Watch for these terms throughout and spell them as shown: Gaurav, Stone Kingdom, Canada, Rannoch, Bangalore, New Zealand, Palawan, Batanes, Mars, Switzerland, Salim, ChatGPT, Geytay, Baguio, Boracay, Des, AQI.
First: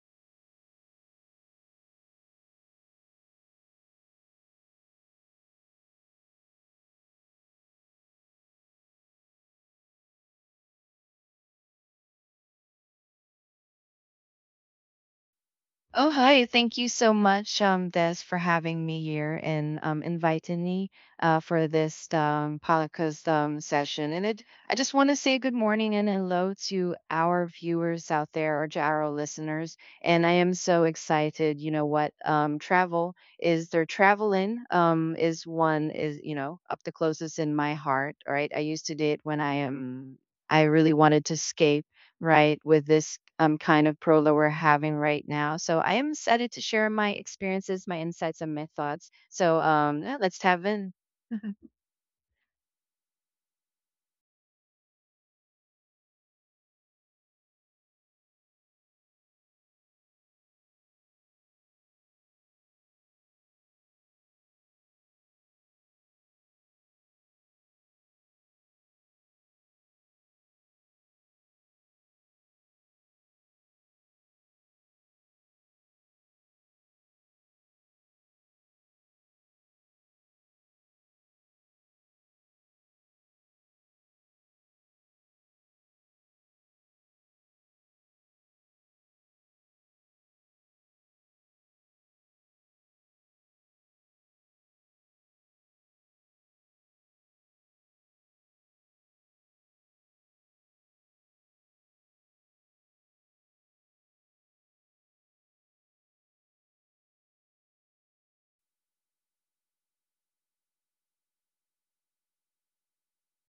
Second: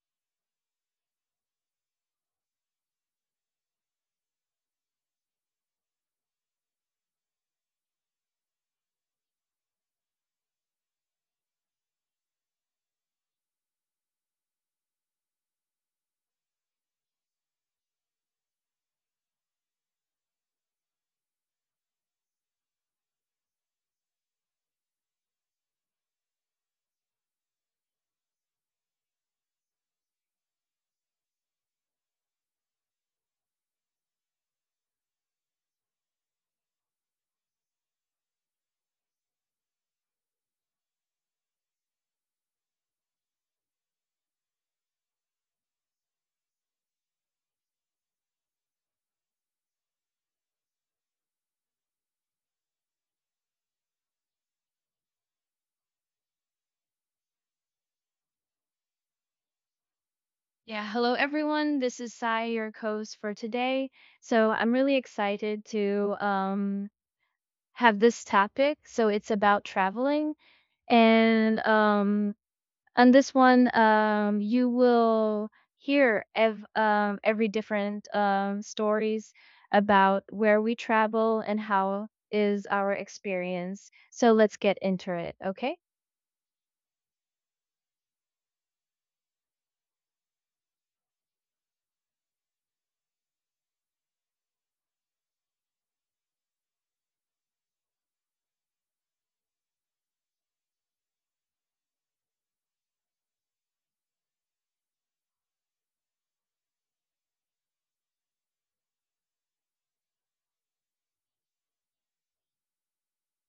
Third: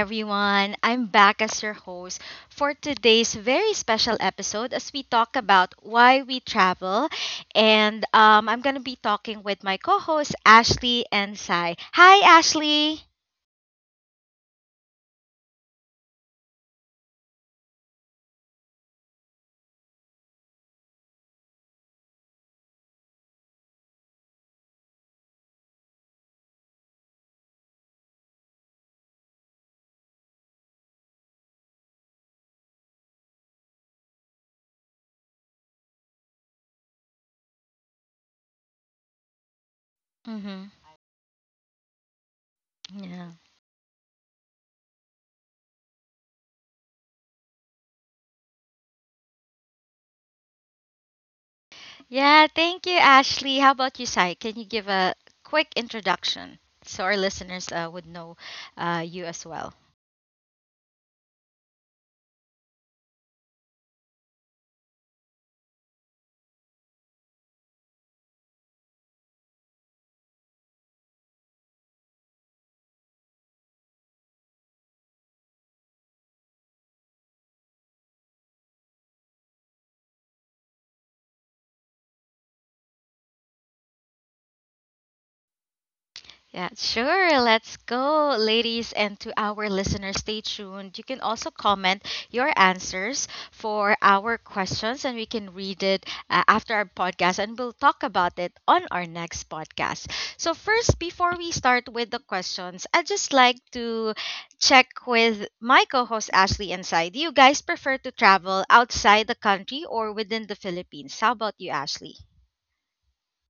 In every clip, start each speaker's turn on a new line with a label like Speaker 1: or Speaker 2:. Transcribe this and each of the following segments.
Speaker 1: everyone. I'm back as your host for today's very special episode as we talk about why we travel. And I'm going to be talking with my co hosts, Ashley and Sai. Hi, Ashley.
Speaker 2: Oh, hi. Thank you so much, Des, for having me here and inviting me for this podcast session. I just want to say good morning and hello to our viewers out there or to our listeners. And I am so excited. You know what? Traveling is one is, you know, up the closest in my heart. Right. I used to do it when I am. I
Speaker 1: Mm-hmm.
Speaker 2: really wanted to escape, right, with this
Speaker 1: Yeah.
Speaker 2: kind of pro that we're having right now. So I am excited to share my experiences, my insights, and my thoughts. So yeah, let's have in.
Speaker 1: Yeah, thank you, Ashley. How about you, Sai? Can you give a quick introduction so our listeners would know you as well?
Speaker 3: Yeah, hello everyone. This is Sai, your host for today. So I'm really excited to have this topic. So it's about traveling, and on this one, you will hear every different stories about where we travel and how is our experience. So let's get into it. Okay.
Speaker 1: Yeah, sure. Let's go, ladies. And to our listeners, stay tuned. You can also comment your answers for our questions, and we can read it after our podcast, and we'll talk about it on our next podcast. So, first, before we start with the questions, I'd just like to check with my co host, Ashley and Sai. Do you guys prefer to travel outside the country or within the Philippines? How about you, Ashley?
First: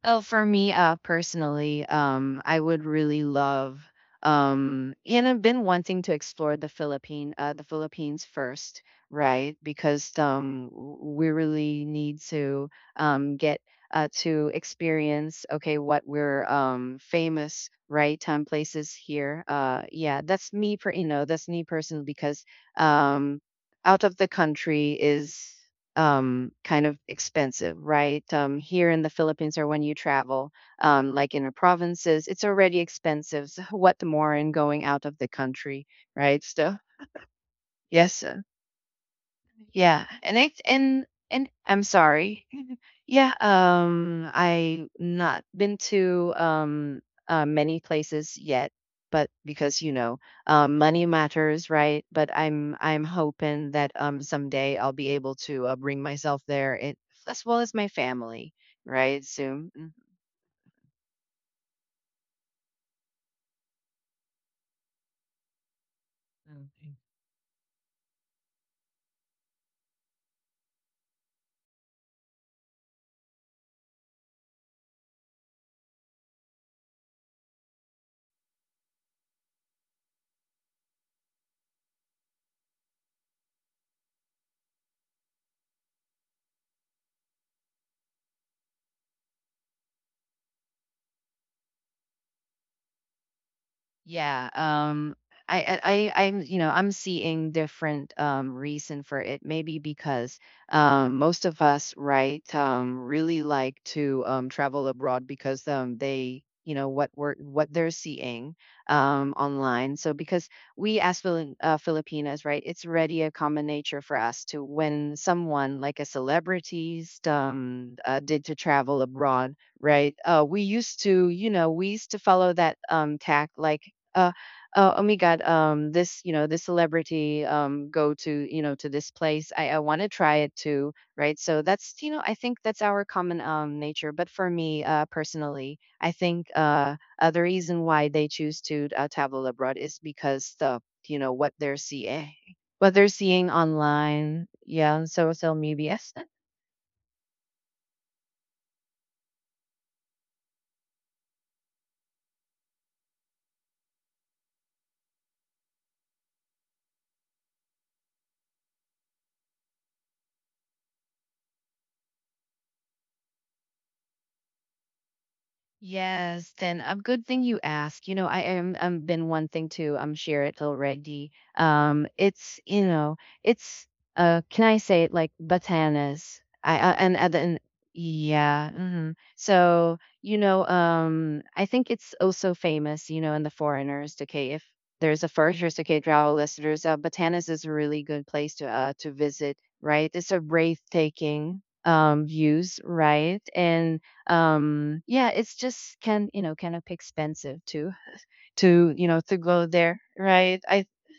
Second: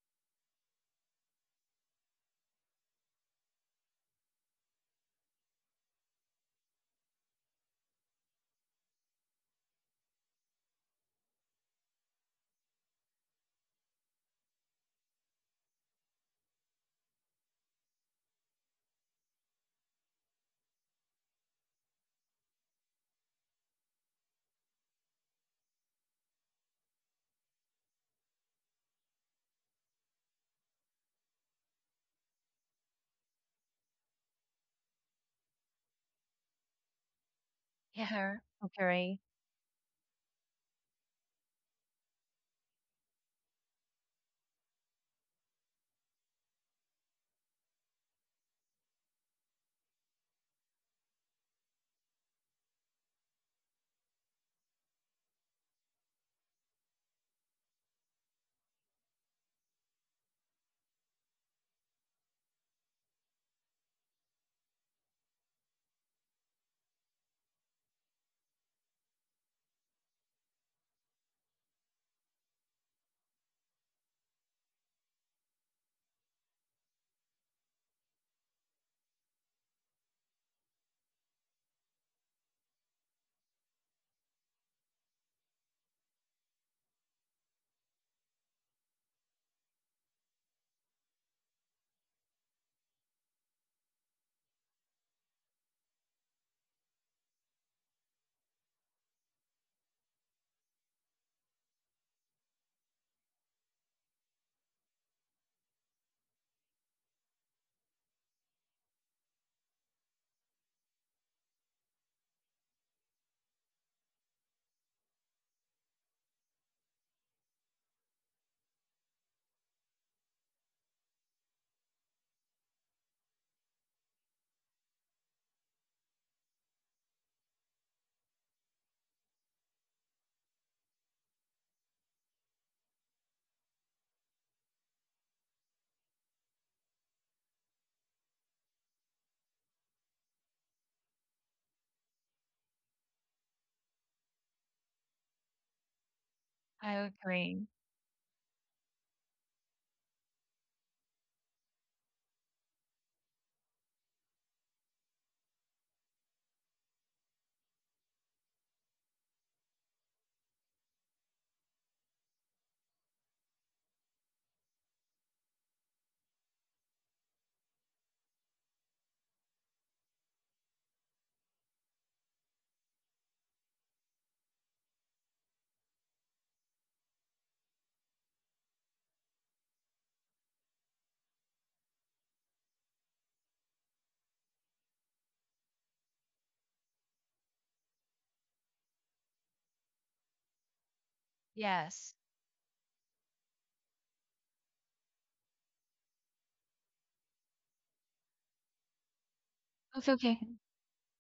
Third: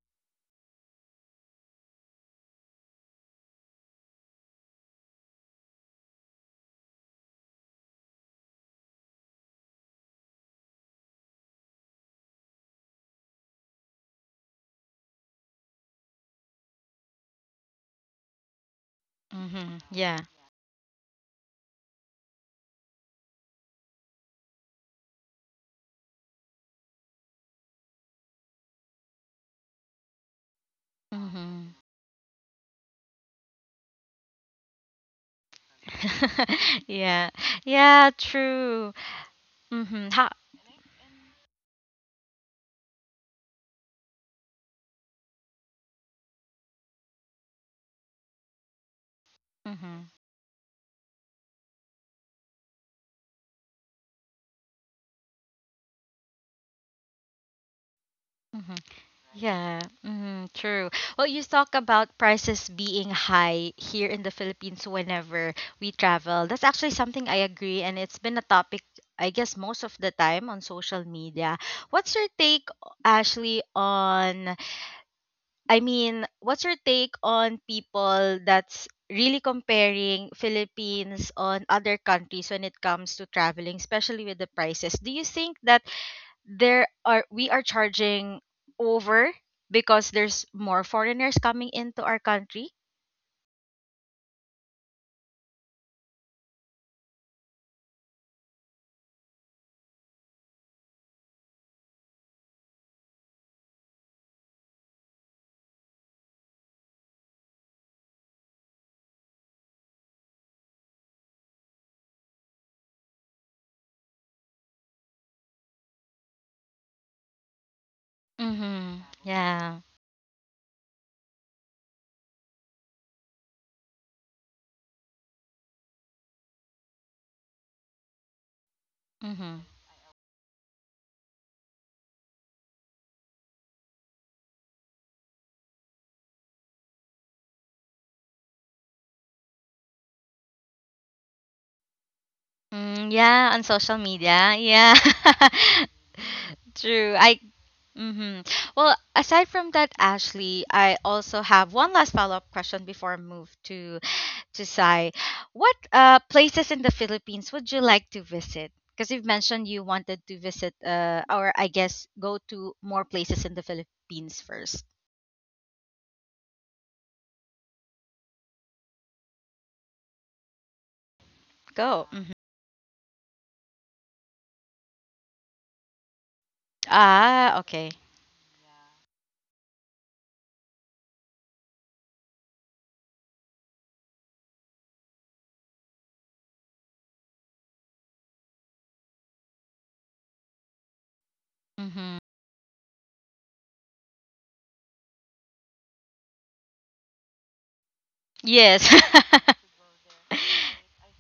Speaker 2: Oh, for me, personally, I would really love, and I've been wanting to explore the Philippines first, right? Because we really need to get to experience, okay, what we're famous, right? Places here.
Speaker 1: Mm-hmm. Yeah.
Speaker 2: Yeah, that's me, that's me personally because um, out of the country is kind of expensive, right? Here in the Philippines, or when you travel, like in the
Speaker 1: Mm-hmm.
Speaker 2: provinces, it's already expensive. So what more in going out of the country, right? So
Speaker 1: Yeah, yeah,
Speaker 2: yes,
Speaker 3: Yeah,
Speaker 1: true.
Speaker 3: okay.
Speaker 2: yeah,
Speaker 1: Mm-hmm. How?
Speaker 2: and it's and I'm sorry. Yeah, I not been to many places yet, but because you
Speaker 1: Mm-hmm.
Speaker 2: know, money matters, right? But I'm hoping that someday I'll be able to bring myself there, and as well as my family,
Speaker 1: Mm-hmm.
Speaker 2: right? Soon.
Speaker 1: Yeah, mm-hmm, true. Well, you talk about prices being high here in the Philippines whenever we travel. That's actually
Speaker 2: Mhm.
Speaker 1: something I agree, and it's been a topic, I guess, most of the time on social media. What's your take, Ashley, on, I mean, what's your take on people that's really comparing Philippines on other countries when it comes to traveling, especially with the prices? Do you think that there are we are charging over because there's more foreigners coming into our country?
Speaker 2: Yeah, I, I, I'm seeing different reason for it. Maybe because most of us, right, really like to travel abroad because they, you know, what we're, what they're seeing online. So because we as Filipinas, right, it's already a common nature for us to when someone like a celebrity did to
Speaker 1: Mm-hmm.
Speaker 2: travel abroad,
Speaker 1: Yeah.
Speaker 2: right? We used to, you know, we used to follow that tack like uh, oh my god, this you know this celebrity go to you know to this place.
Speaker 1: Mm-hmm.
Speaker 2: I want to try it too, right? So that's you know I think that's our common nature. But for me personally, I think the reason why they choose to travel abroad is because the you know what they're
Speaker 1: Mm, yeah,
Speaker 2: seeing
Speaker 1: on social
Speaker 2: online,
Speaker 1: media. Yeah.
Speaker 2: yeah, on social media.
Speaker 3: I
Speaker 1: True. I
Speaker 3: agree.
Speaker 1: Mm-hmm. Well, aside from that, Ashley, I also have one last follow-up question before I move to Sai. What places in the Philippines would you like to visit? Because you've mentioned you wanted to visit or I guess go to more places in the Philippines first.
Speaker 2: Yes, then a good thing you ask. You know, I am been one thing too. I'm share it already.
Speaker 1: Go. Hmm.
Speaker 2: It's you know, it's can I say it like Batanas? I and
Speaker 1: Ah,
Speaker 2: then
Speaker 1: okay.
Speaker 2: yeah. Mhm. So you know, I think it's also famous. You know, in the foreigners, okay, if there's a foreigners, okay, travel listeners, Batanas is a really good place to visit. Right, it's a breathtaking
Speaker 3: Yes.
Speaker 1: Mm-hmm.
Speaker 2: views, right, and yeah, it's just can you know kind of expensive to
Speaker 1: Yes.
Speaker 2: to go there,
Speaker 3: Okay, okay.
Speaker 2: right? I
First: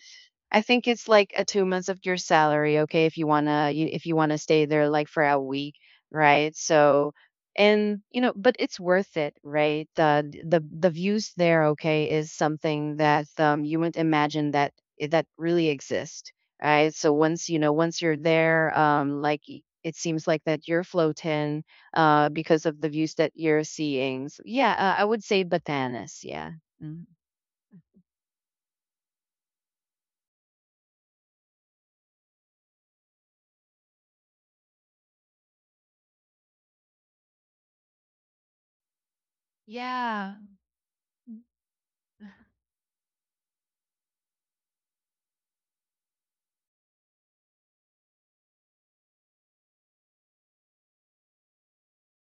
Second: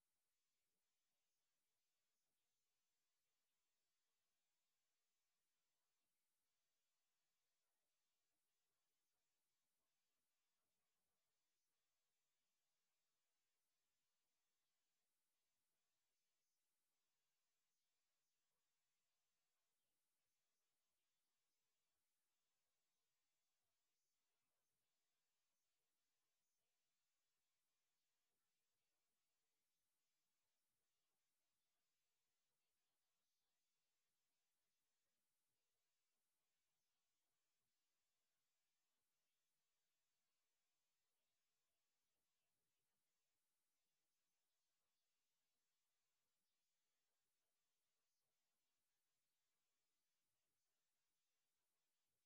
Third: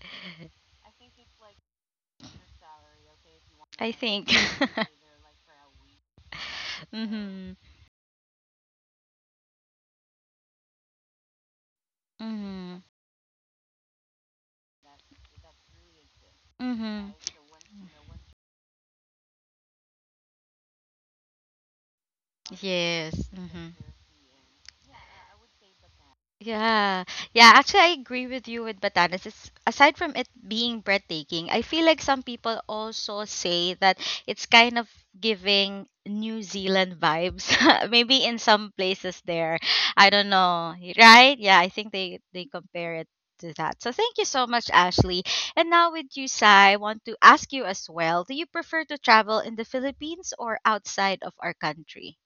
Speaker 2: I think it's like a 2 months of your salary, okay, if you wanna you
Speaker 1: I
Speaker 2: if you
Speaker 1: think.
Speaker 2: wanna stay there like for a week, right? So
Speaker 1: Mm-hmm.
Speaker 2: and you know, but it's worth it, right? The views there, okay, is
Speaker 1: Mm-hmm.
Speaker 2: something that you wouldn't imagine that that really exist, right?
Speaker 1: Mm-hmm.
Speaker 2: So once you're there, like y- it seems like that you're floating, because of the
Speaker 1: Yes.
Speaker 2: views that you're
Speaker 1: Mm-hmm.
Speaker 2: seeing. So, yeah, I would say Batanes, yeah.
Speaker 1: Yeah.
Speaker 2: Mhm.
Speaker 1: Yeah, actually I agree with you with Batanes. It's, aside from it being breathtaking, I feel like some people also say that it's kind of giving New Zealand vibes. Maybe in some places there. I don't
Speaker 2: Yeah.
Speaker 1: know. Right? Yeah, I think they compare it to that. So thank you so much, Ashley. And now with you, Sai, I want to ask you as well, do you prefer to travel in the Philippines or outside of our country?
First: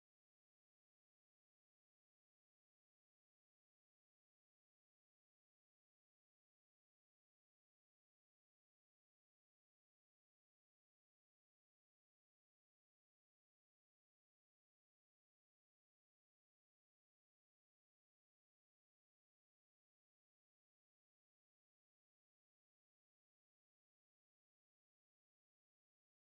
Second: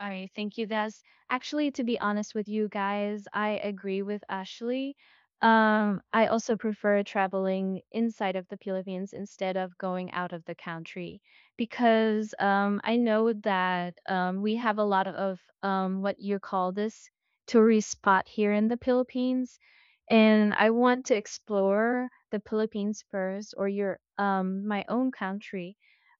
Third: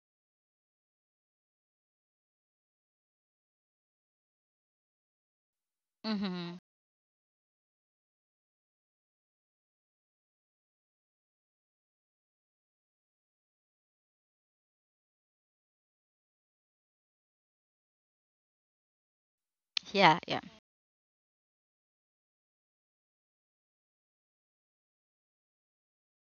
Speaker 3: All right, thank you, Des. Actually, to be honest with you guys, I agree with Ashley. I also
Speaker 1: Mhm.
Speaker 3: prefer traveling inside of the Philippines instead of going out of the country because I know that we have a lot of what you call this tourist spot here in the Philippines,
Speaker 1: Yeah, yeah.
Speaker 3: and I want to explore the Philippines first or your my own country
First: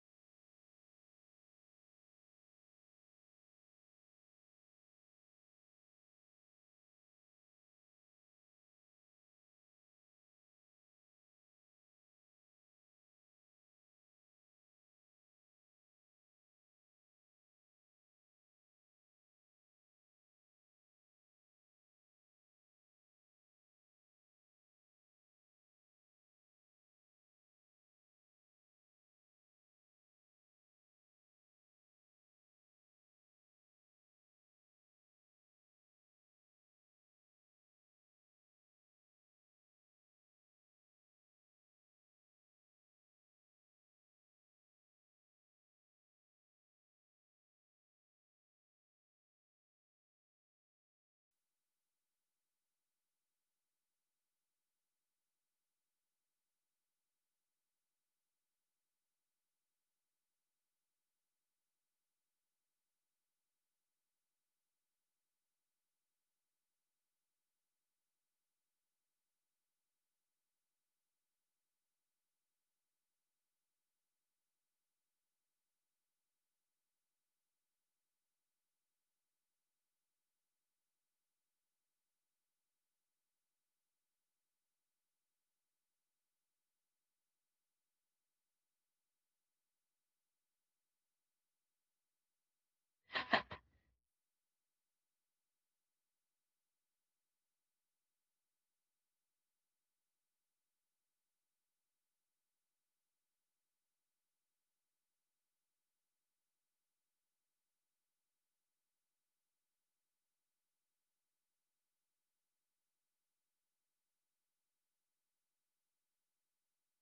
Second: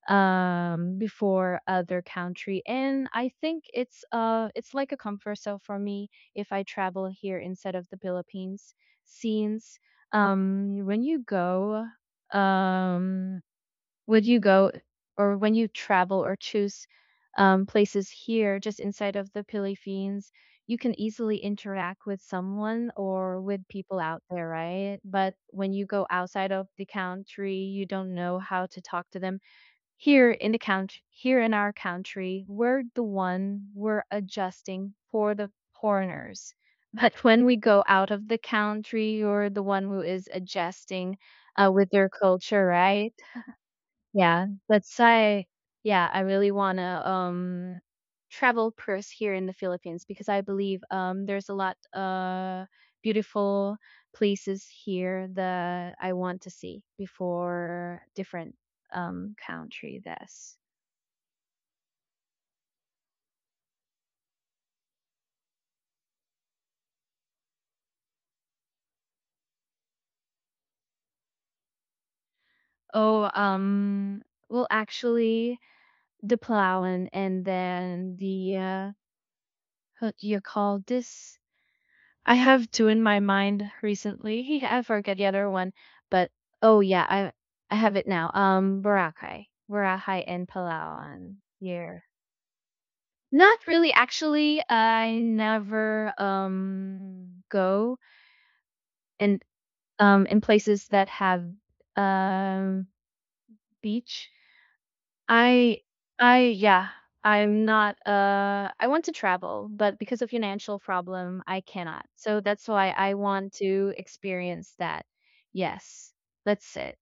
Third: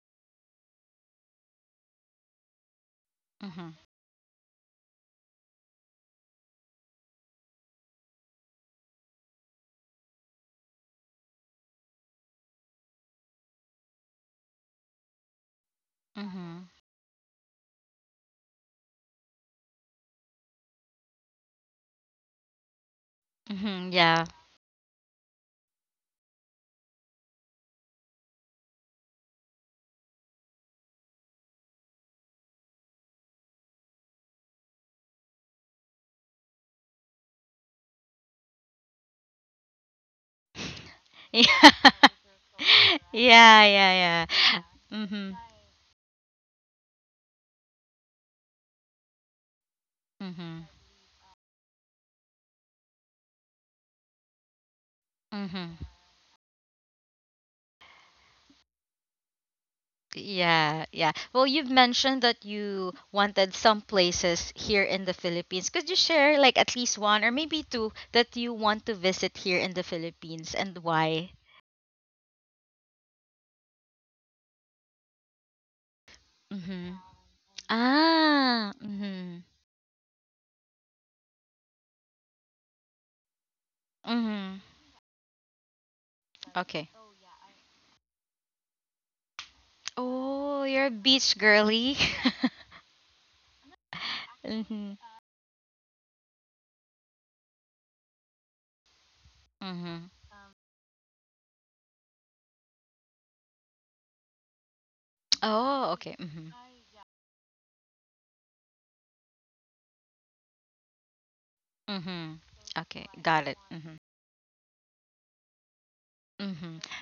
Speaker 3: before other country. And I think
Speaker 1: Mhm.
Speaker 3: it's like a comfort zone for me if I travel here instead of the Philippines, since when you go um would you go, or when you travel or
Speaker 1: Mhm.
Speaker 3: choose places here just inside of the Philippines, you can easily interact with someone or with
Speaker 1: Mhm.
Speaker 3: people out
Speaker 1: Yeah.
Speaker 3: there, right? But when you go outside of the country, you don't know how to talk to them. Here in the country, here in our country, we're the one we're adjusting for the foreigners. But when we go out of the country, you're the one who is adjusting with
Speaker 1: Yeah,
Speaker 3: their culture, right?
Speaker 1: yeah, yeah.
Speaker 3: Yeah, that's
Speaker 1: Mhm,
Speaker 3: I. Yeah, I really wanna travel first here in the Philippines because I
Speaker 1: mhm,
Speaker 3: believe there's a lot beautiful places here
Speaker 1: mhm.
Speaker 3: that I want to see before different country. This.
Speaker 1: Yeah, yeah. Well, you've mentioned that you wanted some places here in the Philippines. Could you share like at least one or maybe two that you want to visit here in the Philippines and why?
Speaker 3: Oh, well, actually, the
Speaker 1: Mhm.
Speaker 3: plowin and then the
Speaker 1: Ah. Mhm.
Speaker 3: what do you call this? I have two in my mind
Speaker 1: Mhm.
Speaker 3: recently. I forget the other one, but oh
Speaker 1: Okay.
Speaker 3: yeah, I have it now. Boracay, Boracay and
Speaker 1: Oh, you're a beach
Speaker 3: Palawan.
Speaker 1: girly.
Speaker 3: Yeah, not really. Actually,
Speaker 1: Mhm.
Speaker 3: I never go and
Speaker 1: Mhm.
Speaker 3: in places that have um beach. I
Speaker 1: Oh, okay.
Speaker 3: I
Speaker 1: Mhm.
Speaker 3: yeah, I'm not I want to travel, but because of financial problem, I cannot.
Speaker 1: Mm-hmm.
Speaker 3: So that's why
Speaker 1: Okay,
Speaker 3: I
Speaker 1: got
Speaker 3: want
Speaker 1: it.
Speaker 3: to
Speaker 1: Mm-hmm.
Speaker 3: experience that. Yes. That's
Speaker 1: Mm-hmm.
Speaker 3: it.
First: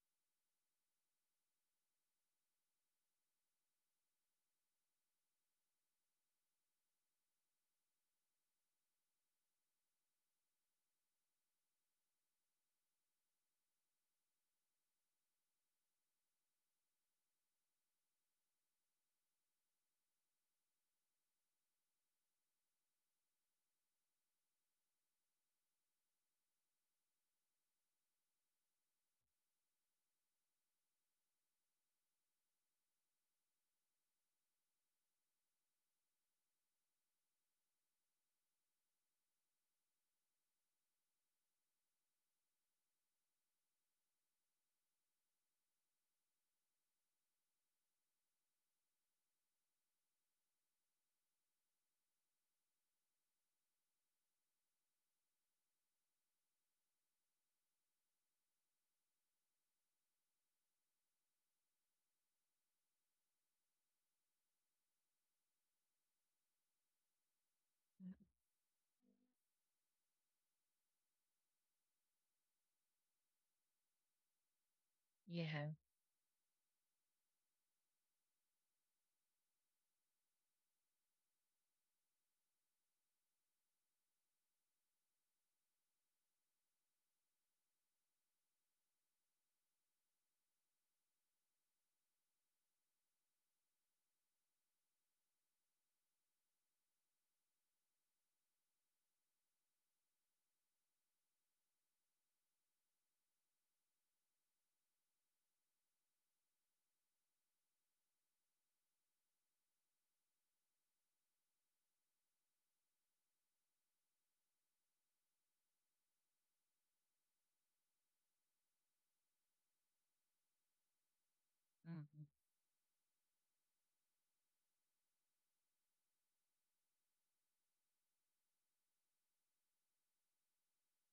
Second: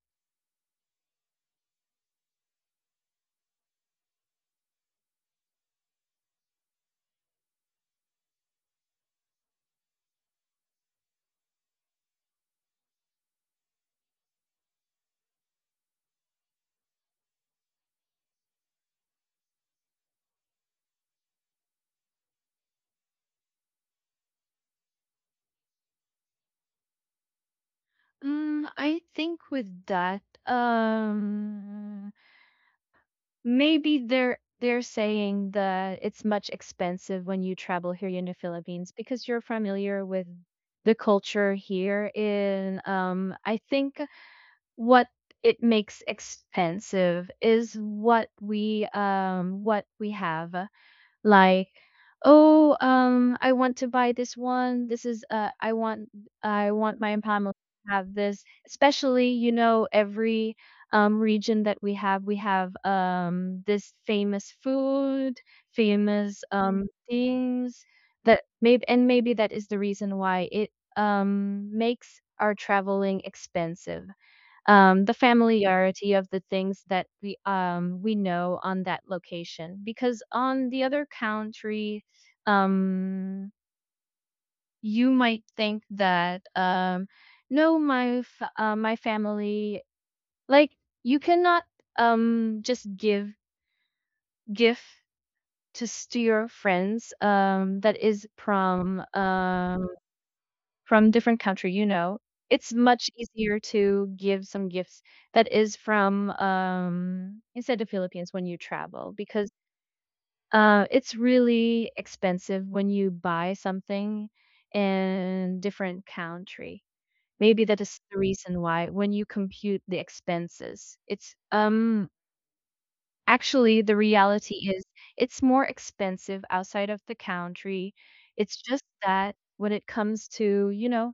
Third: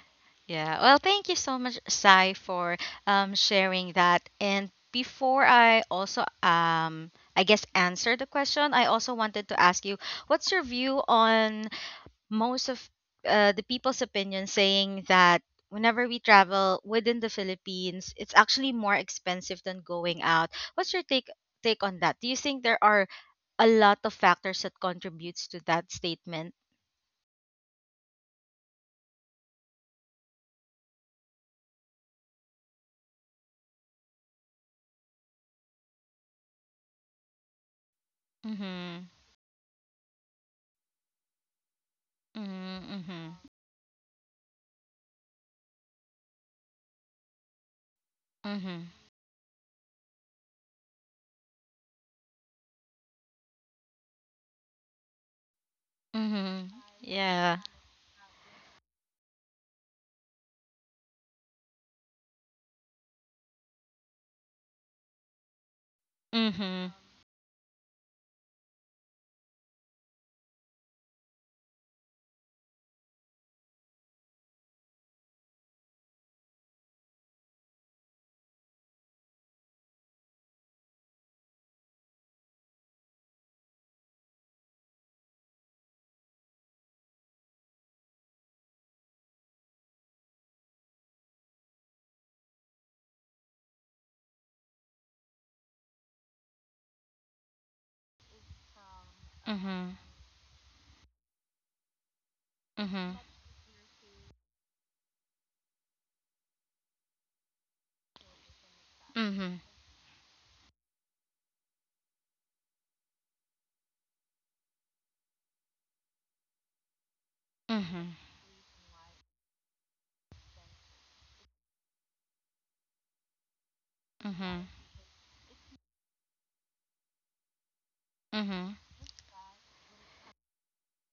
Speaker 1: Yeah. Well, thank you so much, Sai, for sharing that. And before I also, I guess, answer the question, I also wanted to ask you, what's your view on most of the people's opinion saying that whenever we travel within the Philippines, it's actually more expensive than going out? What's your take on that? Do you think there are a lot of factors that contributes to that statement?
Speaker 3: Mm, I think with that, maybe they're saying that it's much expensive when you travel here in the Philippines
Speaker 1: Mm-hmm.
Speaker 3: because you're familiar with the culture here in
Speaker 1: Mhm.
Speaker 3: I think what it makes expensive is
Speaker 1: Mhm.
Speaker 3: what we have, like oh I want to buy this one, this is I want, I
Speaker 1: Mhm.
Speaker 3: want my family
Speaker 1: Yeah.
Speaker 3: to have this, especially you know every region that we have, we have this famous food, famous
Speaker 1: Mhm.
Speaker 3: things that maybe, and maybe that is the reason why it makes our traveling expensive. The
Speaker 2: Yeah.
Speaker 3: familiarity of the things that we know on that location, because on the other country um you might think that no my family, like, you cannot just give gift to to your friends that is
Speaker 1: Mhm.
Speaker 3: from different country, you know, it's much
Speaker 1: Mhm.
Speaker 3: easier to give some gifts that is from inside the Philippines when you travel because
Speaker 1: Mhm.
Speaker 3: it's really expensive when you buy something in different country. Maybe that is
Speaker 1: Mhm.
Speaker 3: the reason why when you compute the expenses, it's
Speaker 2: Mhm.
Speaker 3: actually, the reality
Speaker 1: Mhm.
Speaker 3: is it's more expensive outside of the country. It's
Speaker 1: Mhm.
Speaker 3: just that when it comes to, you know,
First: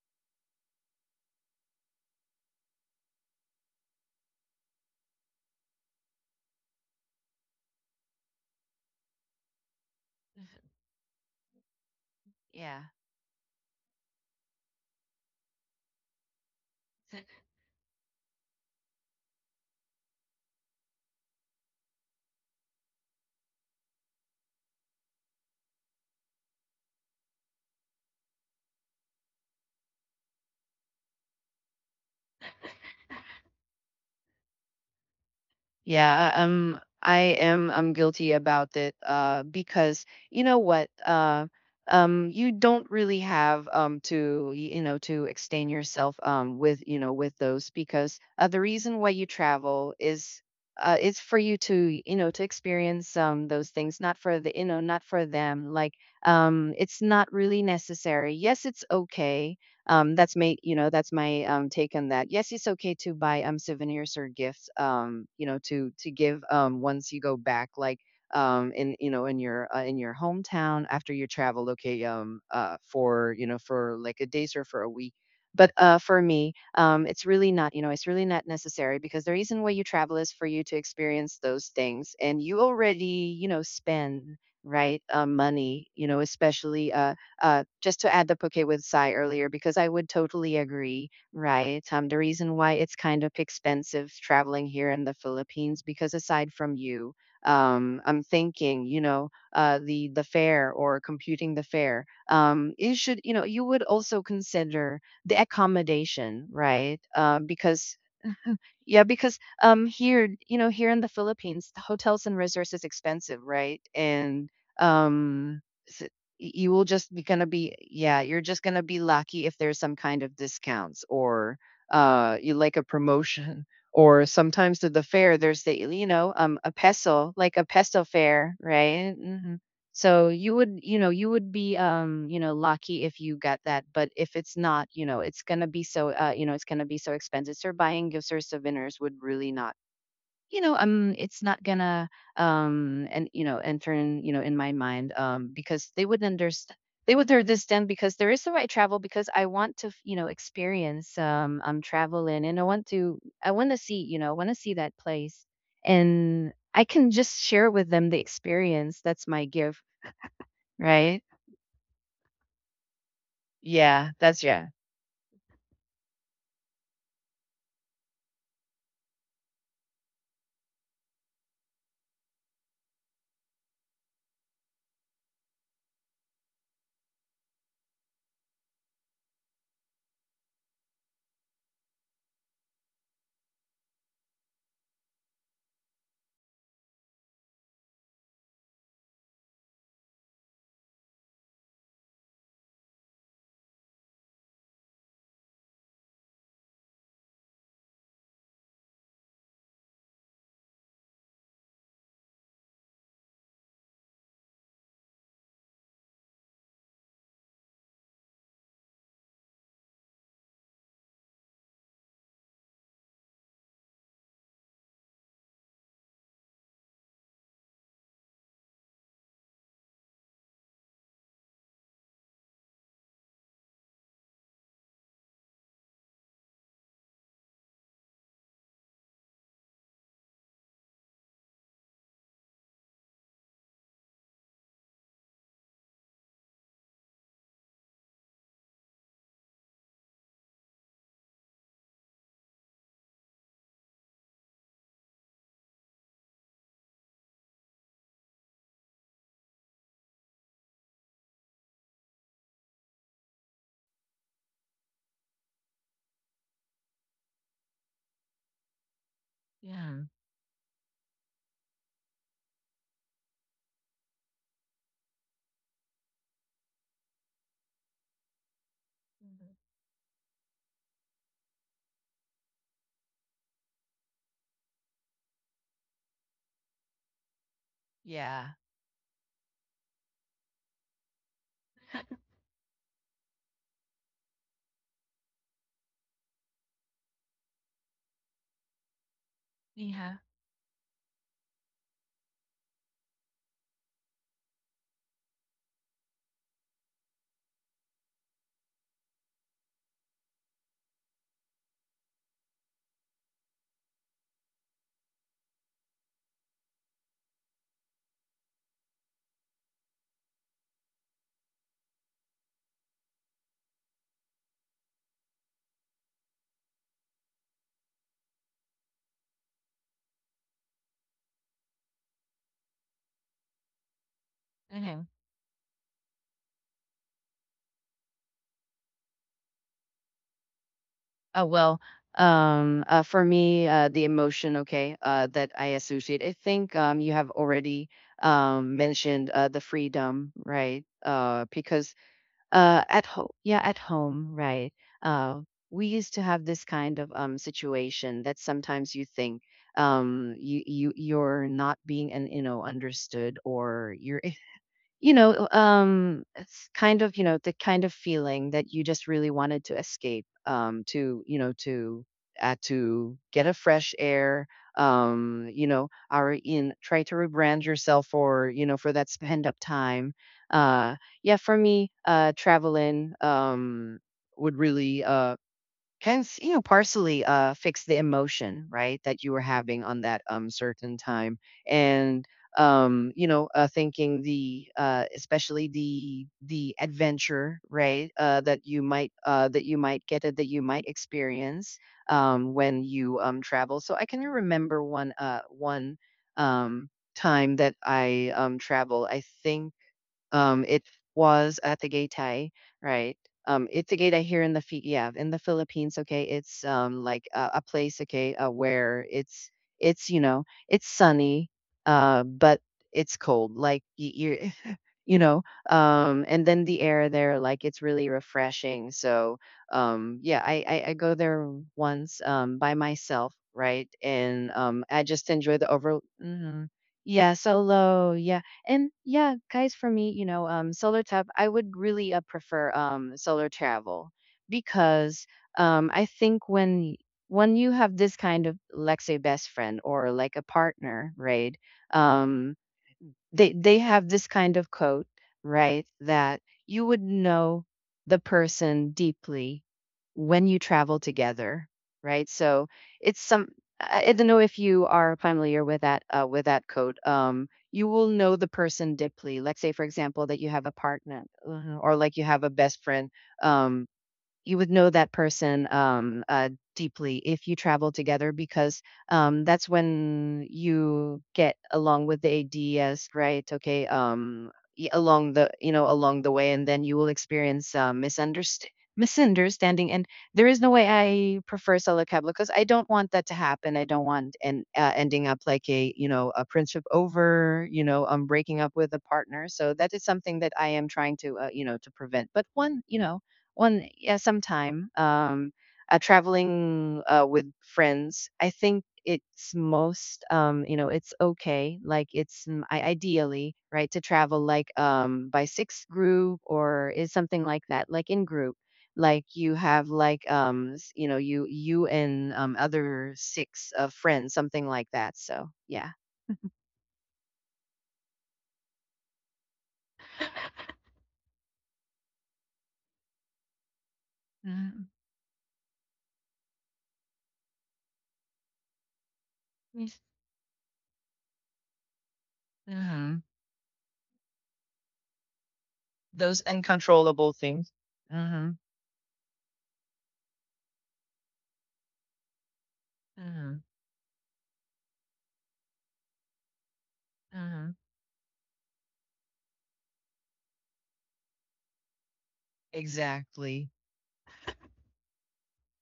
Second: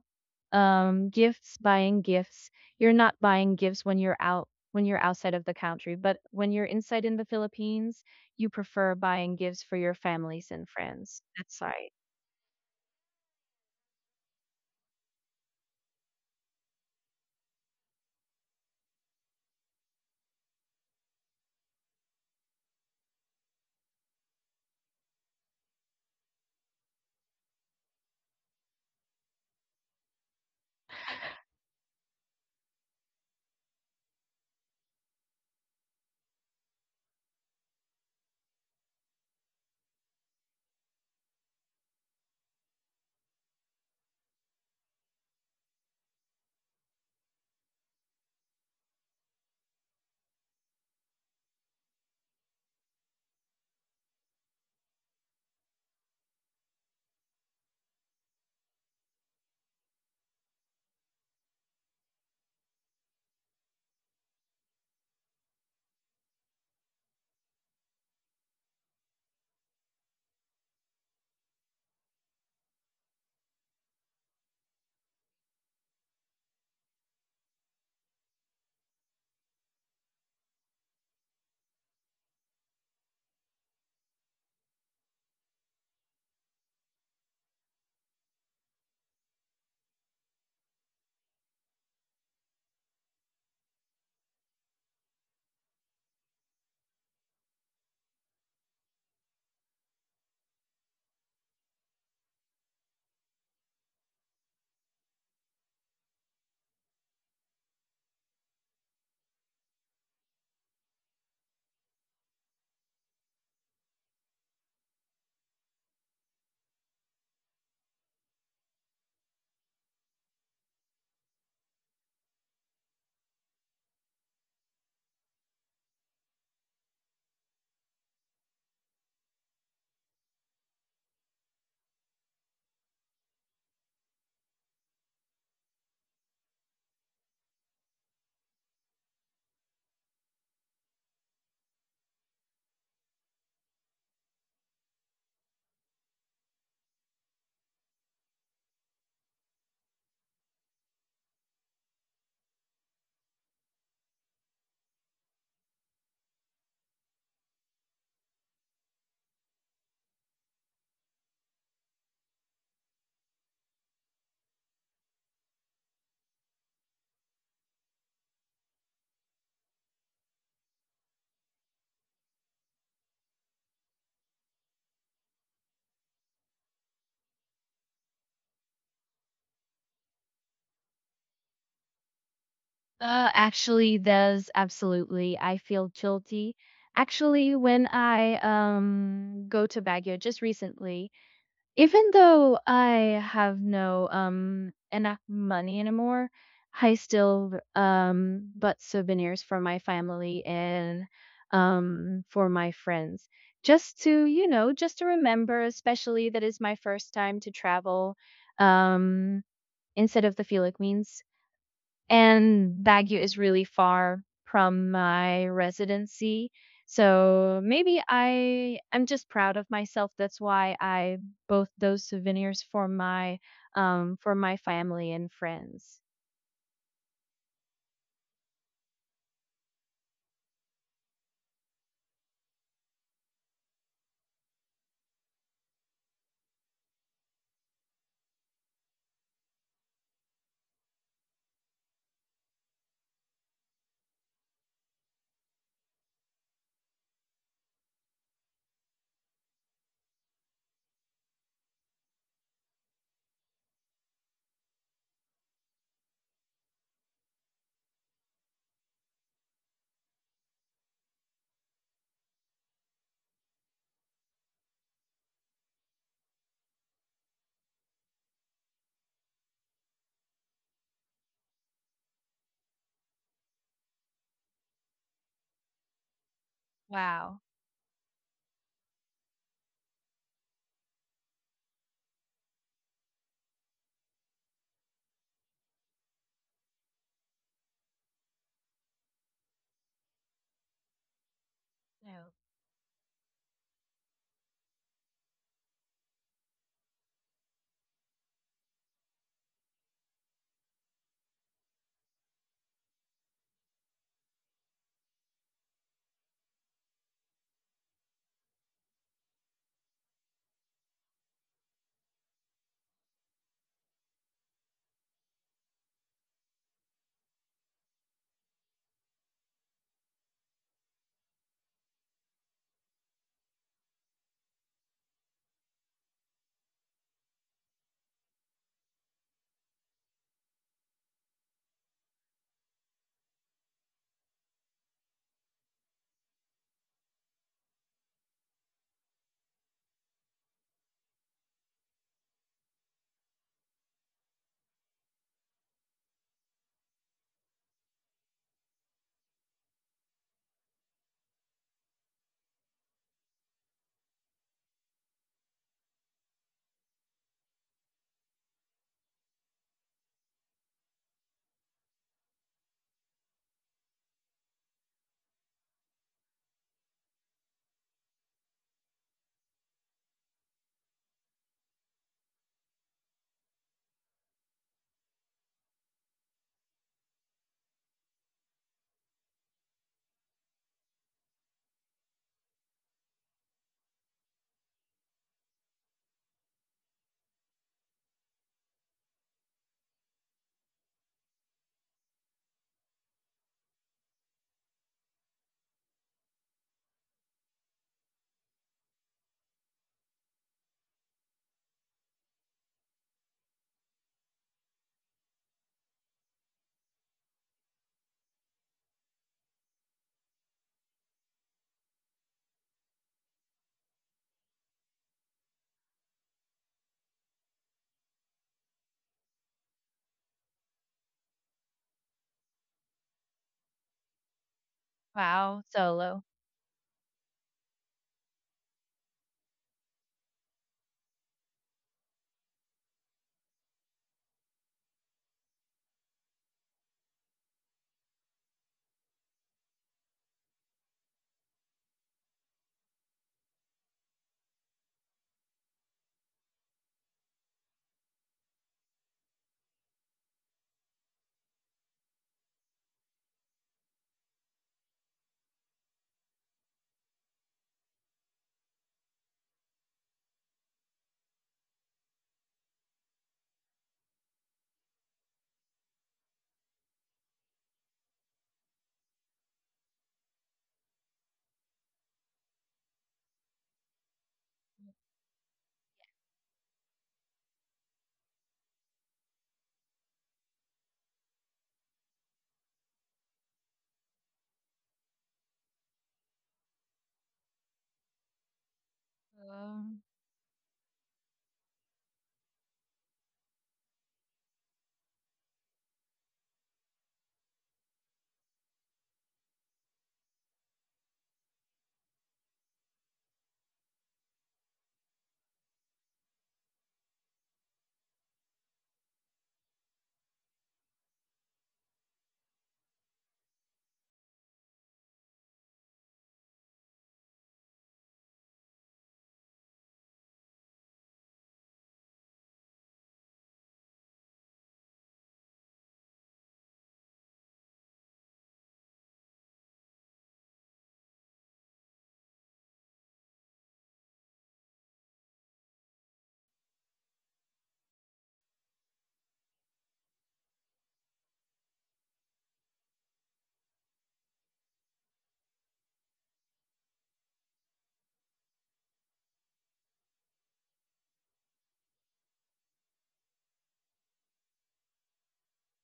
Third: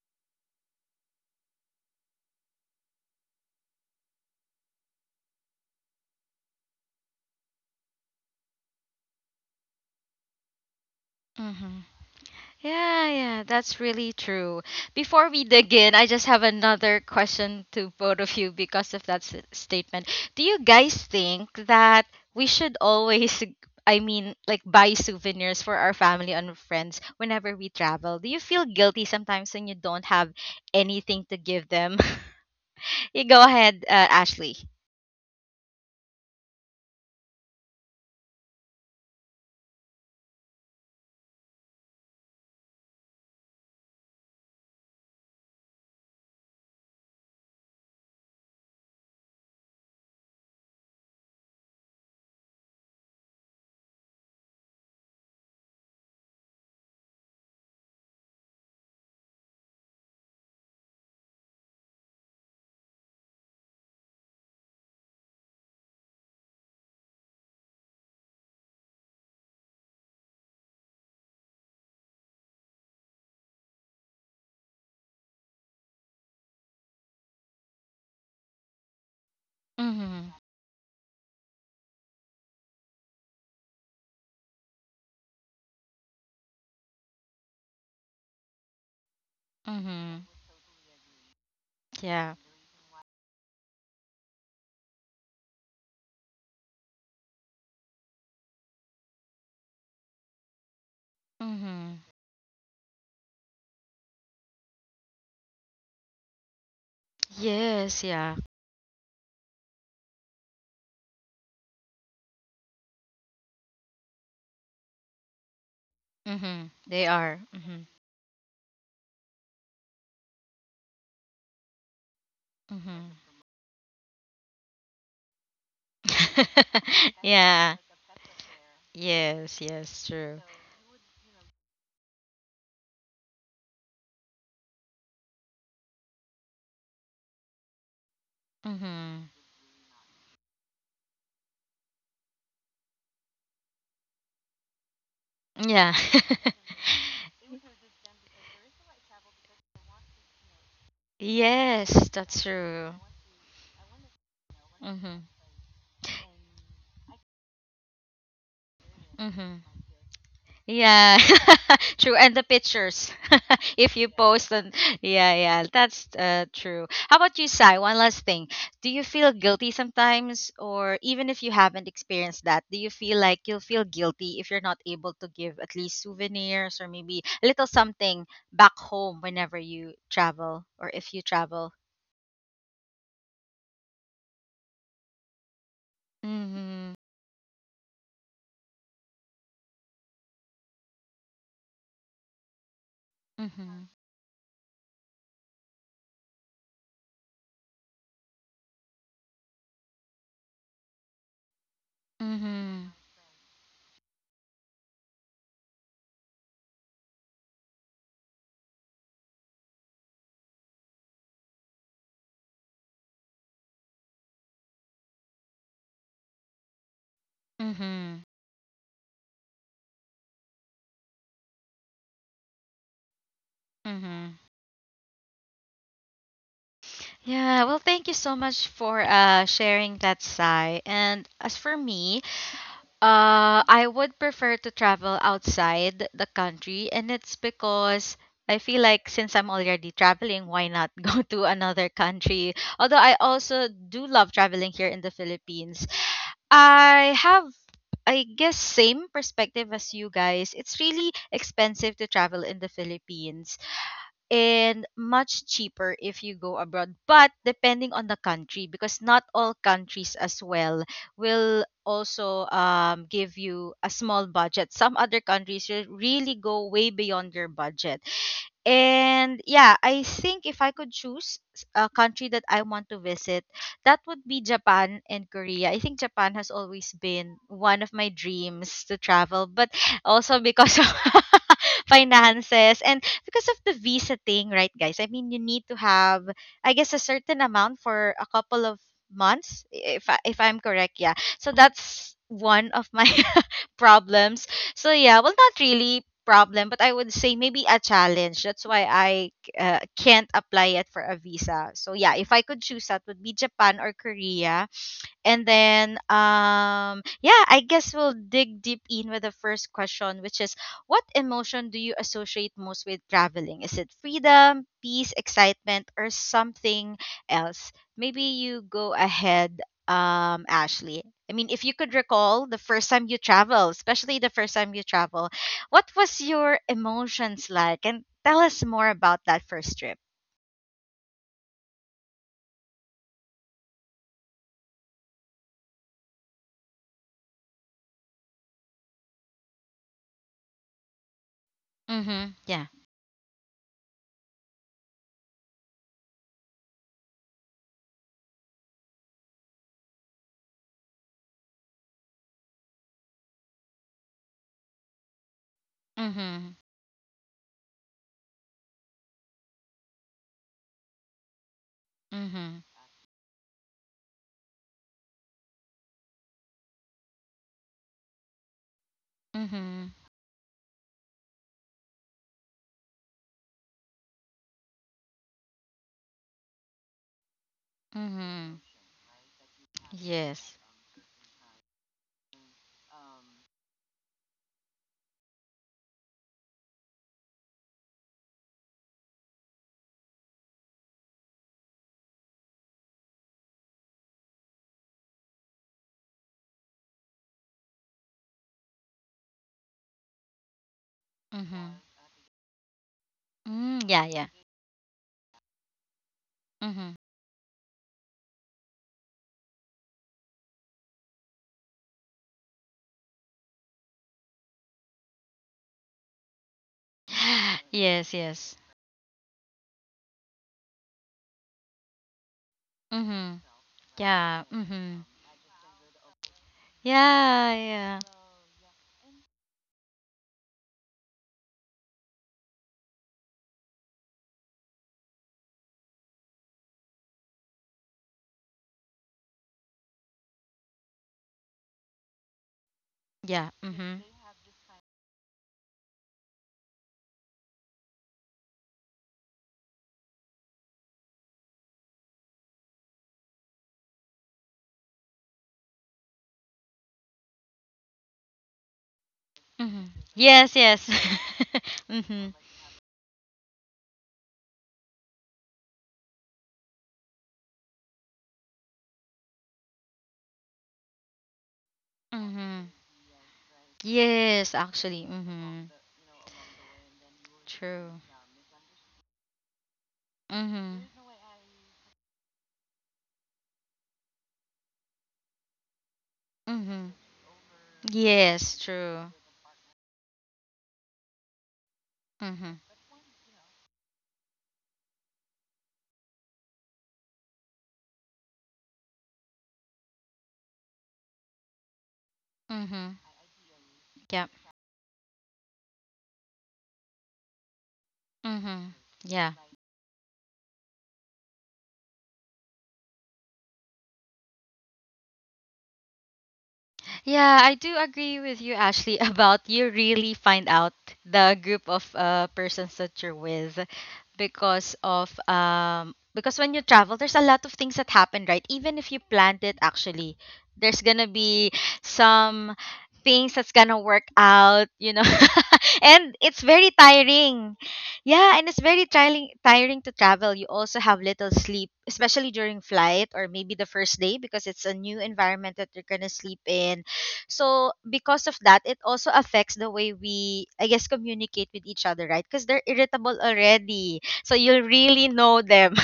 Speaker 3: gifts, buying gifts, you're not buying gifts when you're out, when you're outside of the country, but when you're inside in the Philippines, you prefer buying gifts for your families and friends. That's
Speaker 1: Mhm.
Speaker 3: right.
Speaker 2: Yeah.
Speaker 1: Yeah, yeah, that's really true. Before we dig in, I just have another question to both of you because of that statement. Do you guys think that we should always, I mean, like buy souvenirs for our family and friends whenever we travel? Do you feel guilty sometimes when you don't have anything to give them? You go ahead, Ashley.
Speaker 2: Yeah, I am. I'm guilty about it. Because you know what? You don't really have to to extend yourself with you know with those because the reason why you travel is it's for you to to experience those things, not for the you know not for them. Like it's not really necessary. Yes, it's okay, that's my, you know, that's my take on that. Yes, it's okay to buy souvenirs or gifts, you know, to give once you go back, like in your hometown after you travel. Okay, for you know for like a days or for a week. But for me, it's really not, you know, it's really not necessary because the reason why you travel is
Speaker 1: Mhm.
Speaker 2: for you to experience those things, and you already, you know, spend right money, you know, especially just to add the bouquet with Sai earlier, because I would
Speaker 1: Mhm.
Speaker 2: totally agree, right? The
Speaker 1: Yeah.
Speaker 2: reason why it's kind of expensive traveling here in the Philippines, because aside from you, I'm thinking, you know, the fare or computing the
Speaker 1: Mhm.
Speaker 2: fare, you should, you know, you would also consider the accommodation, right? Because
Speaker 1: Yes, yeah.
Speaker 2: yeah, because here, you know, here in the Philippines, the hotels and resorts is expensive, right? And um s-
Speaker 1: Mhm.
Speaker 2: you will
Speaker 1: They
Speaker 2: just be
Speaker 1: are.
Speaker 2: gonna be
Speaker 1: Mhm.
Speaker 2: yeah, you're just gonna be lucky if there's some kind of discounts or you like a
Speaker 1: Mhm.
Speaker 2: promotion or sometimes to the fair there's the you know a peso like a
Speaker 1: Yeah.
Speaker 2: peso fair right. Mm-hmm.
Speaker 1: Yes, yes,
Speaker 2: So
Speaker 1: true.
Speaker 2: you would, you know, you would be, you know, lucky if you get that. But if it's not, you know, it's gonna be so, you know, it's gonna be so expensive. So buying gifts or souvenirs would
Speaker 1: Mhm.
Speaker 2: really not, you know, it's not gonna, enter in, you know, in my mind, because
Speaker 1: Yeah.
Speaker 2: they would understand. They would understand because there is the right travel because I want to, you know, experience am
Speaker 1: Yes, that's
Speaker 2: traveling and
Speaker 1: true.
Speaker 2: I want to see, you know, I want to see that
Speaker 1: Mhm.
Speaker 2: place and I can just share with them the experience. That's my
Speaker 1: Mhm.
Speaker 2: gift.
Speaker 1: Yeah,
Speaker 2: Right?
Speaker 1: true. And the pictures, if you
Speaker 2: Yeah, that's
Speaker 1: post
Speaker 2: yeah.
Speaker 1: them, yeah, yeah, that's true. How about you, Sai? One last thing. Do you feel guilty sometimes, or even if you haven't experienced that, do you feel like you'll feel guilty if you're not able to give at least souvenirs or maybe a little something back home whenever you travel or if you travel?
Speaker 3: Actually, there's absolutely. I feel guilty.
Speaker 1: Mm-hmm.
Speaker 3: Actually, when I go to Baguio just recently, even though I have
Speaker 1: Mm-hmm.
Speaker 3: no, enough money anymore, I still, bought souvenirs for my family and, for my
Speaker 1: Mm-hmm.
Speaker 3: friends. Just to, you know, just to remember, especially that is my first time to travel, um, instead of the Philippines, and Baguio is really far from my residency. So maybe
Speaker 1: Mm-hmm.
Speaker 3: I'm just proud of myself. That's why I both those souvenirs for
Speaker 1: Mm-hmm.
Speaker 3: my family and friends.
Speaker 1: Yeah, well, thank you so much for sharing that, Sai. And as for me, I would prefer to travel outside the country, and it's because I feel like since I'm already traveling, why not go to another country? Although I also do love traveling here in the Philippines. I have, I guess, same perspective as you guys. It's really expensive to travel in the Philippines and much cheaper if you go abroad but depending on the country because not all
Speaker 2: Yeah.
Speaker 1: countries as well will also give you a small budget. Some other countries will really go way beyond your budget, and
Speaker 2: Mhm.
Speaker 1: yeah, I think if I could choose a country that I want to visit, that would be Japan and Korea. I think Japan has always been
Speaker 3: Wow.
Speaker 1: one of my
Speaker 2: Yeah.
Speaker 1: dreams to travel, but also because of finances and because of the visa thing, right, guys? I mean, you need to have, I guess, a certain amount for a couple of months,
Speaker 2: Yeah.
Speaker 1: if I'm correct, yeah. So that's
Speaker 3: No.
Speaker 1: one of my problems, so yeah, well, not really problem, but I would say maybe a challenge. That's why I can't apply it for a visa. So yeah, if I could choose, that would be Japan or Korea. And then, yeah, I guess we'll dig deep in with the first question, which is what emotion do you associate most with traveling? Is it freedom, peace, excitement, or something else? Maybe you go ahead, Ashley. I mean, if you could recall the first time you travel, especially the first time you
Speaker 2: Okay.
Speaker 1: travel, what was your emotions like? And tell us more about that first trip.
Speaker 2: Uh, well, for me, the emotion, okay, that I associate, I think you have already mentioned the freedom, right? Because
Speaker 1: Mm-hmm. Yeah.
Speaker 2: at home, right? Uh, we used to have this kind of situation that sometimes you think you're not being and you know understood or you're you know,
Speaker 1: Mm-hmm.
Speaker 2: it's kind of, you know, the kind of feeling that you just really wanted to escape,
Speaker 1: Mm-hmm.
Speaker 2: to get a fresh air, you know, or in, try to rebrand yourself for, you know, for that spend up
Speaker 1: Mm-hmm.
Speaker 2: time. Uh, yeah, for me, traveling, would really, you know partially fix the
Speaker 1: Mm-hmm.
Speaker 2: emotion, right, that you were having on that
Speaker 1: Yes.
Speaker 2: certain time, and you know thinking the especially the adventure, right, that you might get it, that you might experience when you travel. So I can remember one um time that I travel. I think it was
Speaker 1: Mm-hmm.
Speaker 2: at the Geytay, right?
Speaker 1: Mm,
Speaker 2: It's a
Speaker 1: yeah,
Speaker 2: Geytay
Speaker 1: yeah.
Speaker 2: here in the Philippines, okay? It's
Speaker 1: Mm-hmm.
Speaker 2: like a place, okay, where it's you know, it's sunny, but it's cold. Like y- you're you know and then the air there like it's really
Speaker 1: Yes, yes.
Speaker 2: refreshing. So yeah, I go there once by myself,
Speaker 1: Mm-hmm.
Speaker 2: right,
Speaker 1: Yeah.
Speaker 2: and
Speaker 1: Mm-hmm.
Speaker 2: I just enjoy
Speaker 3: Wow.
Speaker 2: the over.
Speaker 3: Solo.
Speaker 2: Mhm. Yeah,
Speaker 1: Yeah, yeah.
Speaker 2: solo, yeah. And yeah guys, for me, you know, solo tap, I would really, prefer solo travel because I think when you have this kind of let say best friend or like a partner, right, um
Speaker 1: Yeah.
Speaker 2: they
Speaker 1: Mm-hmm.
Speaker 2: have this kind of code, right? That you would know the person deeply when you travel together, right? So it's some, I don't know if you are familiar with that, with that code. You will know the person deeply. Let's say,
Speaker 1: Mm-hmm.
Speaker 2: for example, that you
Speaker 1: Yes,
Speaker 2: have a
Speaker 1: yes.
Speaker 2: partner, or like you
Speaker 1: Mm-hmm.
Speaker 2: have a best friend. Um, you would know that person deeply if you travel together because that's when you get along with the
Speaker 1: Mm-hmm.
Speaker 2: ADS, right? Okay,
Speaker 1: Yes, actually.
Speaker 2: along the
Speaker 1: Mm-hmm.
Speaker 2: you know along the way, and then you will experience
Speaker 1: True.
Speaker 2: misunderstanding. Misunderstanding, and there is no
Speaker 1: Mm-hmm.
Speaker 2: way I prefer solo cab because I don't want that to happen. I don't want and ending up like a you know a friendship
Speaker 1: Mm-hmm.
Speaker 2: over, you know,
Speaker 1: Yes,
Speaker 2: breaking up with a
Speaker 1: true.
Speaker 2: partner. So that
Speaker 3: Um,
Speaker 2: is something that I am trying to you know to prevent. But
Speaker 1: Mm-hmm.
Speaker 2: one, you know, one yeah, sometime. Traveling with friends, I think it's most, you know, it's okay. Like it's
Speaker 1: Mm-hmm.
Speaker 2: ideally right to
Speaker 1: Yeah.
Speaker 2: travel like by six group or is something like that, like in group.
Speaker 1: Mm-hmm.
Speaker 2: Like
Speaker 1: Yeah.
Speaker 2: you have like you and other six friends, something like that. So yeah.
Speaker 1: Yeah, I do agree with you, Ashley, about you really find out the group of persons that you're with because
Speaker 2: Mm,
Speaker 1: of because when you travel there's a lot of things that happen, right? Even if you planned it
Speaker 2: yes,
Speaker 1: actually, there's gonna be some
Speaker 2: uh-huh.
Speaker 1: things that's gonna work out, you know. And it's
Speaker 2: Those
Speaker 1: very
Speaker 2: uncontrollable
Speaker 1: tiring.
Speaker 2: things.
Speaker 1: Yeah, and
Speaker 2: Uh-huh.
Speaker 1: it's very tiring to travel. You also have little sleep, especially during flight or maybe
Speaker 2: Uh-huh.
Speaker 1: the first day because it's a new environment that you're gonna sleep in, so
Speaker 2: Uh-huh.
Speaker 1: because of that, it also affects the way we, I guess, communicate with each other, right? Because they're irritable
Speaker 2: Exactly.
Speaker 1: already. So you will really know them.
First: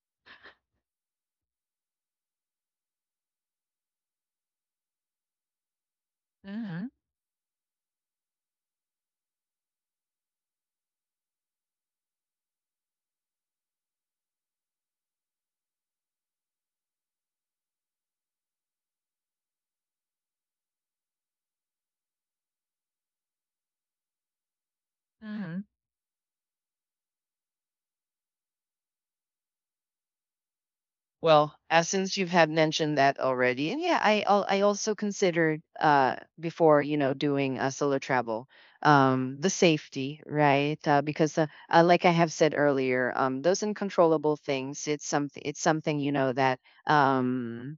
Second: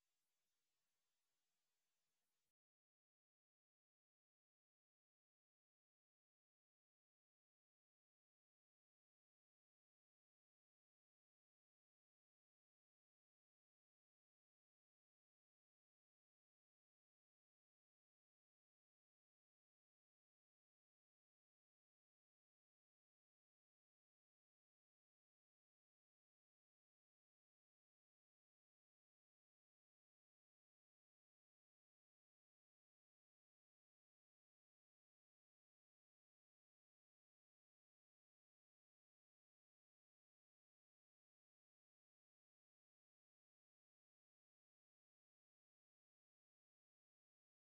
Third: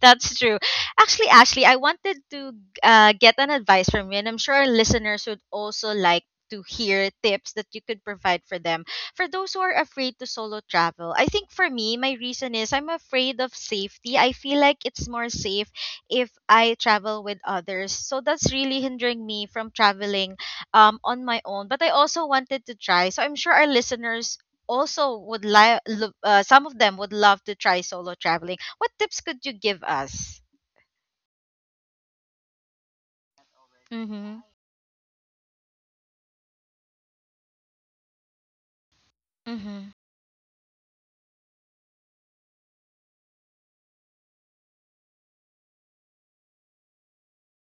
Speaker 1: That's true. Actually, Ashley, I wanted to get an advice from you, and I'm sure our listeners would also like to
Speaker 2: 嗯哼，
Speaker 1: hear tips that you could provide for them. For those who are afraid to solo travel, I think for me, my reason is I'm afraid of safety. I feel like it's more safe if I travel with others. So that's really hindering me from traveling on my own. But I also wanted to try. So I'm sure our listeners also
Speaker 2: 嗯
Speaker 1: would
Speaker 2: 哼。
Speaker 1: like some of them would love to try solo traveling. What tips could you give us?
Speaker 2: Well, since you've had mentioned that already, and yeah,
Speaker 1: Mhm.
Speaker 2: I also considered before doing a solo travel, the
Speaker 1: Mhm.
Speaker 2: safety, right? Because like I have said earlier, those uncontrollable things, it's something, that um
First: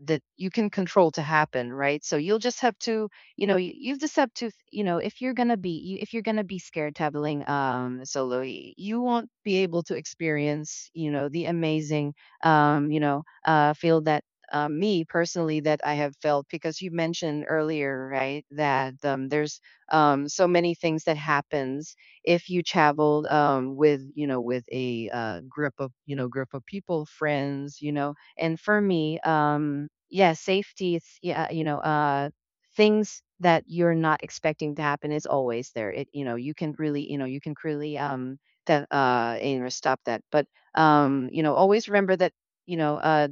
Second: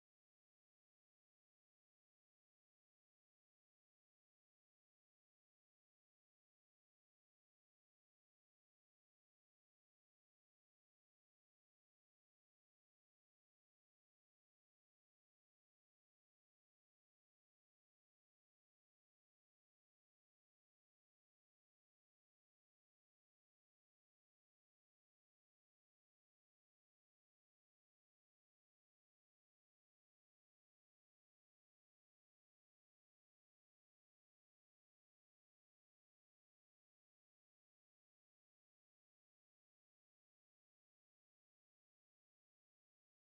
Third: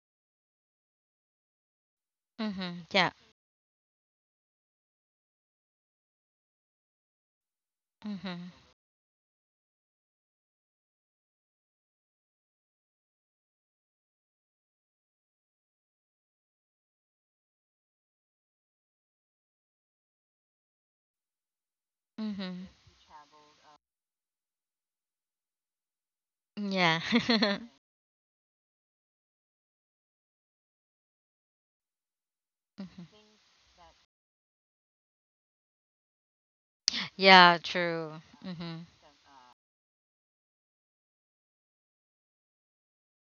Speaker 2: that you can control to happen, right? So you'll just have
Speaker 1: Mhm.
Speaker 2: to,
Speaker 1: Yeah.
Speaker 2: you just have to, if you're gonna be you, if you're gonna be scared traveling solo,
Speaker 1: Mhm.
Speaker 2: you won't be able to experience, the amazing, feel that, me personally, that I have felt, because you mentioned earlier, right, that, there's, so many things that happens if you
Speaker 1: Mhm.
Speaker 2: traveled, with, with a, group of
Speaker 1: Yeah.
Speaker 2: people, friends, and for me, yeah, safety, it's, yeah, things
Speaker 1: Mhm.
Speaker 2: that you're not expecting to happen is always there. It, you can really,
Speaker 1: Yeah, true. Mhm.
Speaker 2: that you know stop that, but always remember that, you know, uh,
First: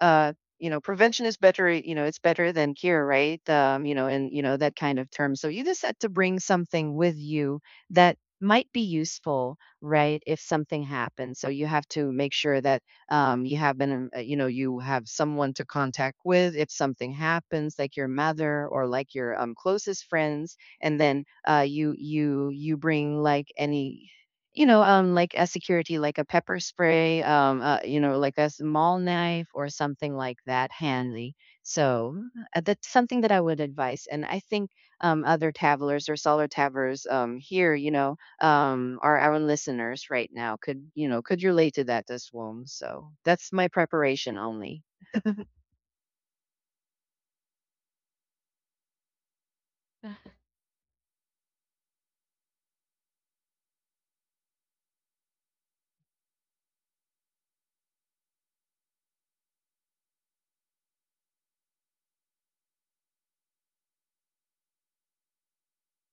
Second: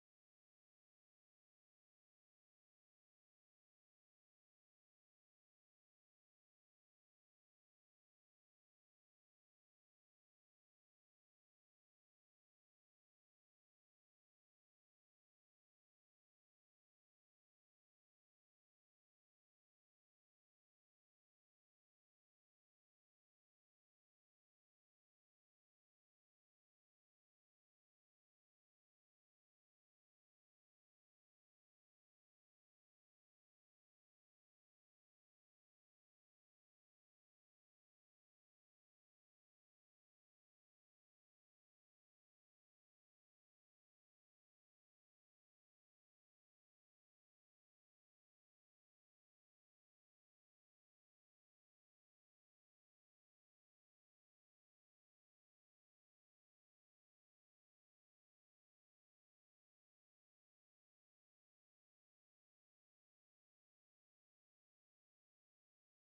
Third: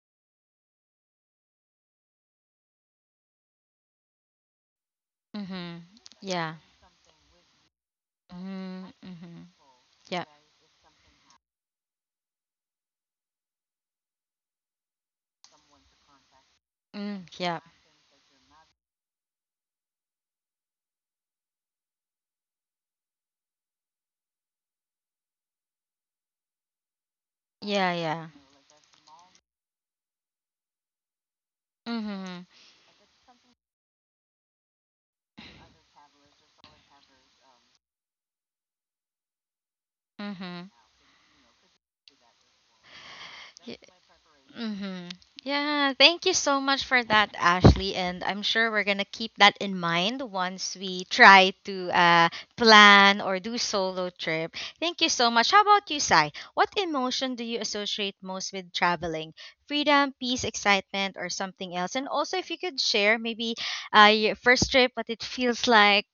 Speaker 2: uh, prevention is better, it's better than cure, right? And that kind of term. So you just
Speaker 1: Mhm.
Speaker 2: had to bring
Speaker 1: Yeah.
Speaker 2: something with you that might be
Speaker 1: Mm, mhm.
Speaker 2: useful, right?
Speaker 1: Yeah.
Speaker 2: If something happens. So you have to make sure that, you have been, you know, you have someone to contact with if something
Speaker 1: Mm, yeah.
Speaker 2: happens, like your mother or like your, closest friends. And then, you bring like any, like a security, like a pepper spray,
Speaker 1: Yeah, yeah.
Speaker 2: like a small knife or something like that, handy. So,
Speaker 1: Mhm.
Speaker 2: that's something that I would advise. And I think, other travelers or solo travelers, here, are our listeners right now
Speaker 1: Mhm.
Speaker 2: could, could relate to that as well. So that's my preparation only.
Speaker 1: Mm-hmm. Yeah, thank you so much for that, Ashley. And I'm sure we're gonna keep that in mind once we try to plan or do solo trip. Thank you so much. How about you, Sai? What emotion do you associate most with traveling? Freedom, peace, excitement, or something else? And also, if you could share maybe your first trip, what it feels like,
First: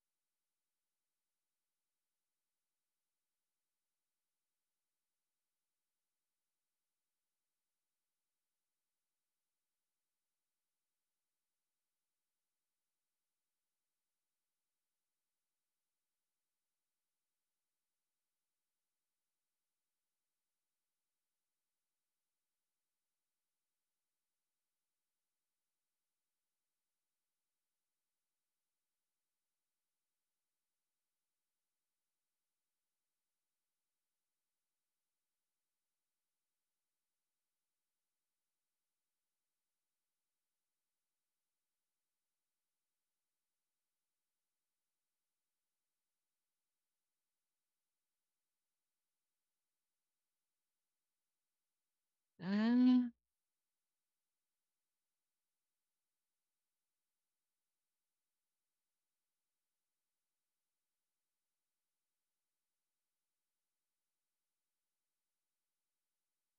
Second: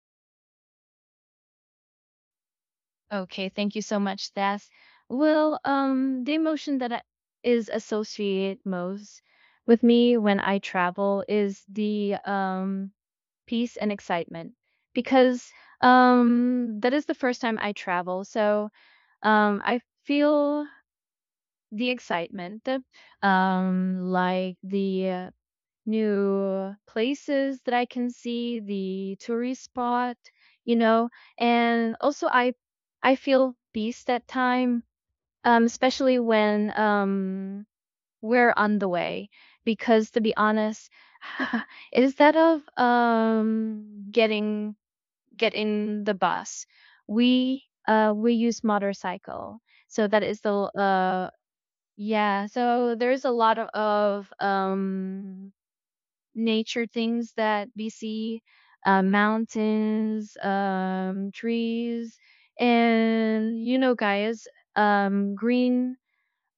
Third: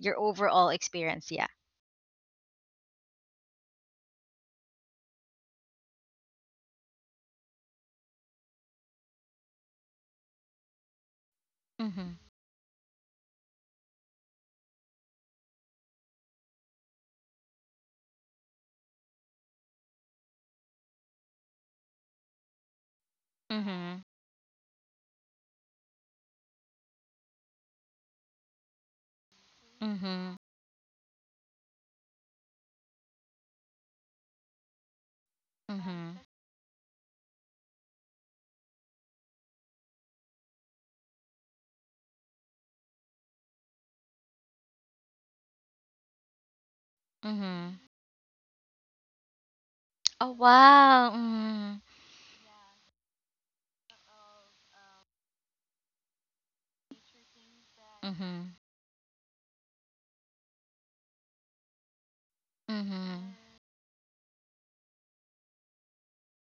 Speaker 1: your overall experience. Yeah.
Speaker 3: Okay, thank you so much, Tess. Well, the emotion that I- is associated most with me when I travel is
Speaker 1: Mm-hmm.
Speaker 3: the peace and excitement, because that is the first time I travel. So I feel the excitement, the
Speaker 1: Mm-hmm.
Speaker 3: um like the uh, new places that I can see, the tourist spot,
Speaker 1: Mm-hmm.
Speaker 3: you know, and also I feel peace that time,
Speaker 1: Mm-hmm.
Speaker 3: especially when we're on the way, because to be honest, is that of getting get in the bus. We
Speaker 1: Mm-hmm.
Speaker 3: uh we use motorcycle. So that
Speaker 1: Oh
Speaker 3: is the
Speaker 1: wow. Mm-hmm.
Speaker 3: yeah, so
Speaker 2: Mm,
Speaker 3: there's a lot of nature things that we see,
Speaker 1: Mm-hmm.
Speaker 3: mountains, trees,
Speaker 1: Mm-hmm.
Speaker 3: and you know guys, um green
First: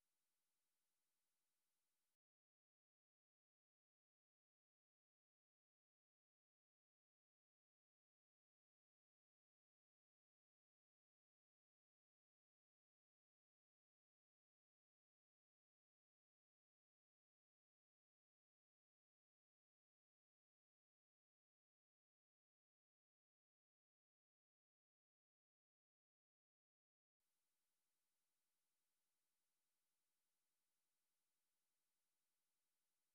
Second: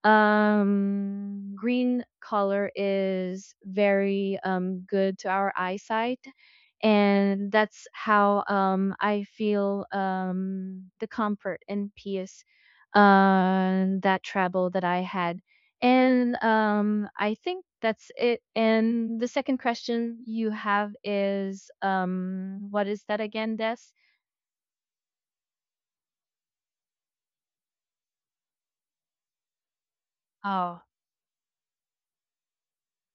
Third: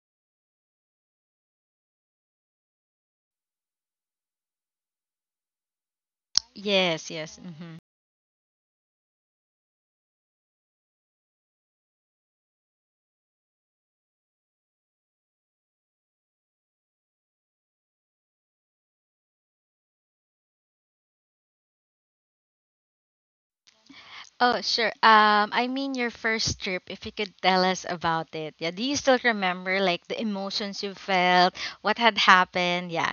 Speaker 3: green color is very good to our eyesight,
Speaker 1: Yes, yes.
Speaker 3: and
Speaker 1: Mm-hmm.
Speaker 3: that's how I feel the comfort and peace that travel that I had. And I think that's it. And the second question you have is what is that again, Des?
Speaker 1: Oh, sure. I mean your first trip, if you could tell us about it. Yeah. Do you still remember like the
Speaker 3: Oh,
Speaker 1: emotions you felt, what had happened? Yeah.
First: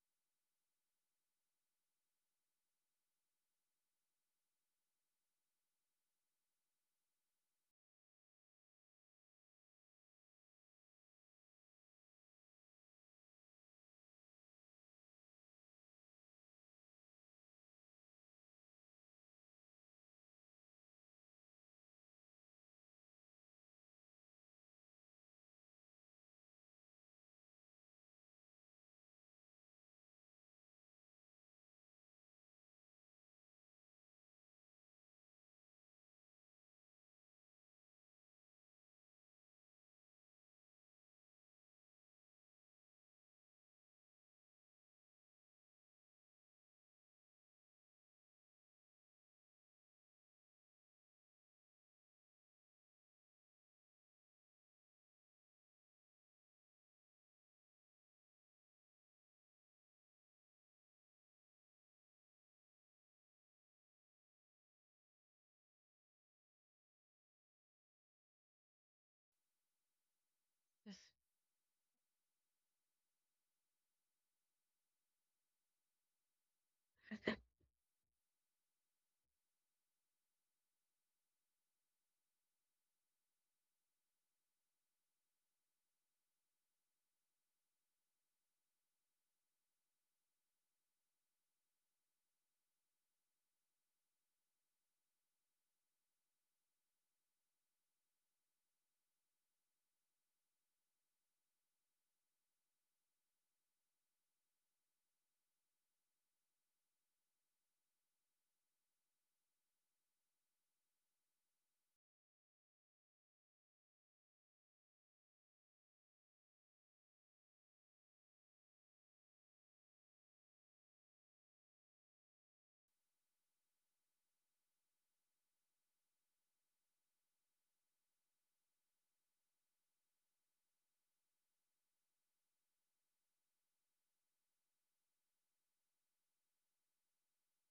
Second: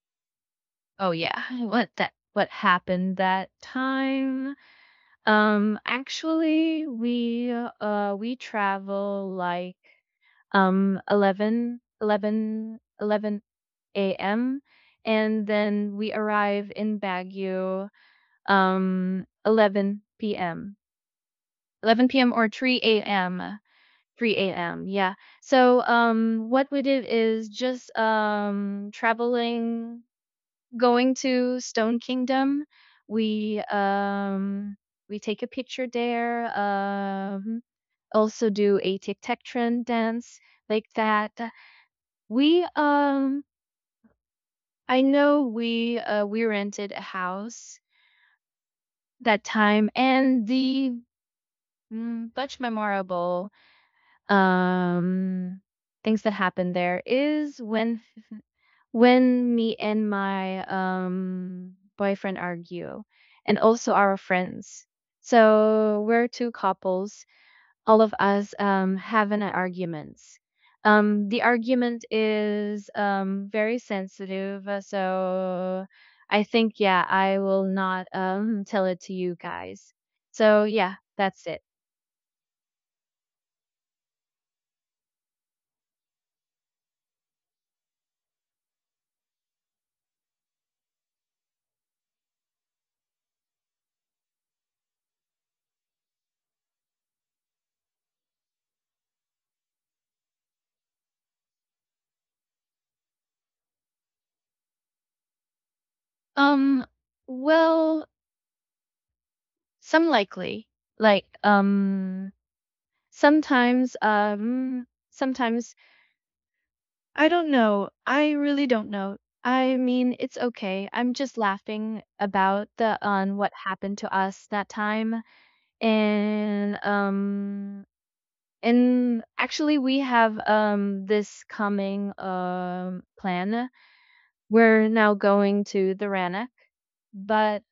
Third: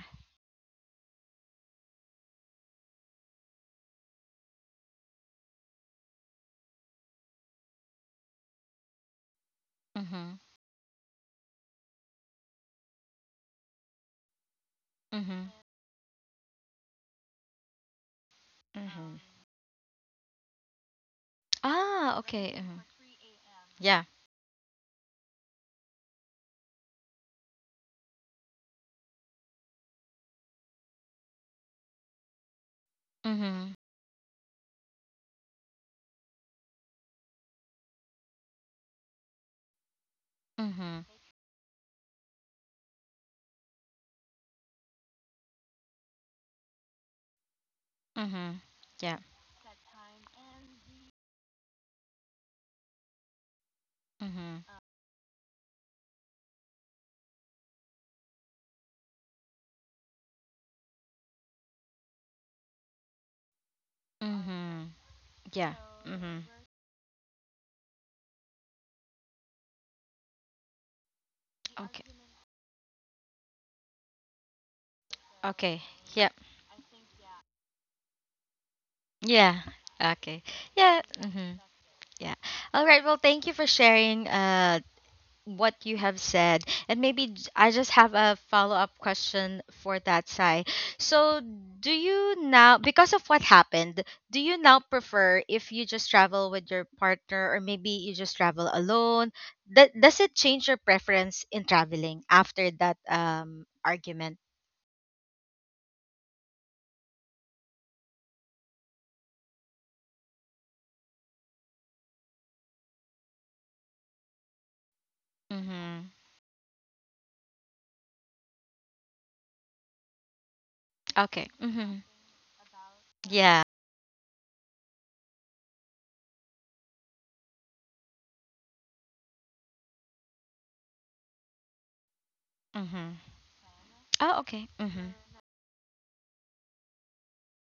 Speaker 3: oh yeah. What that? What happened that time? Actually, we travel like
Speaker 1: Mm-hmm.
Speaker 3: 11 a.m., and
Speaker 1: Mm-hmm.
Speaker 3: then we arrive in Baguio
Speaker 1: Mm-hmm.
Speaker 3: um 11 p.m.
Speaker 1: Ah,
Speaker 3: 11 p.m.
Speaker 1: okay.
Speaker 3: or
Speaker 1: Mm-hmm.
Speaker 3: 3 a.m.
Speaker 1: Yeah.
Speaker 3: 3 a.m. Yeah. So what we did is just traveling, going to Stone Kingdom. We
Speaker 1: Mm-hmm.
Speaker 3: um we take a picture there. Also do a tic-tac-tron dance like
Speaker 1: Mm-hmm.
Speaker 3: that. We I know we rented a house
Speaker 1: Mm-hmm. Yeah.
Speaker 3: that time, and the mm, much memorable
Speaker 1: Mm-hmm.
Speaker 3: um things that happened there is when me and my boyfriend argue, and also our
Speaker 1: Mm-hmm.
Speaker 3: friends.
Speaker 1: Yeah.
Speaker 3: So we're
Speaker 1: Mm-hmm.
Speaker 3: two couples, all of us having an arguments. The
Speaker 1: Okay.
Speaker 3: argument is very sensitive,
Speaker 1: Okay.
Speaker 3: so
Speaker 1: Yeah.
Speaker 3: I think yeah, I will not tell it to you
Speaker 1: Yeah.
Speaker 3: guys.
Speaker 1: Okay.
Speaker 3: So
Speaker 1: Yeah.
Speaker 3: yeah, that's
Speaker 1: Mm-hmm.
Speaker 3: it.
Speaker 1: Yeah. All right. Well, thank you for sharing what you have said. And maybe I just have a follow up question for that, Sai. So, do you now, because of what happened, do you now prefer if you just travel with your partner or maybe you just travel alone? Does it change your preference in traveling after that argument?
Speaker 3: Um, well, some likely, like um sometimes um sometimes
Speaker 1: Mm-hmm.
Speaker 3: I don't know. I really don't know. I mean, it's okay. I'm just
Speaker 1: Okay. Mm-hmm.
Speaker 3: laughing about the on what
Speaker 1: Yeah.
Speaker 3: happened to us that time. And and actually we have this coming
Speaker 1: Mm-hmm.
Speaker 3: plan,
Speaker 1: Oh, okay.
Speaker 3: we're
Speaker 1: Mm-hmm.
Speaker 3: now going to the Rannoch, but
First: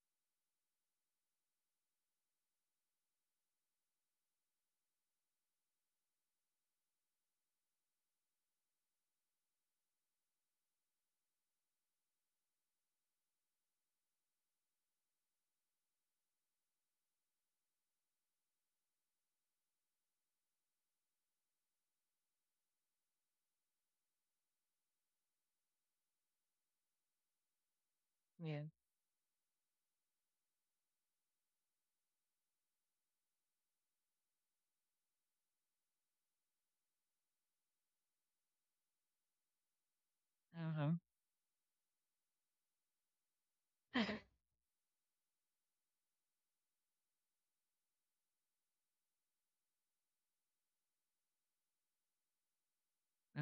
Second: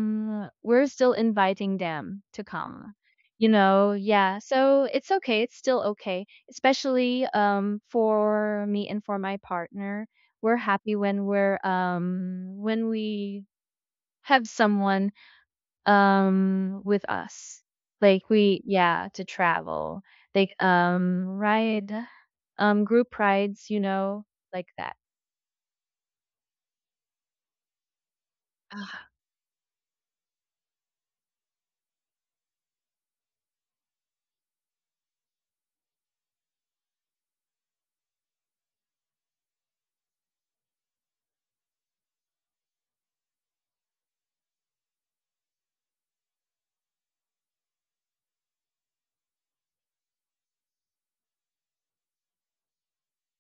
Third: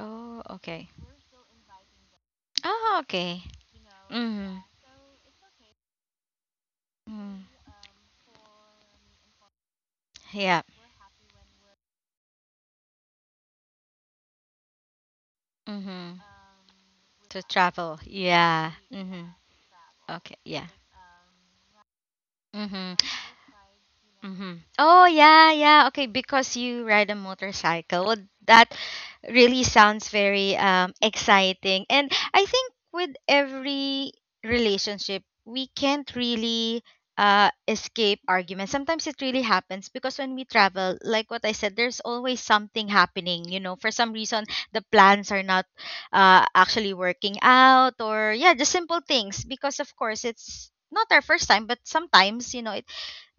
Speaker 1: Oh,
Speaker 3: we're
Speaker 1: okay.
Speaker 3: still inviting them to come,
Speaker 1: Oh, okay.
Speaker 3: you know. Yeah,
Speaker 1: Mm-hmm.
Speaker 3: so it's okay, it's still okay, especially
Speaker 1: Mm-hmm.
Speaker 3: for me and for my partner, we're
Speaker 1: Yeah.
Speaker 3: happy when we have someone
Speaker 1: Mm-hmm.
Speaker 3: with
Speaker 1: To
Speaker 3: us,
Speaker 1: travel.
Speaker 3: like we
Speaker 1: Yeah.
Speaker 3: yeah to
Speaker 1: Mhm.
Speaker 3: travel,
Speaker 1: Okay.
Speaker 3: like
Speaker 1: Yeah.
Speaker 3: ride
Speaker 1: Mhm.
Speaker 3: group rides, you know,
Speaker 1: Mm-hmm.
Speaker 3: like that.
Speaker 1: Oh yeah, yeah. Okay, because you ride a motorcycle. Well,
Speaker 2: yeah.
Speaker 1: that
Speaker 3: Ah,
Speaker 1: really sounds very exciting. And I think with every relationship, we can't really escape arguments. Sometimes it really happens because when we
Speaker 2: Uh-huh.
Speaker 1: travel, like what I said, there's always something happening, you know. For some reason, the plans are not actually working out or yeah, just simple things because of course it's not our first time, but sometimes, you know, it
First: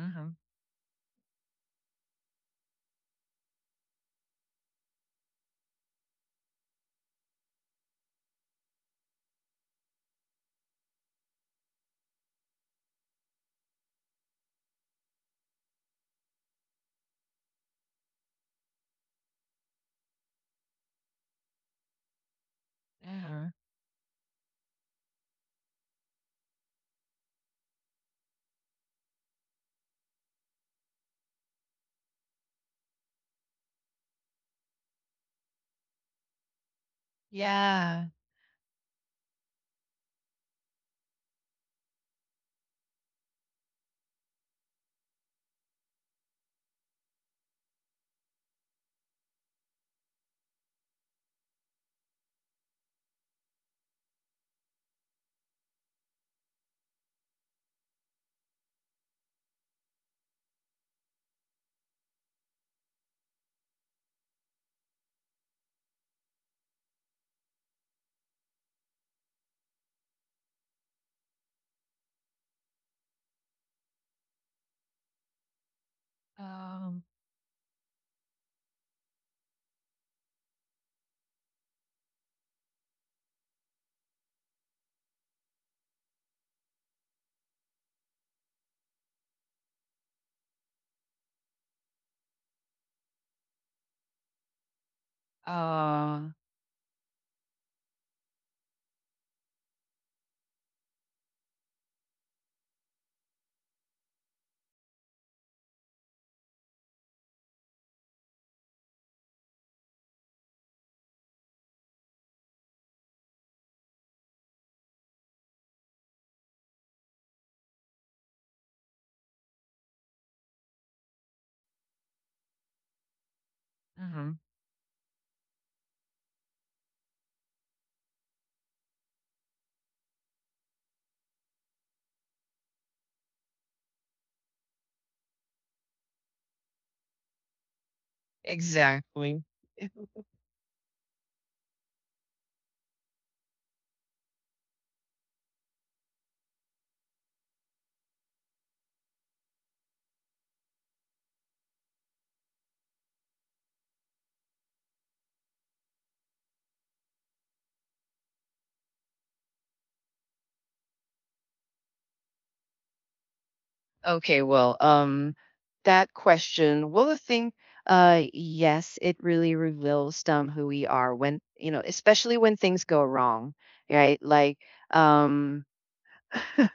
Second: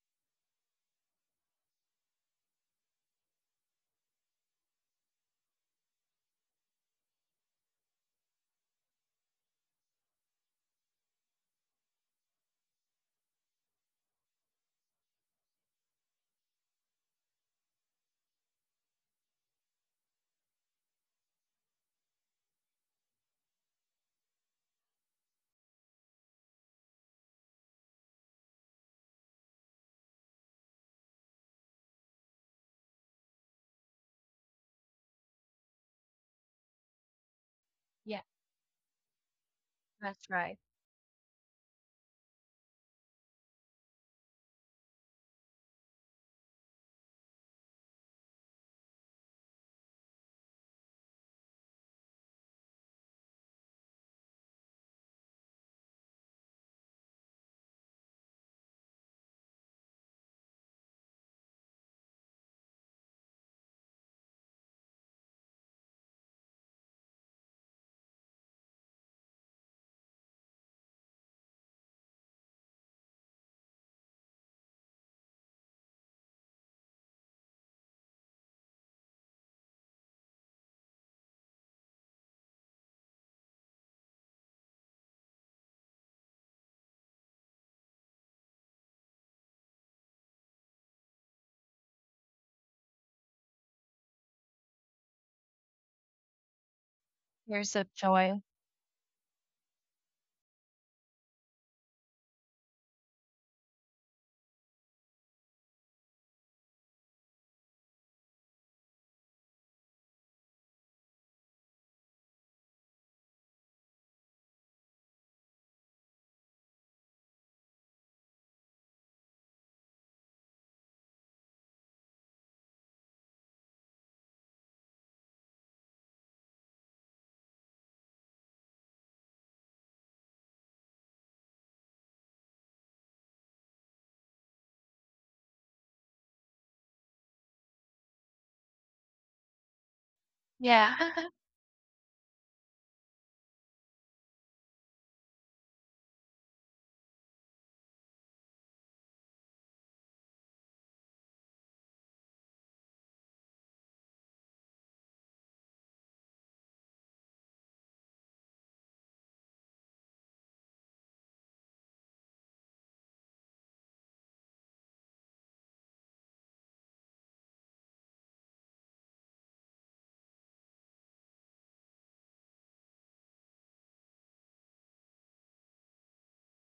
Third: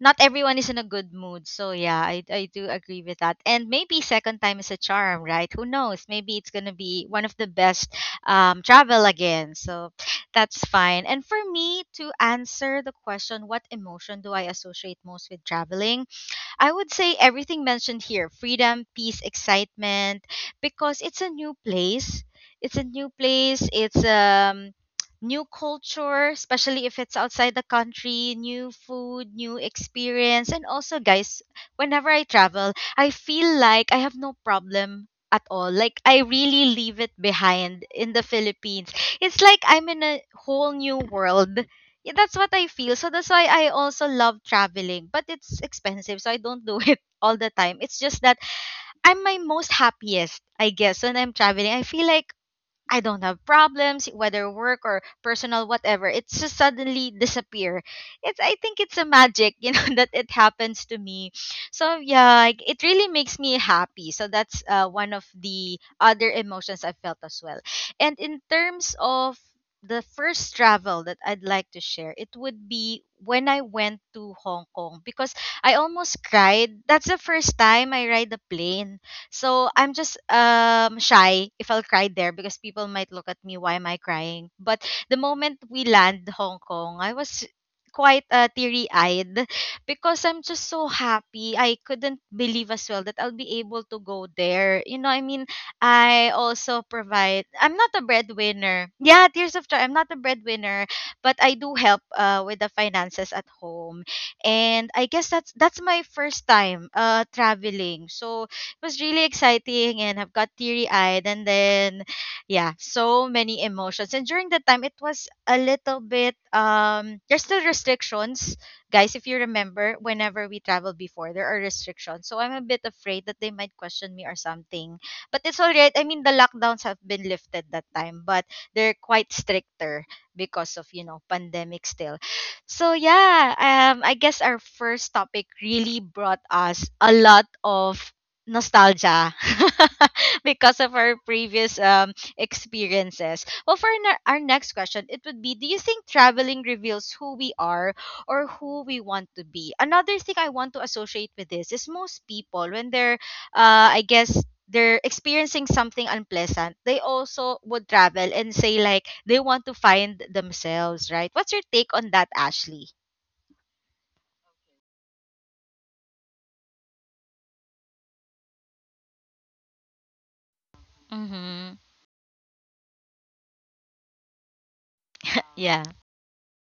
Speaker 1: not everyone is in a good mood. So yeah, I do agree with that. And maybe second time is a charm, right? Who knows? Maybe it's gonna be one of the best travel again. So that's fine. And for me to answer the question, what emotion do I associate most with traveling? I would say everything mentioned here: freedom, peace, excitement, because it's a new place. It's a new
Speaker 2: Uh-huh.
Speaker 1: place. It's new culture, especially if it's outside the country, new food, new experience. And also guys, whenever I travel, I feel like I have no problem at all. Like I really leave it behind
Speaker 2: Yeah.
Speaker 1: in
Speaker 3: yeah,
Speaker 1: the Philippines. It's like I'm in a
Speaker 3: that's right.
Speaker 1: whole new world, yeah, that's what I feel. So that's why I also love traveling, but it's expensive, so I don't do it all the time. It's just that I'm my most happiest, I guess, when I'm traveling. I feel like I don't have problems, whether work or personal, whatever. It's just suddenly disappear. It's I think it's a magic, you know, that it happens to me. So yeah, like, it really makes me happy. So that's one of the other emotions I felt as well. And in terms of the first travel that I'd like to share, it would be when I went to Hong Kong because I almost cried.
Speaker 2: Um.
Speaker 1: That's the first time I ride a plane, so I'm just shy if I'll cry there because people might look at me, why am I crying? But the moment we land Hong Kong, I was quite teary-eyed because I'm just so happy. I couldn't believe as well that I'll be able to go there. You know, I mean, I
Speaker 2: Uh.
Speaker 1: also provide. I'm
Speaker 3: Years
Speaker 1: not
Speaker 3: of
Speaker 1: a
Speaker 3: joy.
Speaker 1: breadwinner. Yeah, tears of joy. I'm not a breadwinner, but I do help with the finances at home, and I guess that's my first time traveling. So it was really exciting and I've got teary eyed and then yeah, so many emotions. And during that time it was a little bit there's still restrictions. Guys, if you remember, whenever we traveled before, there are restrictions. So I'm a bit afraid that they might question me or
Speaker 2: Uh-huh.
Speaker 1: something. But it's all right. I mean, the lockdowns have been lifted that time, but they're quite stricter because of, you know, pandemic still. So yeah, I guess our first topic really brought us a lot of nostalgia.
Speaker 2: Exactly.
Speaker 1: Because of
Speaker 3: Yeah.
Speaker 1: our previous experiences. Well, our next question, it would be: do you think traveling reveals who we are or who we want to be? Another thing I want to associate with this is most people, when they're, I guess, they're experiencing something unpleasant, they also would travel and say, like, they want to find themselves, right? What's your take on that, Ashley?
Speaker 2: Okay, well, that question, well, the thing, yes, it really reveals who we are,
Speaker 1: Mm
Speaker 2: when,
Speaker 1: hmm.
Speaker 2: especially when things go wrong, right? Like, um,
Speaker 1: Yeah.
Speaker 2: we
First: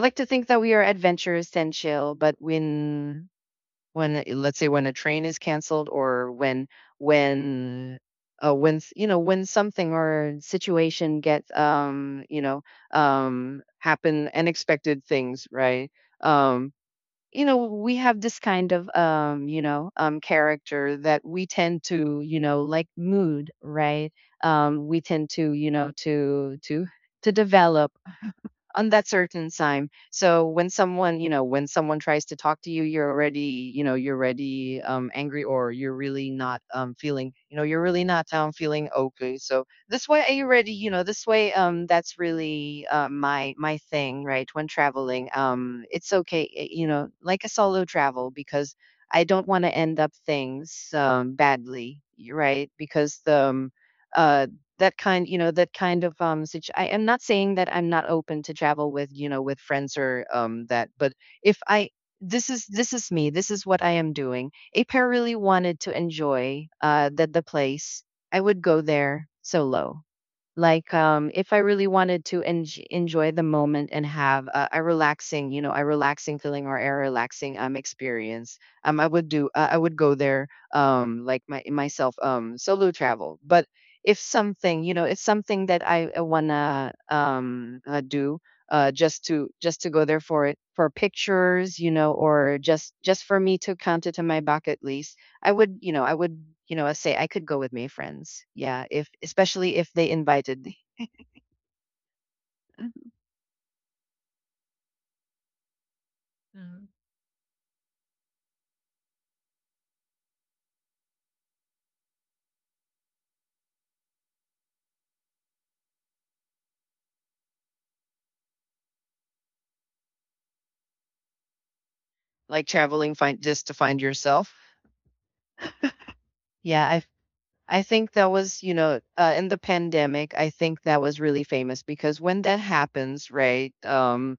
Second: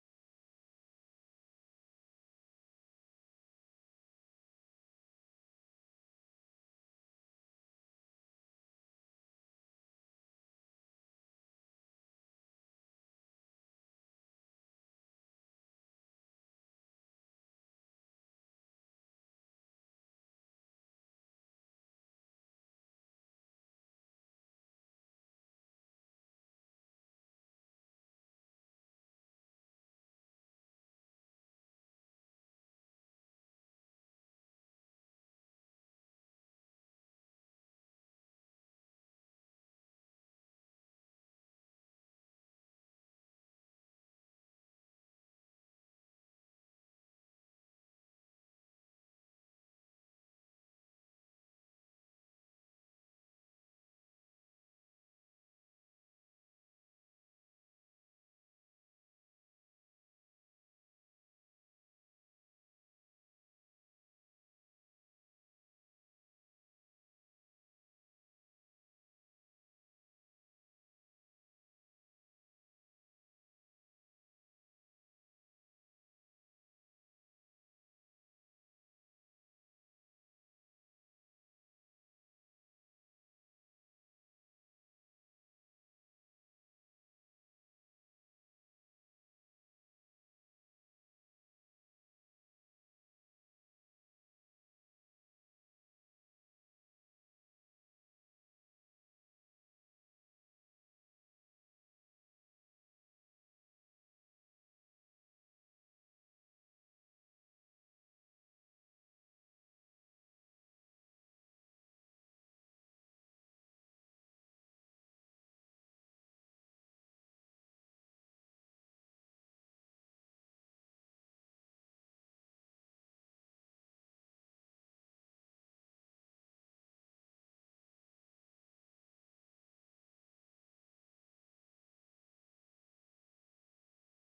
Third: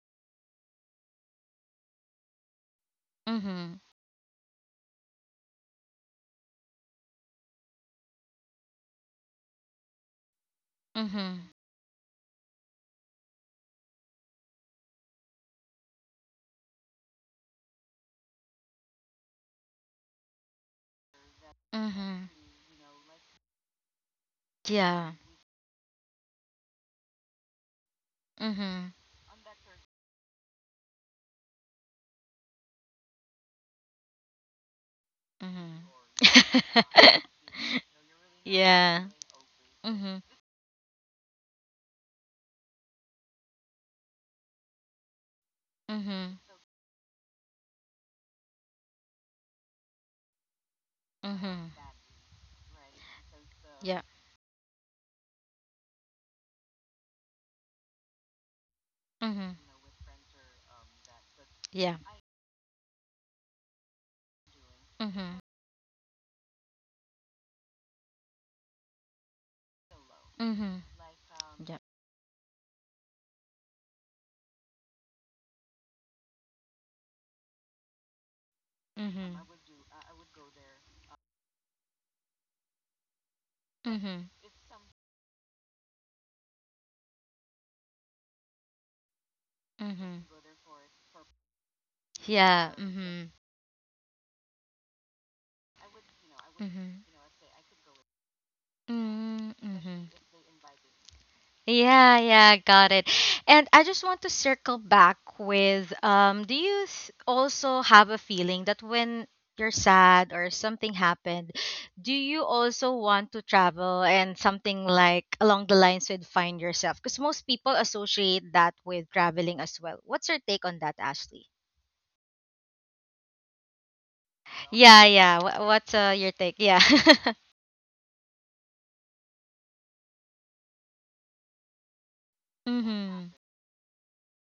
Speaker 2: like to think that we are adventurous and chill, but
Speaker 1: Mm hmm.
Speaker 2: when, let's say, when a train is canceled or when, when something or
Speaker 1: Mm
Speaker 2: situation
Speaker 1: hmm.
Speaker 2: gets, happen unexpected things, right? Um, we have this kind of, character that we tend
Speaker 1: Mm hmm.
Speaker 2: to, like mood, right. We
Speaker 1: Yeah.
Speaker 2: tend to, to develop
Speaker 1: Mm hmm.
Speaker 2: on that certain time. So when, someone you know when someone tries to talk to you, you're already, angry, or
Speaker 1: Mhm.
Speaker 2: you're really not, feeling
Speaker 1: Yeah.
Speaker 2: okay. So this
Speaker 1: Mhm.
Speaker 2: way I already you know this way, that's really, my thing, right. When traveling, it's
Speaker 1: Mhm.
Speaker 2: okay, like a solo travel, because I don't want to end up things,
Speaker 1: Mhm.
Speaker 2: badly, right, because the,
Speaker 1: Yeah.
Speaker 2: uh that kind of, I am not saying that I'm not open to travel with,
Speaker 1: Mhm.
Speaker 2: with friends, or, that, but if I
Speaker 1: Yeah.
Speaker 2: this is me, this is what I am doing. If I
Speaker 1: Mhm.
Speaker 2: really wanted to enjoy, that the place, I would go there solo.
Speaker 1: Mhm.
Speaker 2: Like, if I
Speaker 1: Yeah.
Speaker 2: really wanted to enjoy the moment and have a relaxing, a relaxing feeling, or a relaxing, experience.
Speaker 1: Mhm.
Speaker 2: I would go there, like my myself, solo travel. But if
Speaker 1: Mhm.
Speaker 2: something you know it's something that I wanna, do, just to go there
Speaker 1: Mhm.
Speaker 2: for it for pictures, or
Speaker 1: Yeah.
Speaker 2: just
Speaker 1: Mhm.
Speaker 2: for me to count it in my bucket list. I would,
Speaker 1: Mhm.
Speaker 2: say I could go with my friends, yeah, if
Speaker 1: Mm,
Speaker 2: especially if
Speaker 1: mhm.
Speaker 2: they invited me.
Speaker 1: Yeah, yeah, got it. And I just want to circle back with
Speaker 2: Mhm.
Speaker 1: also have a feeling that when you're sad or something happened, do you also want to travel and something like along the lines with find yourself? Because most people associate that with traveling as well. What's your take on that, Ashley?
Speaker 2: Like traveling, find, just to find yourself.
Speaker 1: Yeah, yeah. What's your take? Yeah.
Speaker 2: Yeah, i i think that was, in the pandemic, I think that was really famous, because when that
Speaker 1: Mhm.
Speaker 2: happens, right,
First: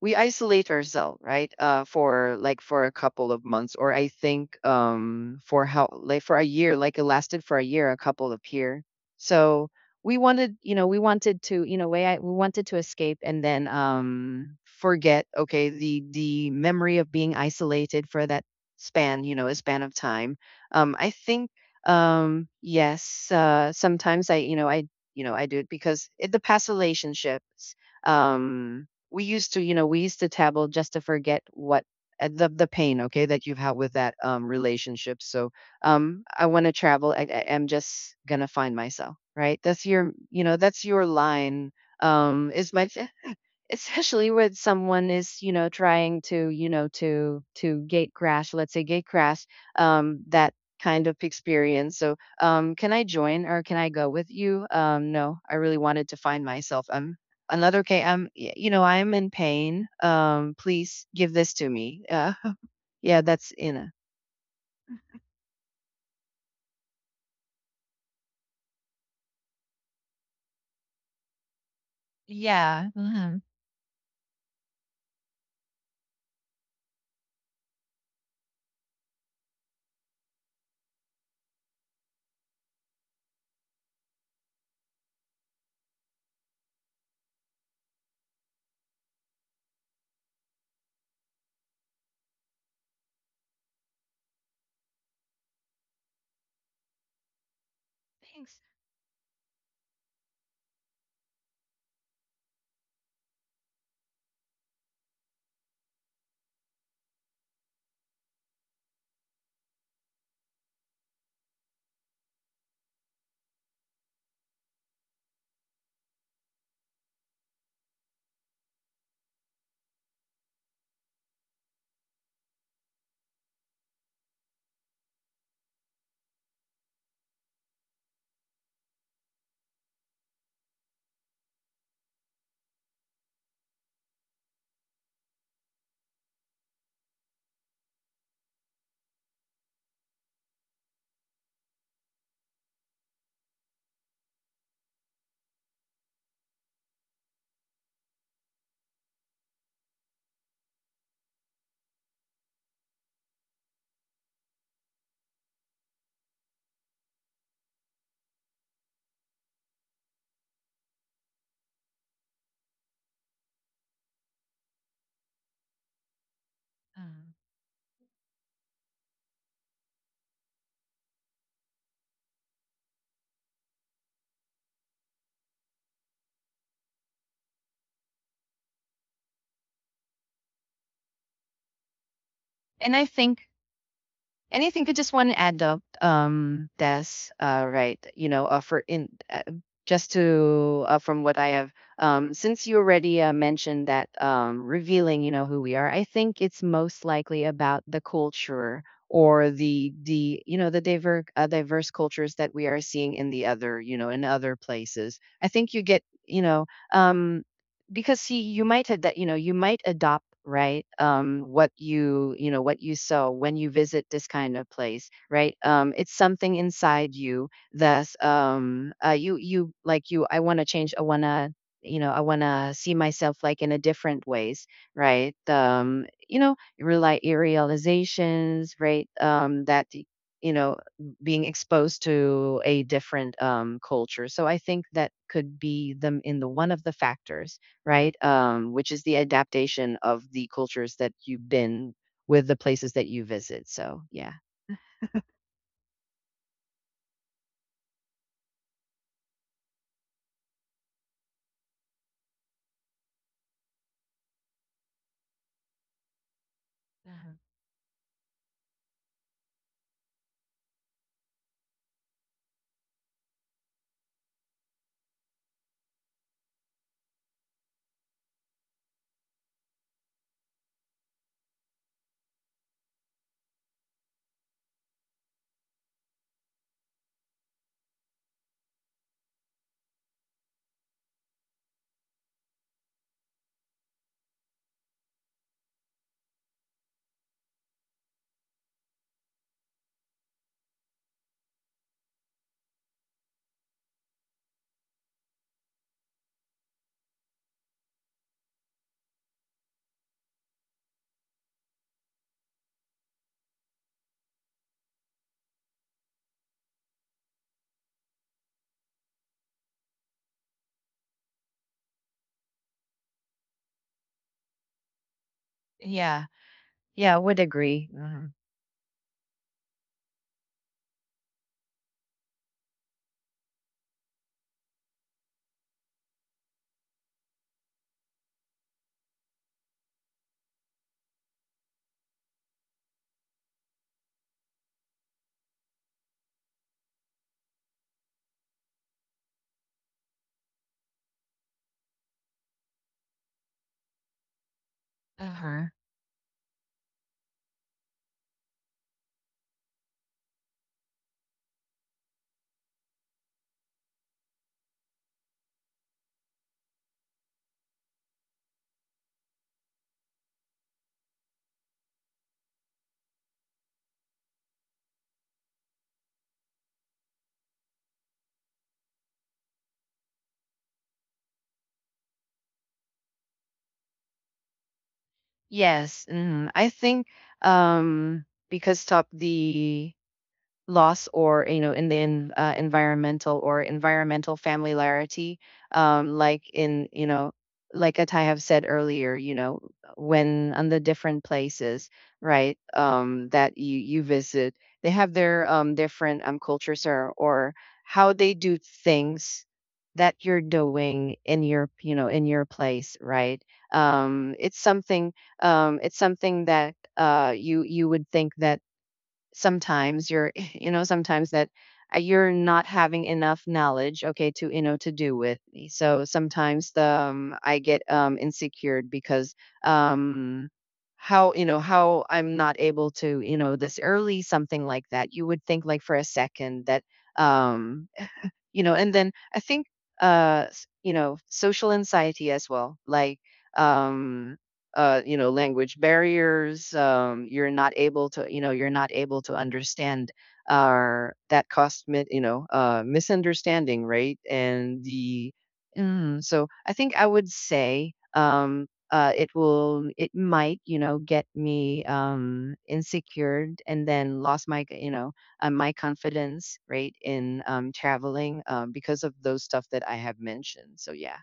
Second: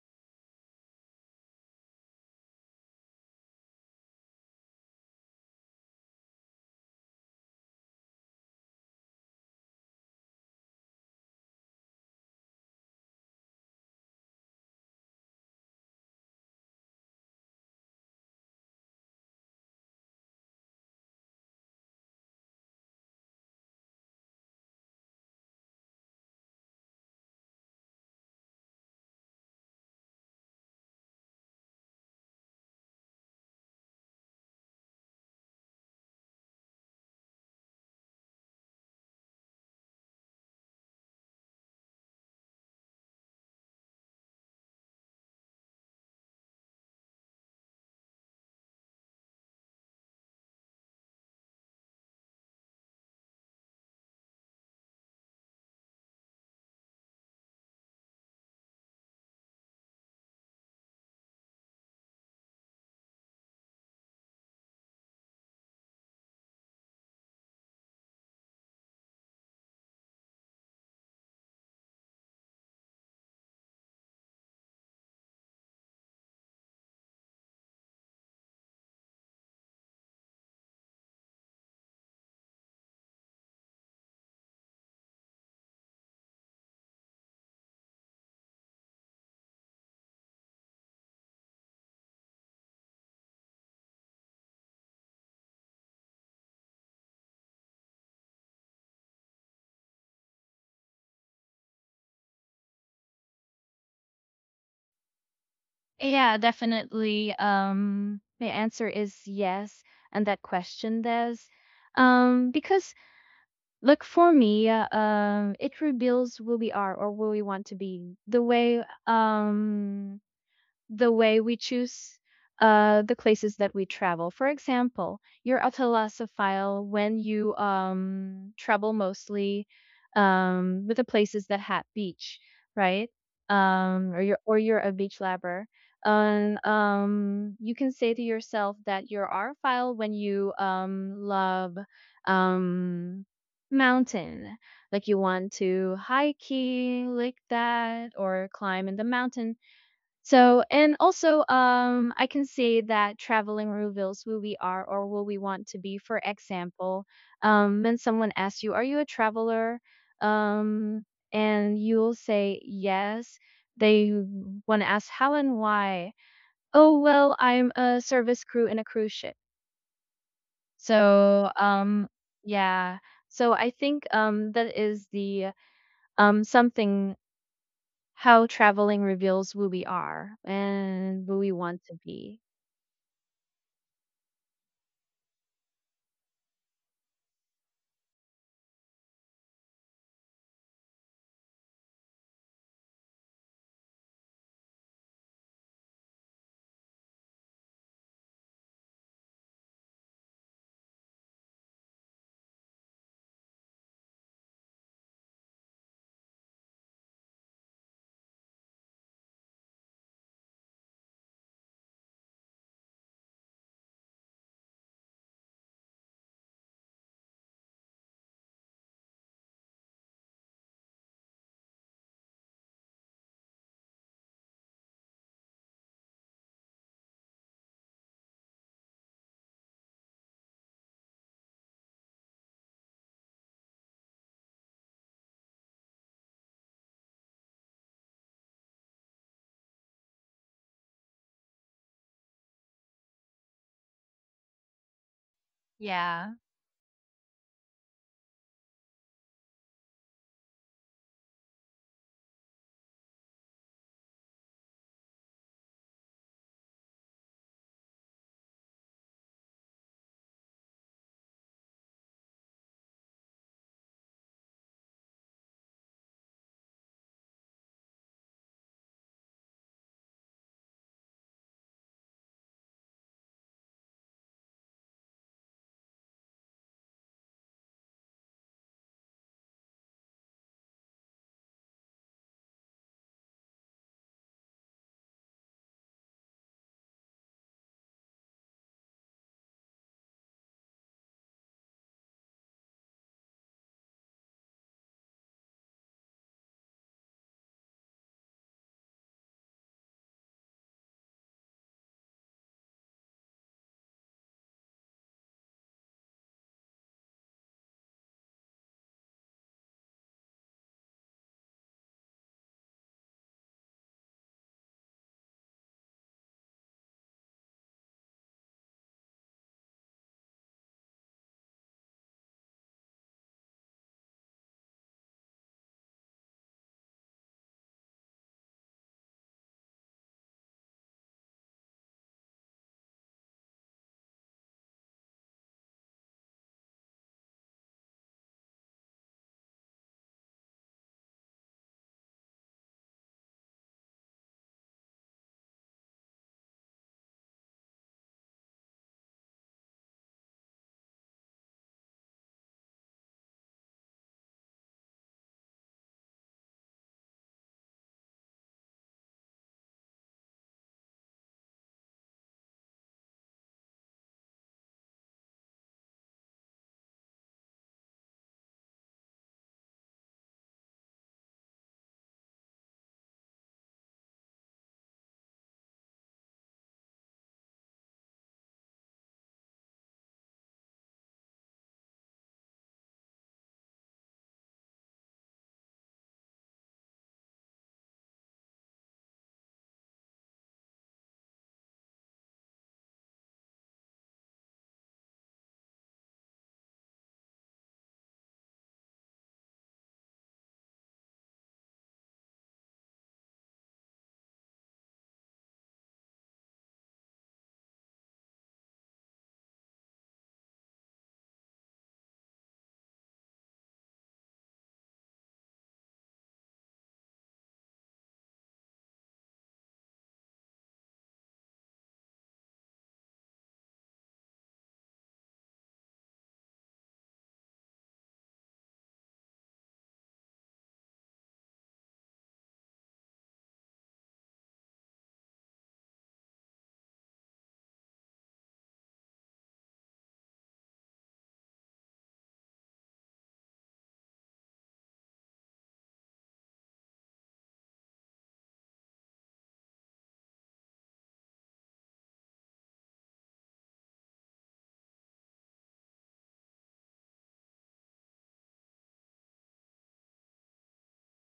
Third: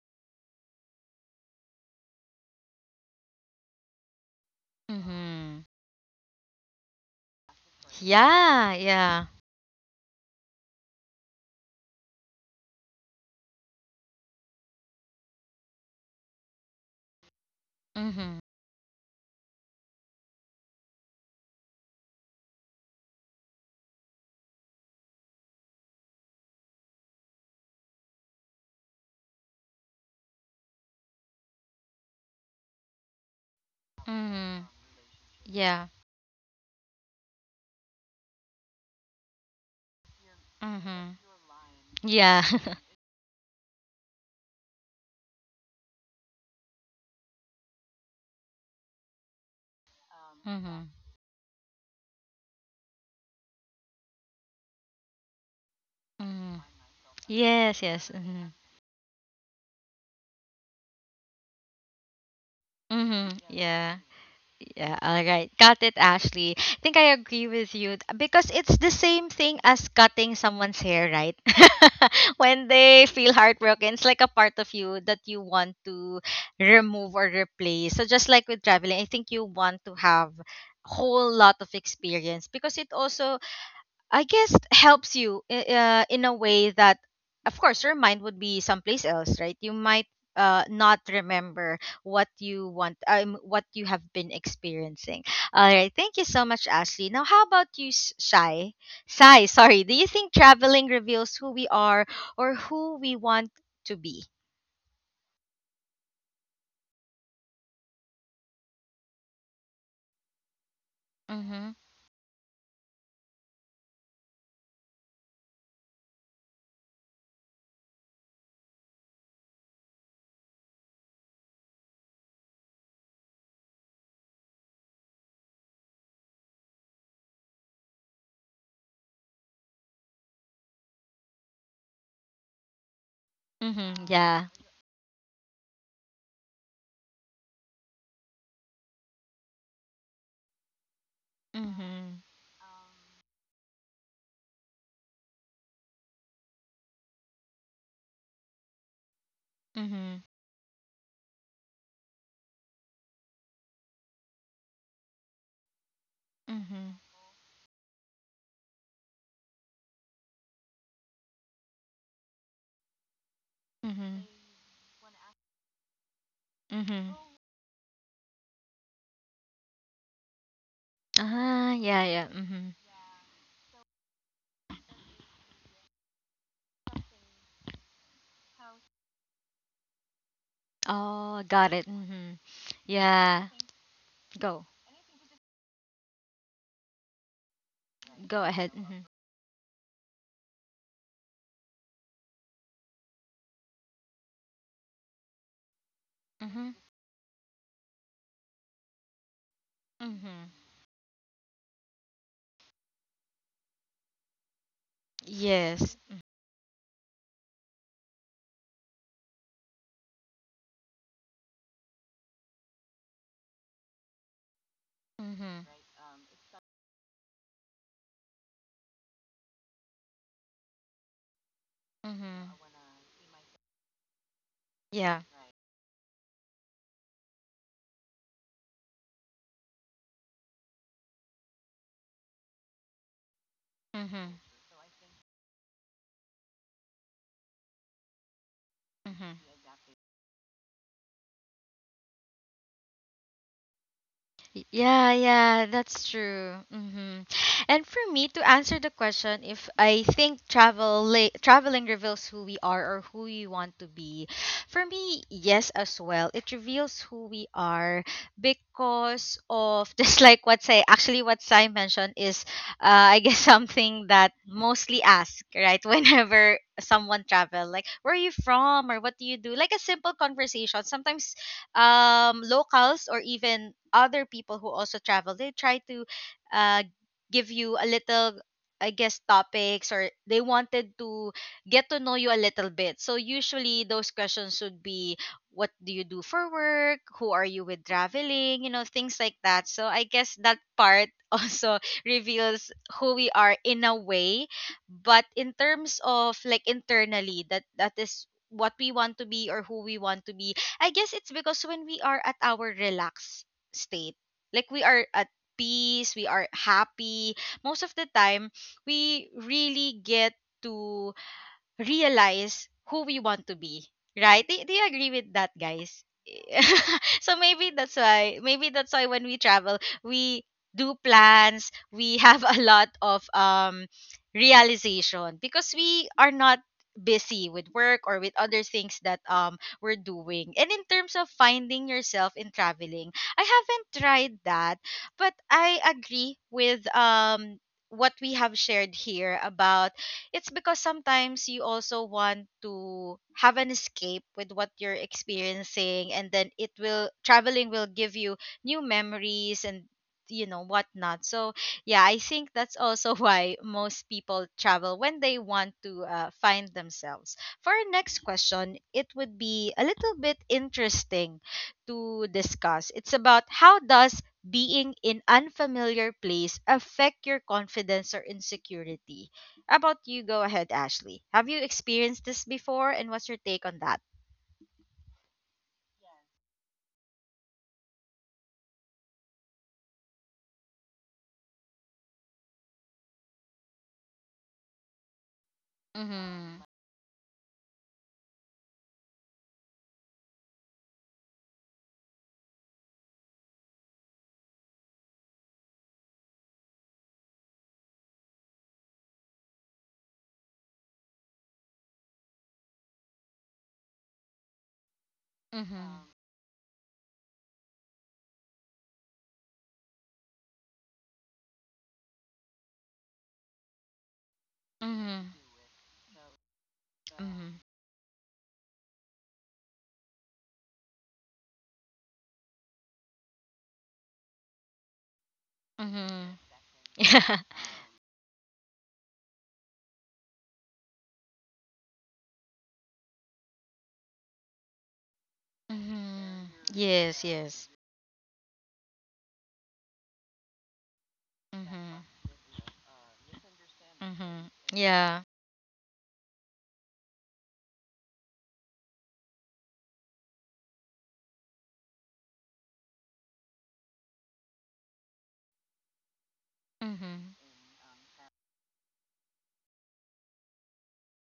Speaker 2: we isolate ourselves, right, for like, for a couple of months, or I think, for
Speaker 1: Mhm.
Speaker 2: how, like, for a year, like, it lasted for a year, a couple of
Speaker 1: Yeah,
Speaker 2: year.
Speaker 1: yeah.
Speaker 2: So, we wanted to, we wanted to escape, and then, forget, okay, the memory of being isolated for
Speaker 1: Mhm.
Speaker 2: that, span you know a span of time. I think, yes, sometimes, I you know I do it, because in the past relationships, Um, we used to tabble, just to forget what, the pain, okay, that you've had with that,
Speaker 1: Mhm.
Speaker 2: relationship. So,
Speaker 1: Yeah.
Speaker 2: I want to travel. I'm just gonna find myself, right? That's your, that's your
Speaker 1: Mhm.
Speaker 2: line.
Speaker 1: Yeah.
Speaker 2: Is my, especially when someone is, trying to, gate crash, let's say, gate crash, that
Speaker 1: Mhm.
Speaker 2: kind of experience. So, can I join, or can I go with you? No, I really wanted to find
Speaker 1: Mhm.
Speaker 2: myself. I'm another,
Speaker 1: Yes,
Speaker 2: okay,
Speaker 1: yes.
Speaker 2: I'm
Speaker 1: Mhm.
Speaker 2: y- you know I'm in pain, please give this to me. Yeah,
Speaker 1: Mhm.
Speaker 2: that's in a.
Speaker 1: Yeah. Yeah, all right. Got it, Ashley. I think I agree with you because it's the same thing as cutting someone's hair, right? When
Speaker 2: Yeah,
Speaker 1: they feel
Speaker 2: mhm.
Speaker 1: heartbroken, it's like a part of you that you want to remove or replace. So just like with traveling, I think you want to have whole lot of experience because it also, I guess, helps you in a way that, of course, your mind would be someplace else, right? You might not remember what you want, what you have been experiencing. All right, thank you so much, Ashley. Now, how about you,
Speaker 2: Thanks.
Speaker 1: Shai? Shai, sorry. Do you think traveling reveals who we are or who we want to be?
Speaker 3: yeah definitely my answer is yes, and that question does
Speaker 1: Mm-hmm.
Speaker 3: because look, for me, it reveals who we are or who we want to be, the way the way we choose the places that we travel. For example, you're a philosophile when you travel mostly with the places that have beach, right?
Speaker 1: Mm-hmm. Yeah.
Speaker 3: Or you're a beach lover. And you can say to yourself that you're a file when you love
Speaker 1: Mm-hmm.
Speaker 3: um, mountain, like you want to hiking like that or climb in the mountain.
Speaker 1: Mm-hmm.
Speaker 3: So, and also, I can say that traveling reveals who we are or who we want to be. For
Speaker 1: Mm-hmm.
Speaker 3: example, when someone asks you, "Are you a traveler?" Um, and you'll say yes. They
Speaker 1: Mm-hmm.
Speaker 3: want to ask how and why. Oh
Speaker 2: Uh,
Speaker 1: Mm-hmm.
Speaker 3: well, I'm a service crew in a cruise ship. So,
Speaker 1: Ah, yeah, yeah. Mm-hmm.
Speaker 3: yeah. So I think that is the something how traveling reveals who we are and who
Speaker 1: Oh,
Speaker 3: we
Speaker 1: got
Speaker 3: want
Speaker 1: it.
Speaker 3: to
Speaker 1: Mhm.
Speaker 3: be.
Speaker 2: and I
Speaker 1: Yeah.
Speaker 2: think,
Speaker 1: Go.
Speaker 2: anything, I just, one adult, does, right,
Speaker 1: Go ahead.
Speaker 2: for
Speaker 1: Mhm.
Speaker 2: in, just to, from what I have, since you already, mentioned that, revealing, who we are, I think it's
Speaker 1: Mhm.
Speaker 2: most likely about the culture, or the
Speaker 1: Mhm.
Speaker 2: you know the diverse, diverse cultures that we are seeing in the other you know in other places. I think you
Speaker 1: Yes.
Speaker 2: get, um because, see, you might had that, you might adopt, right, what you saw when you visit this kind of place, right.
Speaker 1: Mhm.
Speaker 2: It's something inside you that's, you you like you I want to change, I want
Speaker 1: Mhm.
Speaker 2: to see myself, like in a different ways,
Speaker 1: Yeah.
Speaker 2: right. Rely realizations, right, that y- you know being exposed to a different, culture.
Speaker 1: Mhm.
Speaker 2: So I think that could be them in the one of the factors, right? Which is the
Speaker 1: Mhm.
Speaker 2: adaptation of the cultures that you've been with, the places that you visit. So, yeah.
Speaker 1: Yeah, yeah, that's
Speaker 3: Yeah.
Speaker 1: true. Hmm. And for me to answer the question, if I think traveling reveals who we are or who we want to be, for me, yes, as well. It reveals who
Speaker 2: Uh-huh.
Speaker 1: we are because of just like what say actually what Sai mentioned is, I guess, something that mostly ask, right? Whenever someone travel, like where are you from or what do you do, like a simple conversation sometimes. Locals or even other people who also travel, they try to uh, give you a little, I guess, topics, or they wanted to get to know you a little bit. So usually those questions would be, what do you do for work? Who are you with traveling? You know, things like that. So I guess that part also reveals who we are in a way, but in terms of like internally, that that is what we want to be or who we want to be, I guess it's because when we are at our relaxed state, like we are at peace, we are happy, most of the time we really get to realize who we want to be, right? Do you agree with that, guys?
Speaker 2: Yeah. Yeah,
Speaker 1: So
Speaker 2: would
Speaker 1: maybe
Speaker 2: agree.
Speaker 1: that's
Speaker 2: Mhm.
Speaker 1: why, maybe that's why when we travel, we do plans, we have a lot of realization because we are not busy with work or with other things that we're doing. And in terms of finding yourself in traveling, I haven't tried that, but I agree with what we have shared here about it's because sometimes you also want to have an escape with what you're
Speaker 2: Huh.
Speaker 1: experiencing, and then it will traveling will give you new memories and, you know, whatnot. So yeah, I think that's also why most people travel when they want to find themselves. For our next question, it would be a little bit interesting to discuss. It's about how does being in unfamiliar place affect your confidence or insecurity. How about you, go ahead, Ashley. Have you experienced this before, and what's your take on that?
Speaker 2: Yes, mhm. I think, because top the loss, or, in the, environmental, or environmental familiarity, like
Speaker 1: Mm-hmm.
Speaker 2: in, like, as I have said earlier, when, on the different places, right, that you visit, they have their, different, cultures, or how they do things that you're doing in your, in your place, right. It's something, it's
Speaker 1: Mm-hmm.
Speaker 2: something that, you would think that, sometimes you're sometimes that, you're not having enough knowledge, okay, to, to do
Speaker 1: Mm-hmm.
Speaker 2: with. So sometimes the,
Speaker 1: Mm-hmm.
Speaker 2: I get insecure, because, um how you know how I'm not able to, this early, something like that, you would think, like, for a
Speaker 1: Mm-hmm.
Speaker 2: second, that
Speaker 1: Yeah.
Speaker 2: um and then I think, social anxiety as well, like, um language
Speaker 1: Mm-hmm.
Speaker 2: barriers,
Speaker 1: Yes, yes.
Speaker 2: you're not able to understand, are that cost,
Speaker 1: Mm-hmm.
Speaker 2: misunderstanding, right,
Speaker 1: Mm-hmm.
Speaker 2: and
Speaker 1: Yeah.
Speaker 2: the. Mm, so I think I would say, it might, get me, insecured, and then lost my, my confidence, right,
Speaker 1: Mm-hmm.
Speaker 2: in, traveling, because of those stuff that I have mentioned. So yeah.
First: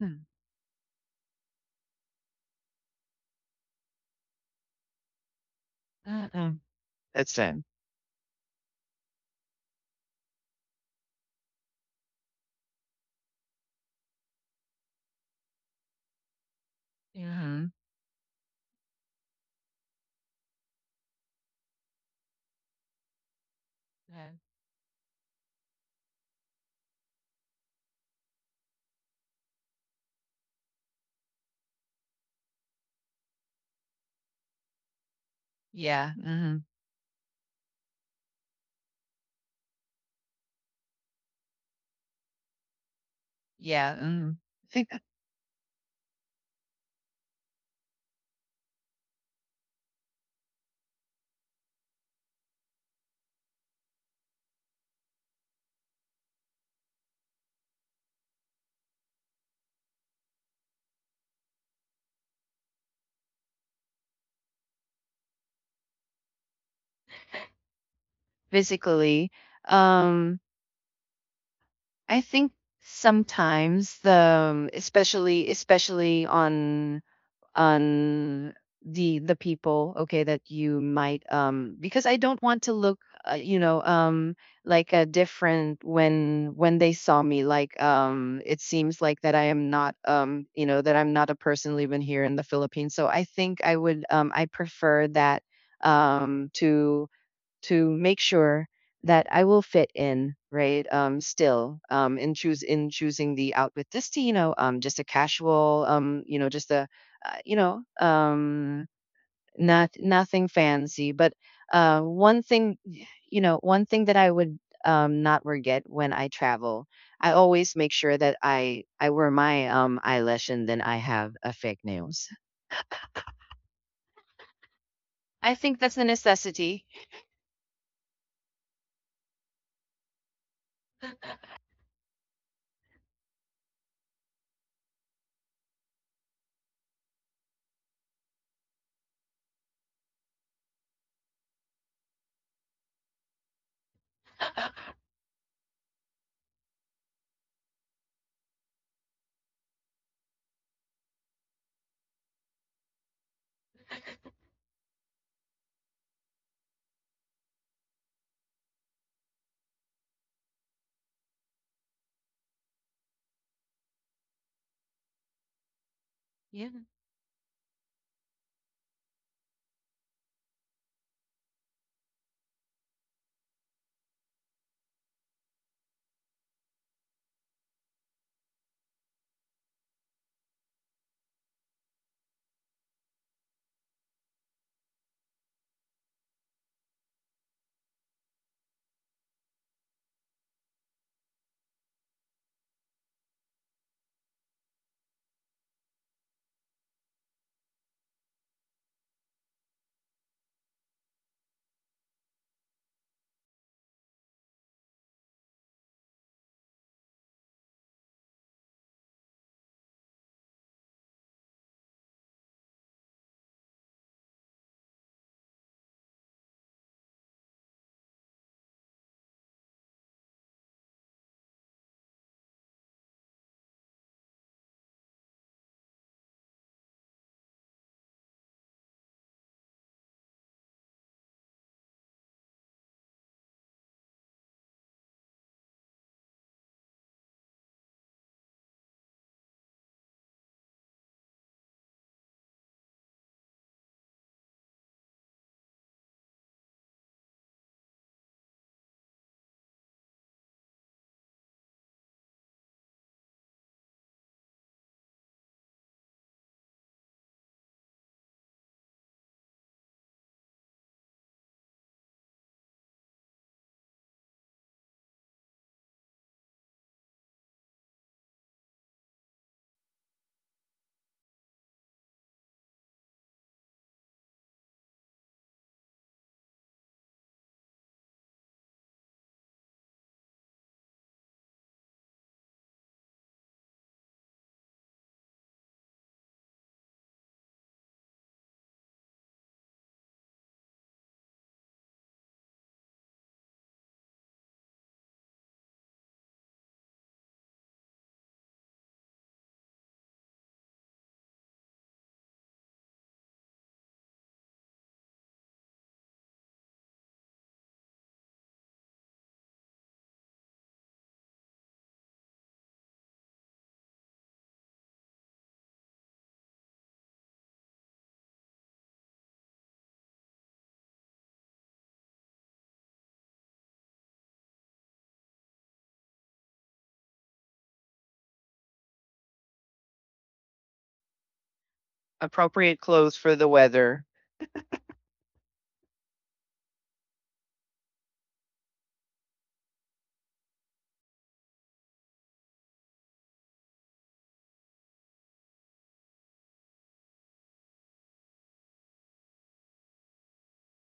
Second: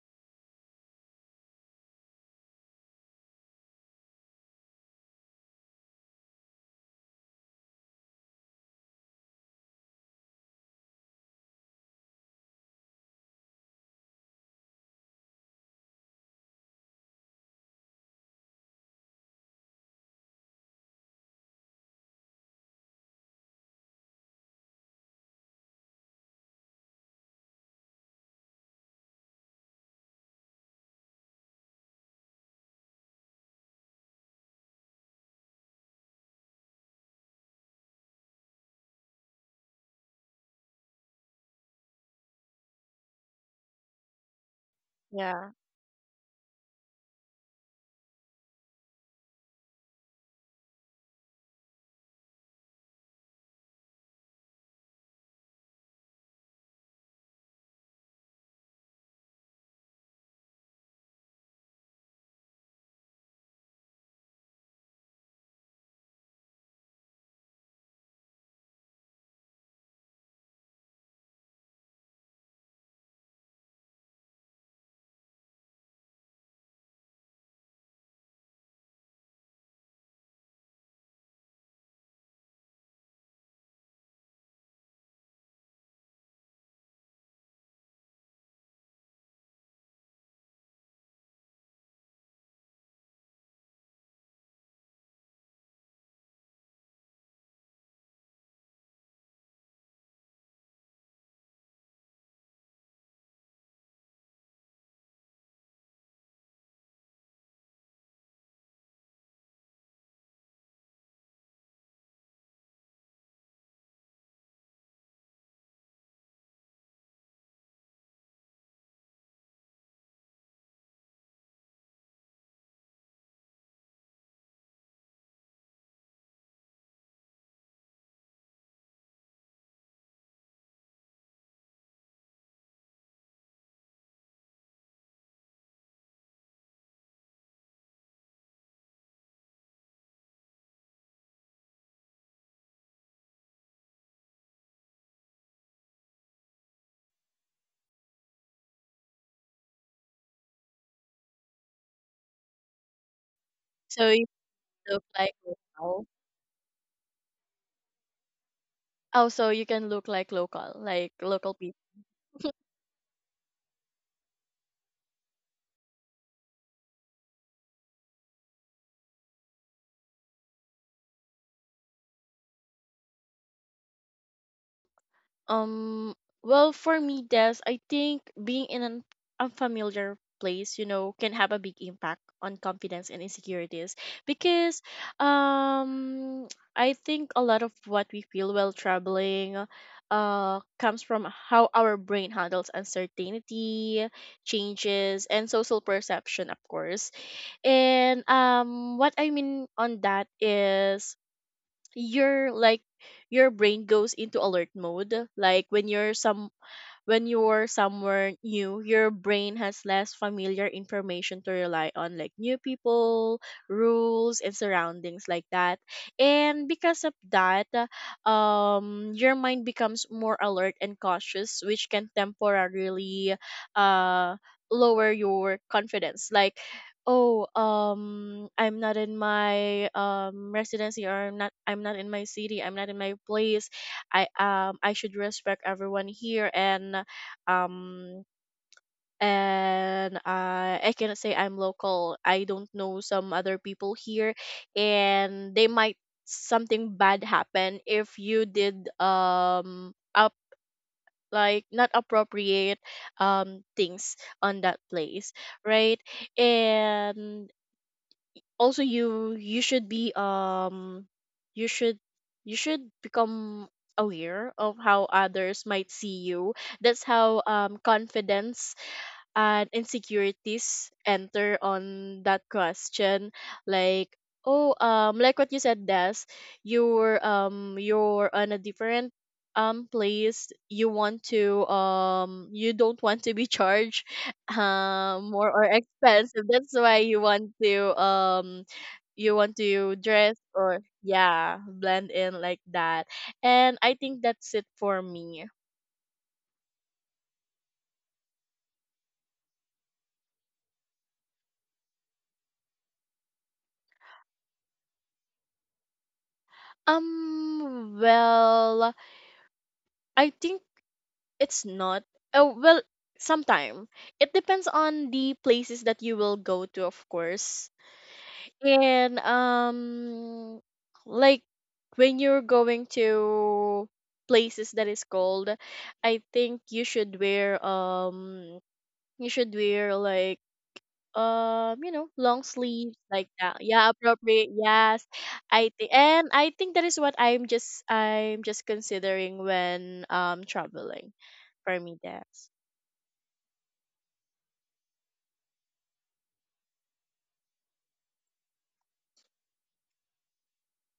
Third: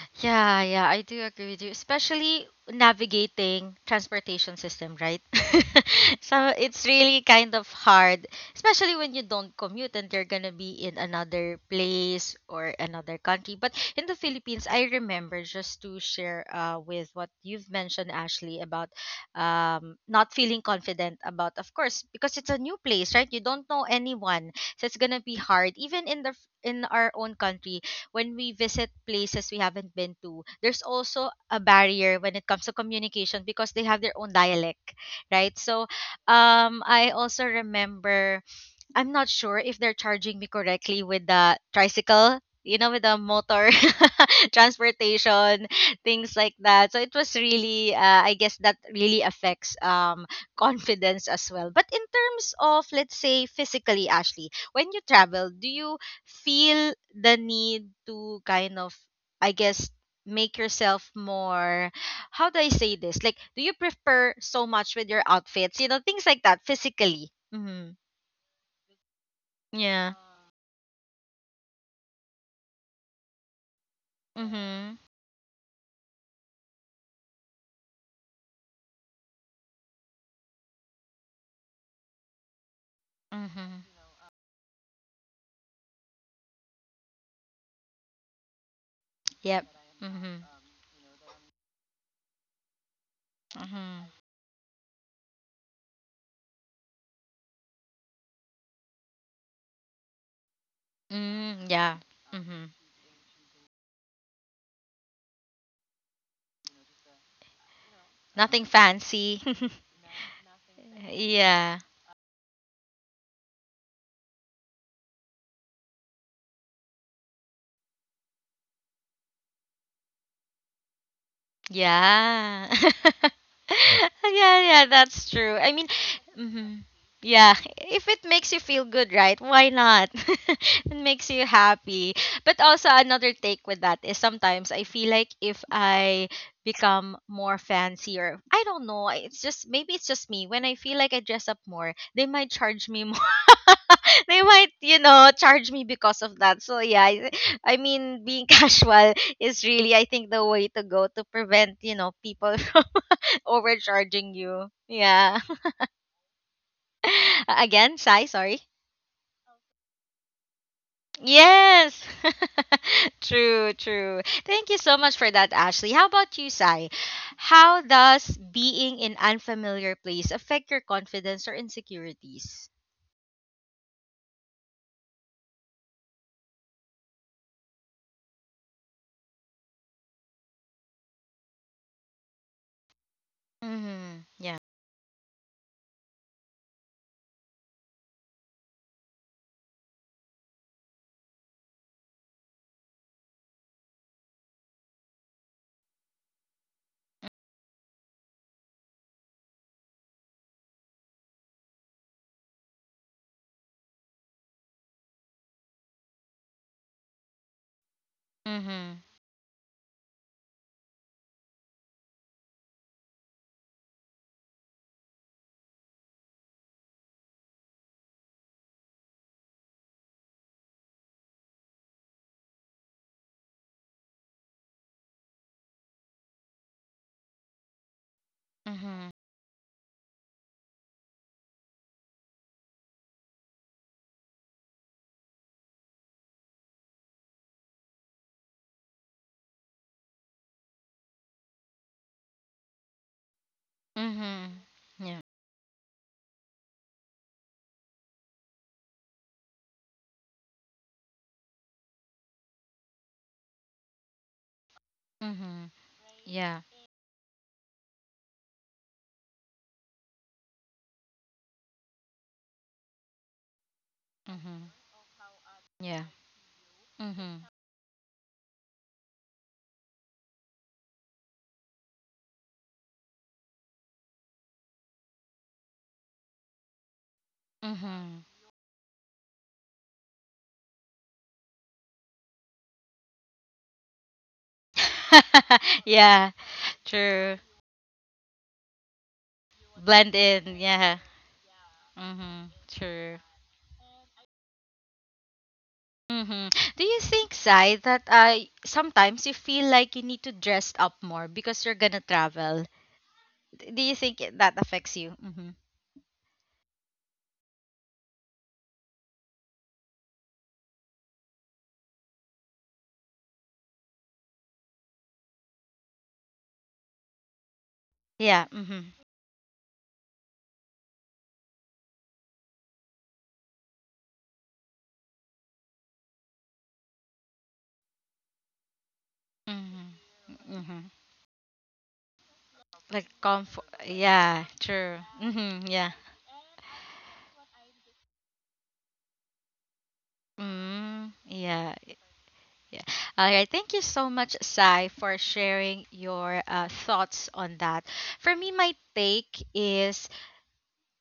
Speaker 2: Mhm.
Speaker 1: Yeah, yeah, I do agree with you, especially navigating transportation system, right? So
Speaker 2: Mm-hmm.
Speaker 1: it's really
Speaker 2: That's
Speaker 1: kind
Speaker 2: it.
Speaker 1: of hard, especially when you don't commute and you're gonna be in another place or another country. But in the Philippines, I remember, just to share with what
Speaker 2: Mm-hmm.
Speaker 1: you've mentioned, Ashley, about not feeling confident about, of course, because it's a new place, right? You don't know anyone, so it's gonna be hard. Even in the in our own country, when we visit places we haven't been to, there's also a barrier when it comes to communication because they have their own dialect, right? So
Speaker 2: Yeah. Mm-hmm.
Speaker 1: I also remember I'm not sure if they're charging me correctly with the tricycle, you know, with the motor
Speaker 2: Yeah. Hmm.
Speaker 3: Yeah.
Speaker 1: transportation, things like that. So it was really, I guess, that really affects confidence as well. But in terms of, let's say, physically, Ashley, when you travel, do you feel the need to kind of, I guess, make yourself more, how do I say this, like do you prefer so much with your outfits, you know, things like that physically? Hmm.
Speaker 2: Physically,
Speaker 1: Yeah.
Speaker 2: um, I think sometimes the,
Speaker 1: Mhm.
Speaker 2: especially on, on the people, okay, that you might, because I don't want to look, uh, you
Speaker 1: Mhm.
Speaker 2: know um like a different, when they saw me, like, it seems like that I
Speaker 1: Yep.
Speaker 2: am not,
Speaker 1: Mhm.
Speaker 2: that I'm not a person living here in the Philippines. So I think,
Speaker 1: Mhm.
Speaker 2: I prefer that, um to to make sure that I will fit in, right?
Speaker 1: Mm,
Speaker 2: Still,
Speaker 1: yeah.
Speaker 2: in choose
Speaker 1: Mhm.
Speaker 2: in choosing the outfit, just to, just a casual, just a, uh, you know,
Speaker 1: Nothing
Speaker 2: um,
Speaker 1: fancy.
Speaker 2: not nothing fancy, but
Speaker 1: Yeah.
Speaker 2: one thing, one thing that I would not forget when I travel. I always make sure that I wear my eyelash and then I have a fake nails.
Speaker 1: Yeah. Yeah, yeah, that's true.
Speaker 2: I
Speaker 1: I
Speaker 2: think
Speaker 1: mean,
Speaker 2: that's a
Speaker 1: mhm.
Speaker 2: necessity.
Speaker 1: Yeah, if it makes you feel good, right? Why not? It makes you happy. But also another take with that is sometimes I feel like if I become more fancy or I don't know, it's just maybe it's just me. When I feel like I dress up more, they might, you know, charge me because of that. So yeah, I mean, being casual is really, I think, the way to go to prevent, you know, people from
Speaker 3: So you
Speaker 1: overcharging you.
Speaker 3: can look like
Speaker 1: Yeah.
Speaker 3: local.
Speaker 1: Again, Sai, sorry.
Speaker 3: Oh, so you can look like local people.
Speaker 1: Yes. True, true. Thank you so much for that, Ashley. How about you,
Speaker 2: Yeah.
Speaker 1: Sai? How does being in unfamiliar place affect your confidence or insecurities?
Speaker 3: Um, well, for me, Des, I think being in an unfamiliar place, you know, can have a big impact on confidence and insecurities
Speaker 1: Mm-hmm. Yeah.
Speaker 3: because um I think a lot of what we feel while traveling comes from how our brain handles uncertainty, changes, and social perception, of course. And what I mean on that is your like your brain goes into alert mode, like when you're somewhere new,
Speaker 1: Mm-hmm.
Speaker 3: your brain has less familiar information to rely on, like new people, rules, and surroundings like that. And because of that, your mind becomes more alert and cautious, which can temporarily uh, lower your confidence. Like, oh, I'm not
Speaker 1: Mm-hmm.
Speaker 3: in my residency, or I'm not in my city, I'm not in my place. I should respect everyone here, and um I cannot say I'm local. I don't know some other people here
Speaker 1: Mm-hmm. Yeah.
Speaker 3: and they might something bad happen if you did up like not appropriate things on that place,
Speaker 1: Mhm.
Speaker 3: right?
Speaker 1: Yeah.
Speaker 3: And also you should be you should you should become aware
Speaker 1: Mm-hmm.
Speaker 3: of how others might
Speaker 1: Yeah.
Speaker 3: see you. That's
Speaker 1: Mm-hmm.
Speaker 3: how confidence and insecurities enter on that question. Like, oh like what you said, Des, you're on a different place. You want to you don't want to be charged more
Speaker 1: Mm-hmm.
Speaker 3: or
Speaker 1: yeah.
Speaker 3: expensive. That's why
Speaker 1: True.
Speaker 3: you want to
Speaker 1: Blend
Speaker 3: dress
Speaker 1: in.
Speaker 3: or,
Speaker 1: Yeah.
Speaker 3: yeah, blend in
Speaker 1: Mm-hmm.
Speaker 3: like that.
Speaker 1: True.
Speaker 3: And I think that's it for me.
Speaker 1: Mm-hmm. Do you think, Sai, that sometimes you feel like you need to dress up more because you're gonna travel? Do you think that affects you? Mm-hmm.
Speaker 3: Well, I think it's not. Oh well, sometime it depends on the places that you will go to, of course.
Speaker 1: Yeah. Mm-hmm.
Speaker 3: And like when you're going to places that is cold, I think you should wear like
Speaker 1: Mm-hmm. Mm-hmm.
Speaker 3: you know,
Speaker 2: A
Speaker 3: long
Speaker 2: pro-
Speaker 3: sleeves
Speaker 1: Like
Speaker 3: like that.
Speaker 1: comfort.
Speaker 3: Yeah,
Speaker 1: Yeah.
Speaker 3: appropriate.
Speaker 1: True.
Speaker 3: Yes.
Speaker 1: Mm-hmm.
Speaker 3: I
Speaker 1: Yeah.
Speaker 3: think, and I think that is what I'm just considering when
Speaker 1: Mm,
Speaker 3: traveling
Speaker 1: yeah.
Speaker 3: for me there.
Speaker 1: Yeah. All right. Thank you so much, Sai, for sharing your thoughts on that. For me, my take is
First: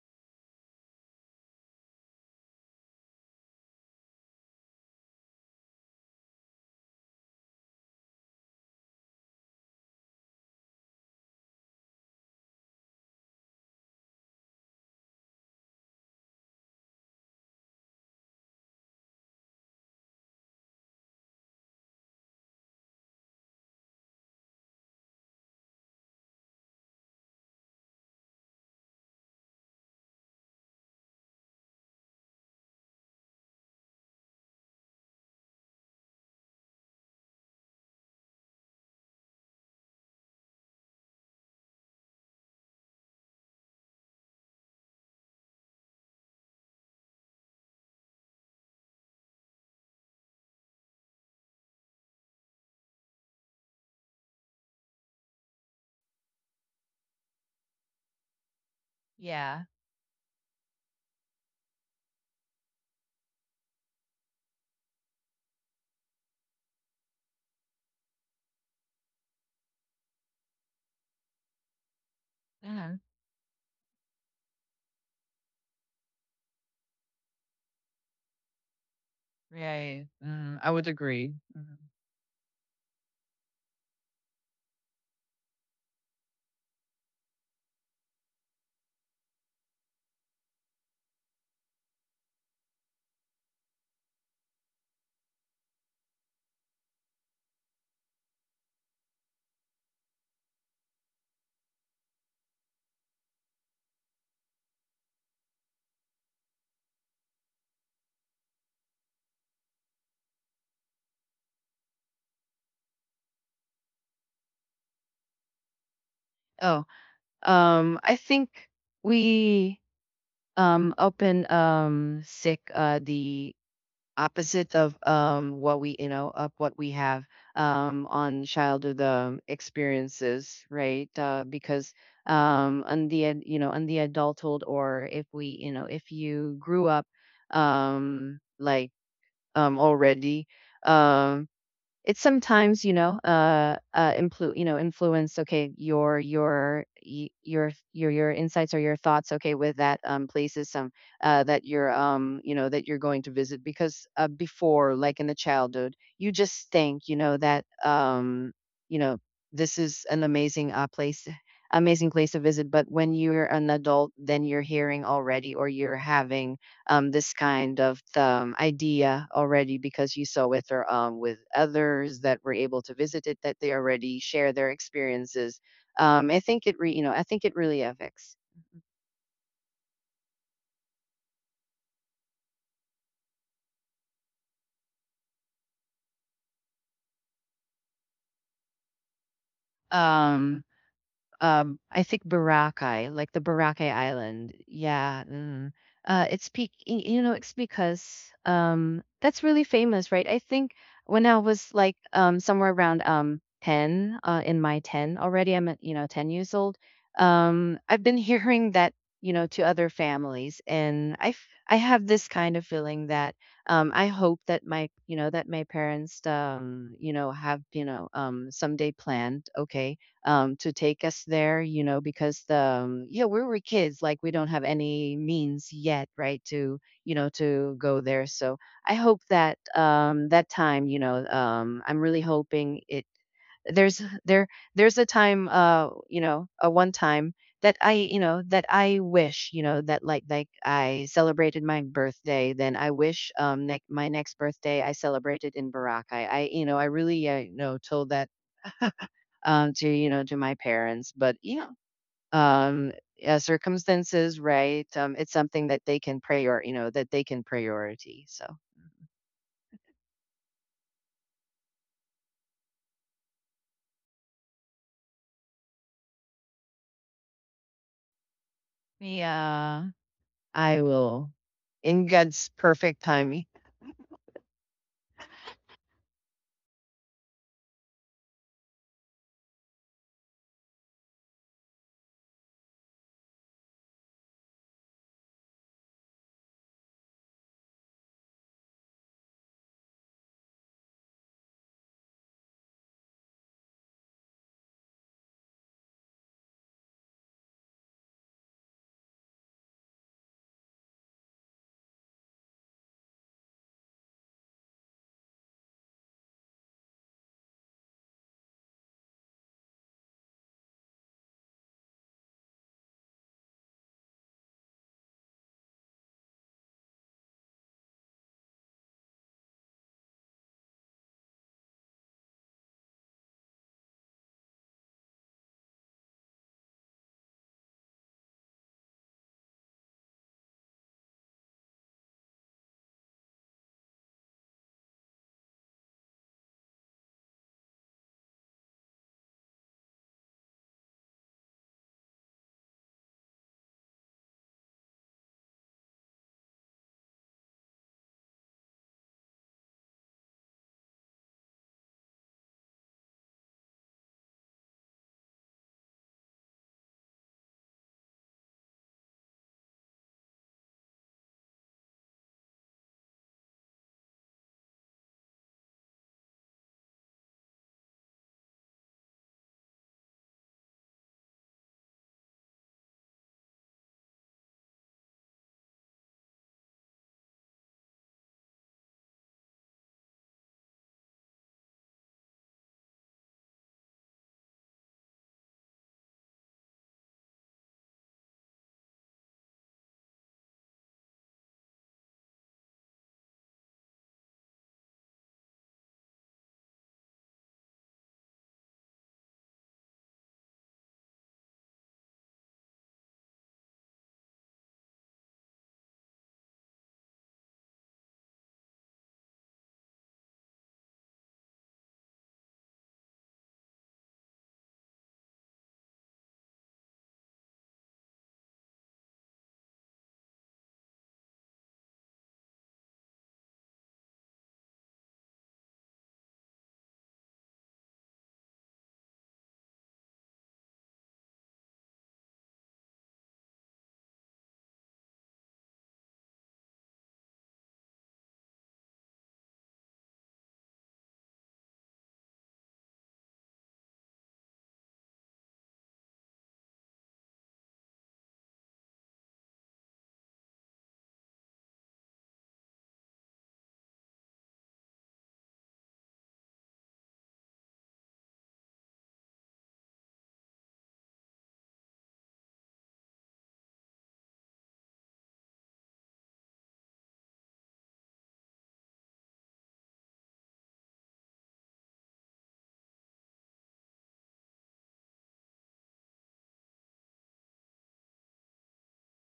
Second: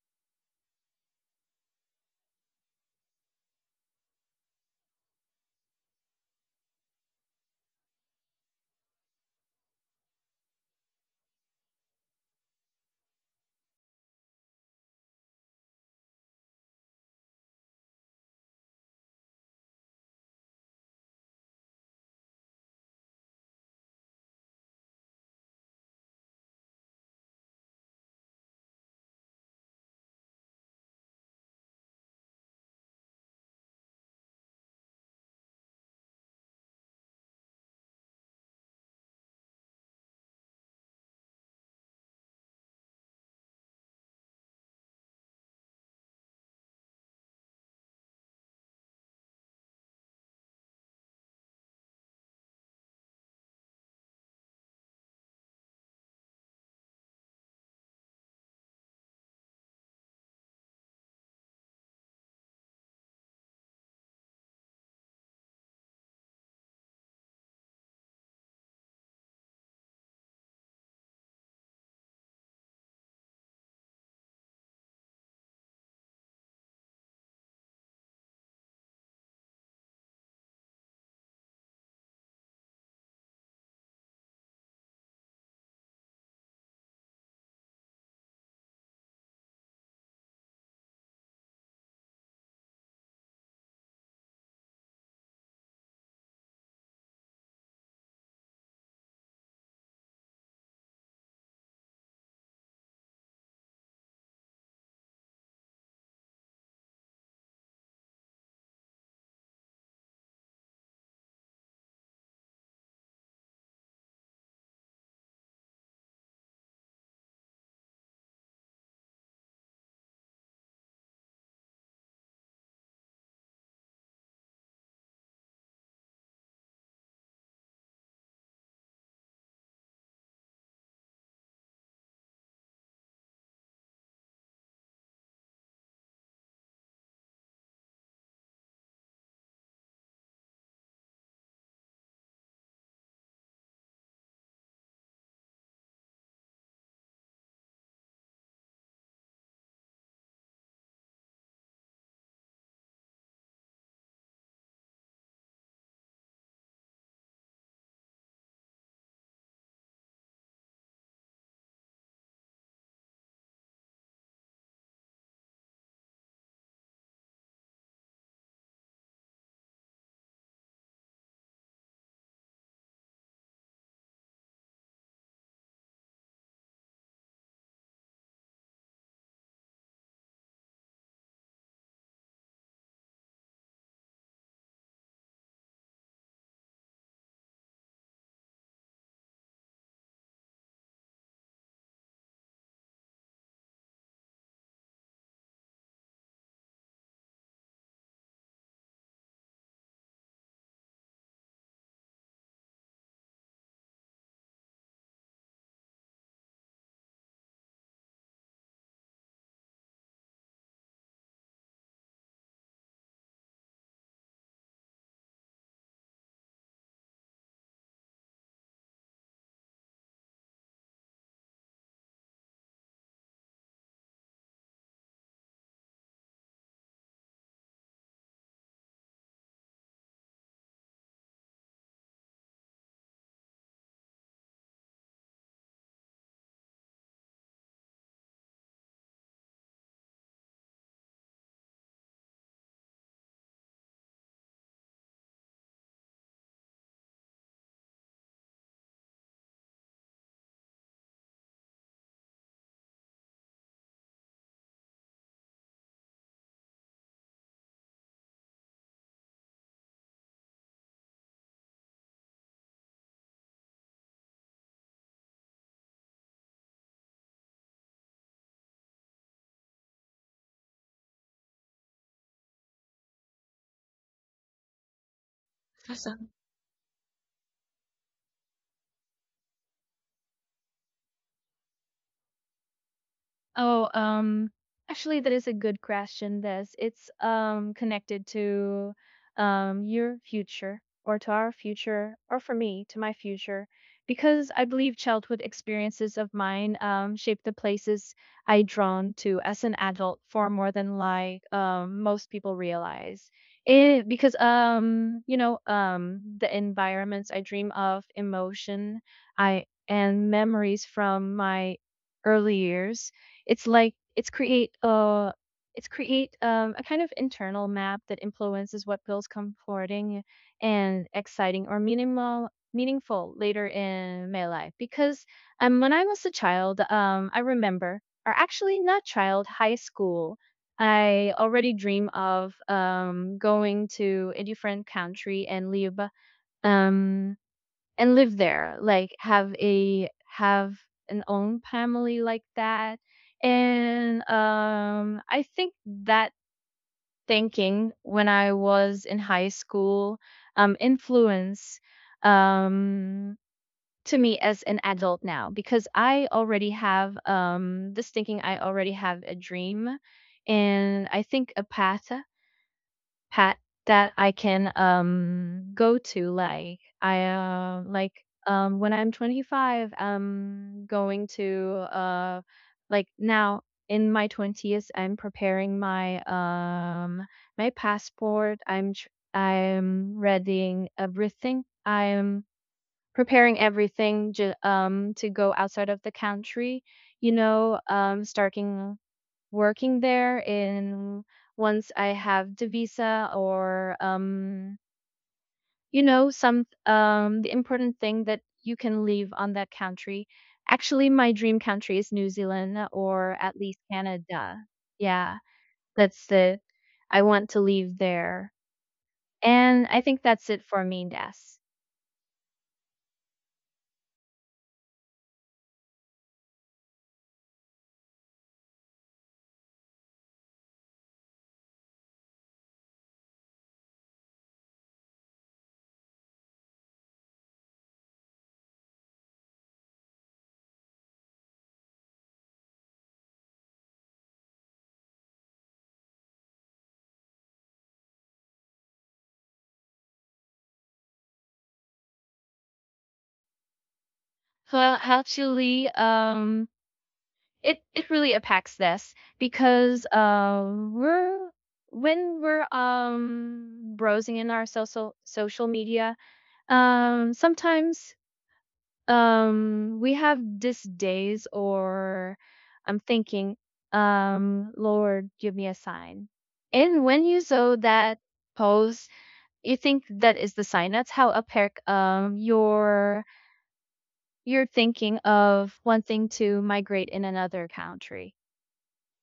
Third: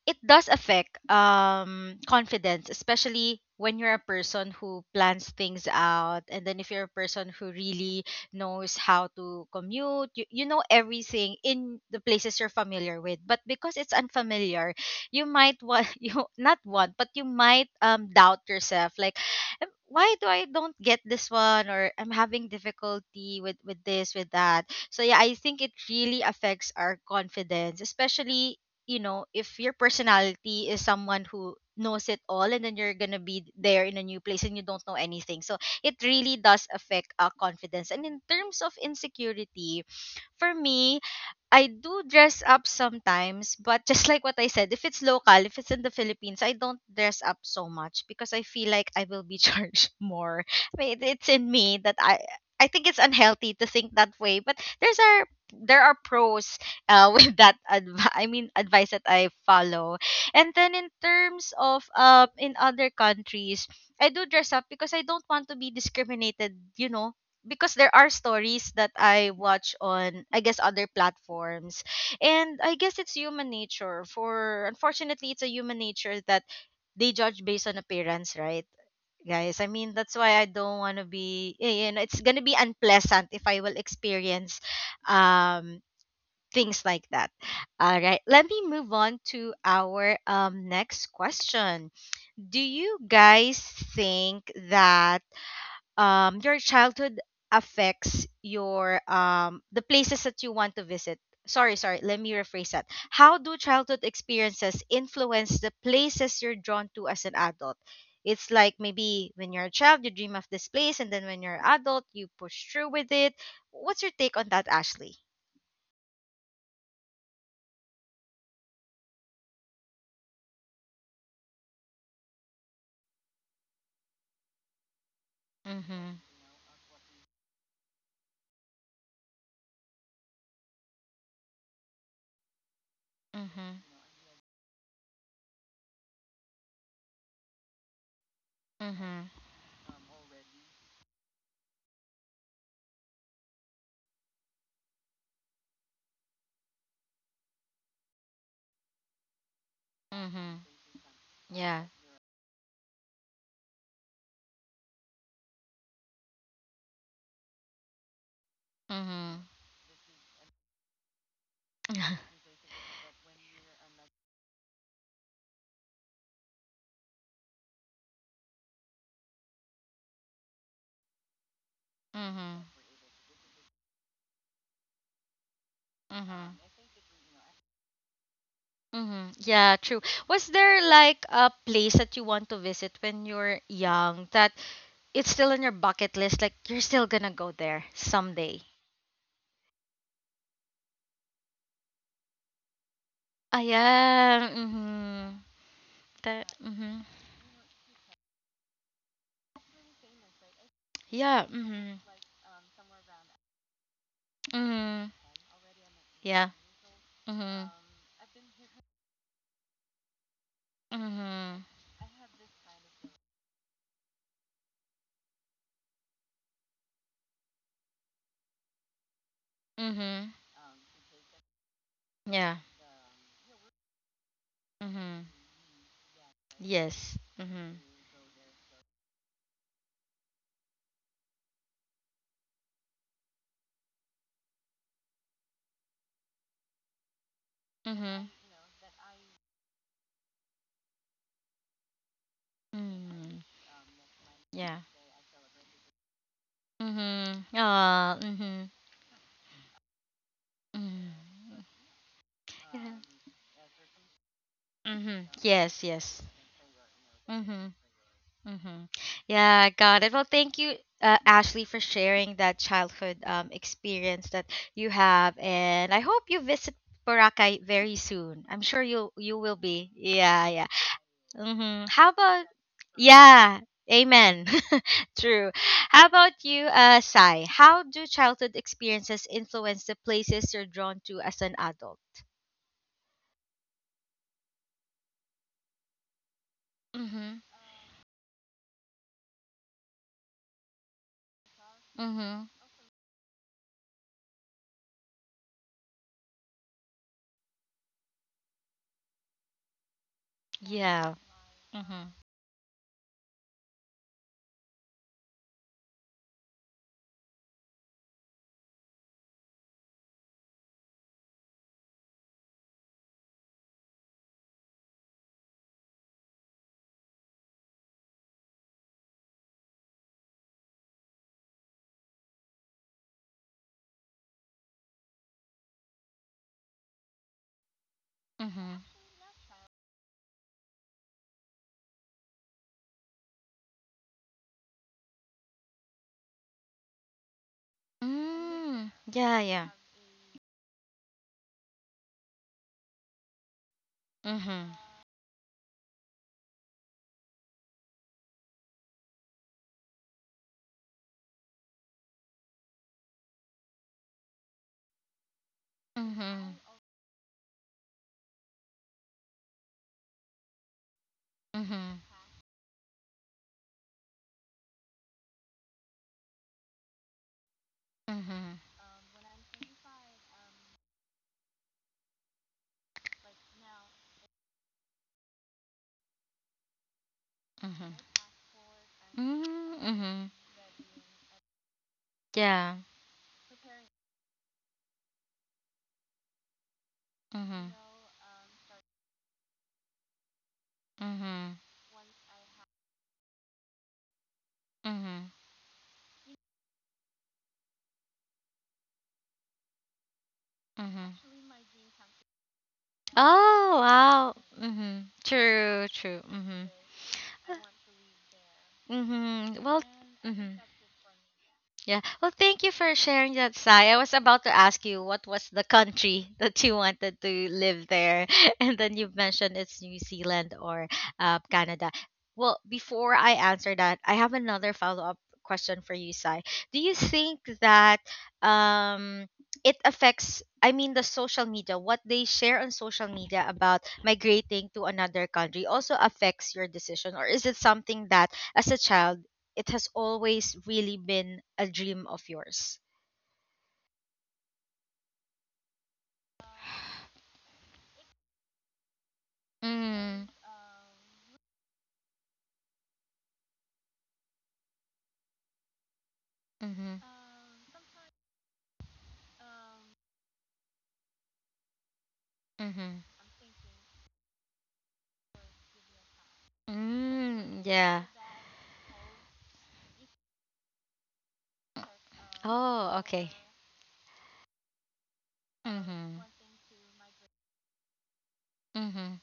Speaker 1: it does affect confidence, especially when you're a person who plans things out, and then if you're a person who really knows how to commute you, you know everything in the places you're familiar with, but because it's unfamiliar you might want, you not want, but you might doubt yourself like, why do I don't get this one, or I'm having difficulty with this with that," so yeah, I think it really affects our confidence, especially you know, if your personality is someone who knows it all and then you're gonna be there in a new place and you don't know anything. So it really does affect confidence. And in terms of insecurity, for me, I do dress up sometimes, but just like what I said, if it's local, if it's in the Philippines, I don't dress up so much because I feel like I will be charged more. I mean, it's in me that I think it's unhealthy to think that way, but there are pros with that advice that I
Speaker 2: yeah.
Speaker 1: follow. And then in terms of in other countries, I do dress up because I don't want to be discriminated, you know, because there are stories that I watch on I guess other platforms. And I guess it's human nature for, unfortunately, it's a human nature that they judge based on appearance, right? Guys, I mean
Speaker 2: Right.
Speaker 1: that's why I
Speaker 2: Mm, I
Speaker 1: don't
Speaker 2: would
Speaker 1: want to
Speaker 2: agree.
Speaker 1: be
Speaker 2: Mhm.
Speaker 1: you know, it's going to be unpleasant if I will experience um things like that. All right, let me move on to our next question. Do you guys think that your childhood affects your the places that you want to visit? Sorry, sorry, let me rephrase that. How do childhood experiences influence the places you're drawn to as an adult? It's like maybe when you're a child, you dream of this place, and then when you're an adult, you push through with it. What's your take on that, Ashley?
Speaker 2: Oh, I think we open sick the opposite of what we
Speaker 1: Mm-hmm.
Speaker 2: of what we have on childhood experiences, right? Because on the
Speaker 1: Mm-hmm.
Speaker 2: on the adulthood, or if we if you grew up like
Speaker 1: Mm-hmm.
Speaker 2: already, um it's sometimes, influence. Okay, your insights or your thoughts. Okay, with that
Speaker 1: Mm-hmm.
Speaker 2: places some that
Speaker 1: Yeah.
Speaker 2: you're that you're going to visit. Because before, like in the childhood, you just think, that you know,
Speaker 1: Mm-hmm.
Speaker 2: this is an amazing place, amazing place to visit. But when you're an adult, then you're hearing already, or you're having this kind of idea already, because you saw with her with others that were
Speaker 1: Mm-hmm.
Speaker 2: able to visit it, that they already share their experiences. I
Speaker 1: Mm-hmm.
Speaker 2: think it re, you know I think it really affects. Mhm.
Speaker 1: Mm-hmm. Yeah, true. Was there like a place that you want to visit when you're young that it's still on your bucket list, like you're still gonna go there someday?
Speaker 2: Um, I think Boracay, like the
Speaker 1: Ah,
Speaker 2: Boracay
Speaker 1: yeah.
Speaker 2: Island. Yeah.
Speaker 1: Mm-hmm.
Speaker 2: Mm. It's
Speaker 1: That, mm-hmm.
Speaker 2: it's because that's really famous, right? I think when I
Speaker 1: Yeah.
Speaker 2: was like
Speaker 1: Mm-hmm.
Speaker 2: somewhere around 10, in my
Speaker 1: Mm-hmm.
Speaker 2: 10 already, I'm at, 10
Speaker 1: Yeah.
Speaker 2: years old.
Speaker 1: Mm-hmm.
Speaker 2: I've been hearing that, to other families, and I
Speaker 1: Mm-hmm.
Speaker 2: I have this kind of feeling that I hope that my, that my parents have, someday planned, okay,
Speaker 1: Mm-hmm.
Speaker 2: to take us there, you know, because the
Speaker 1: Yeah.
Speaker 2: yeah, we were kids, like we don't have any
Speaker 1: Mm-hmm.
Speaker 2: means yet, right, to
Speaker 1: Yes.
Speaker 2: to
Speaker 1: Mm-hmm.
Speaker 2: go there. So I hope that that time, I'm really hoping it. There's there there's a time, a one time that
Speaker 1: Mm-hmm.
Speaker 2: that I wish, that like I celebrated my birthday, then I wish
Speaker 1: Mm-hmm.
Speaker 2: my next birthday I celebrated in Boracay. I, I really,
Speaker 1: Mm-hmm.
Speaker 2: told
Speaker 1: Ah.
Speaker 2: that
Speaker 1: Mm-hmm.
Speaker 2: to to my parents. But
Speaker 1: Mm-hmm.
Speaker 2: yeah,
Speaker 1: Yeah.
Speaker 2: um, yeah, circumstances, right?
Speaker 1: Mm-hmm.
Speaker 2: It's something that
Speaker 1: Yes.
Speaker 2: they can
Speaker 1: Yes.
Speaker 2: that they can
Speaker 1: Mm-hmm.
Speaker 2: priority. So
Speaker 1: Mm-hmm. Yeah. Got it. Well, thank you, Ashley, for sharing that childhood experience that you have, and I hope you visit Boracay very soon. I'm sure you will
Speaker 2: yeah.
Speaker 1: be. Yeah. Yeah.
Speaker 2: I will,
Speaker 1: Mm-hmm.
Speaker 2: in
Speaker 1: How about?
Speaker 2: God's perfect timing.
Speaker 1: Yeah. Amen. True. How about you, Sai? How do childhood experiences influence the places you're drawn to as an adult?
Speaker 3: Oh, um, actually, that is a good question. This it's
Speaker 1: Mm-hmm.
Speaker 3: connected to your future or to our future or
Speaker 1: Mhm.
Speaker 3: for me to my future, because I believe childhood experiences of mine shape the places I drawn to as an adult far more than
Speaker 1: Yeah. Mhm.
Speaker 3: most people realize. It because you know the environments I dream of, emotion I and memories from my early years, it's like it's create uh it's create a kind of internal map that influences what feels comforting and exciting or minimal meaningful later in my life. Because when I was a child, I remember, or actually
Speaker 1: Mhm.
Speaker 3: not child, high school, I already dream of going to a different country um, and live there,
Speaker 1: Mm.
Speaker 3: like
Speaker 1: Yeah,
Speaker 3: have
Speaker 1: yeah.
Speaker 3: a have an own family like that. And
Speaker 1: Mhm.
Speaker 3: I think that thinking when I was in high school influence um to me as an adult now, because I
Speaker 1: Mhm.
Speaker 3: already have this thinking, I already have a dream and I think a
Speaker 1: Mhm.
Speaker 3: pat that I can go to. Like I like
Speaker 1: Mhm.
Speaker 3: when I'm 25 I'm going to like now in my 20s I'm preparing my my
Speaker 1: Mhm.
Speaker 3: passport.
Speaker 1: Mm.
Speaker 3: I'm
Speaker 1: Mhm.
Speaker 3: readying everything, I'm
Speaker 1: Yeah.
Speaker 3: preparing everything to go outside of the country, you
Speaker 1: Mhm.
Speaker 3: know, starting working there in
Speaker 1: Mhm.
Speaker 3: once I have the visa or
Speaker 1: Mhm.
Speaker 3: you know, some the important thing that you can live on that country. Actually,
Speaker 1: Mhm.
Speaker 3: my dream country is New Zealand or at least
Speaker 1: Oh, wow.
Speaker 3: Canada.
Speaker 1: Mhm.
Speaker 3: Yeah,
Speaker 1: True, true.
Speaker 3: that's it.
Speaker 1: Mhm.
Speaker 3: I want to live there.
Speaker 1: Mhm. Well,
Speaker 3: And I think that's
Speaker 1: mhm.
Speaker 3: it for me, Das.
Speaker 1: Yeah. Well, thank you for sharing that, Sai. I was about to ask you what was the country that you wanted to live there, and then you mentioned it's New Zealand or Canada. Well, before I answer that, I have another follow up question for you, Sai. Do you think that um, it affects? I mean, the social media, what they share on social media about migrating to another country also affects your decision, or is it something that as a child it has always really been a dream of yours?
Speaker 3: Well, actually, it it really impacts this, because
Speaker 1: Mm.
Speaker 3: we're when we're browsing in our social media,
Speaker 1: Mhm.
Speaker 3: sometimes we have these days, or I'm
Speaker 1: Mhm.
Speaker 3: thinking, lord give me a sign. And when you
Speaker 1: Mm.
Speaker 3: saw
Speaker 1: Yeah.
Speaker 3: that pose, you think that is the sign. That's how apparent
Speaker 1: Oh, okay.
Speaker 3: you're thinking of
Speaker 1: Mhm.
Speaker 3: wanting to migrate in another country.
Speaker 1: Mhm.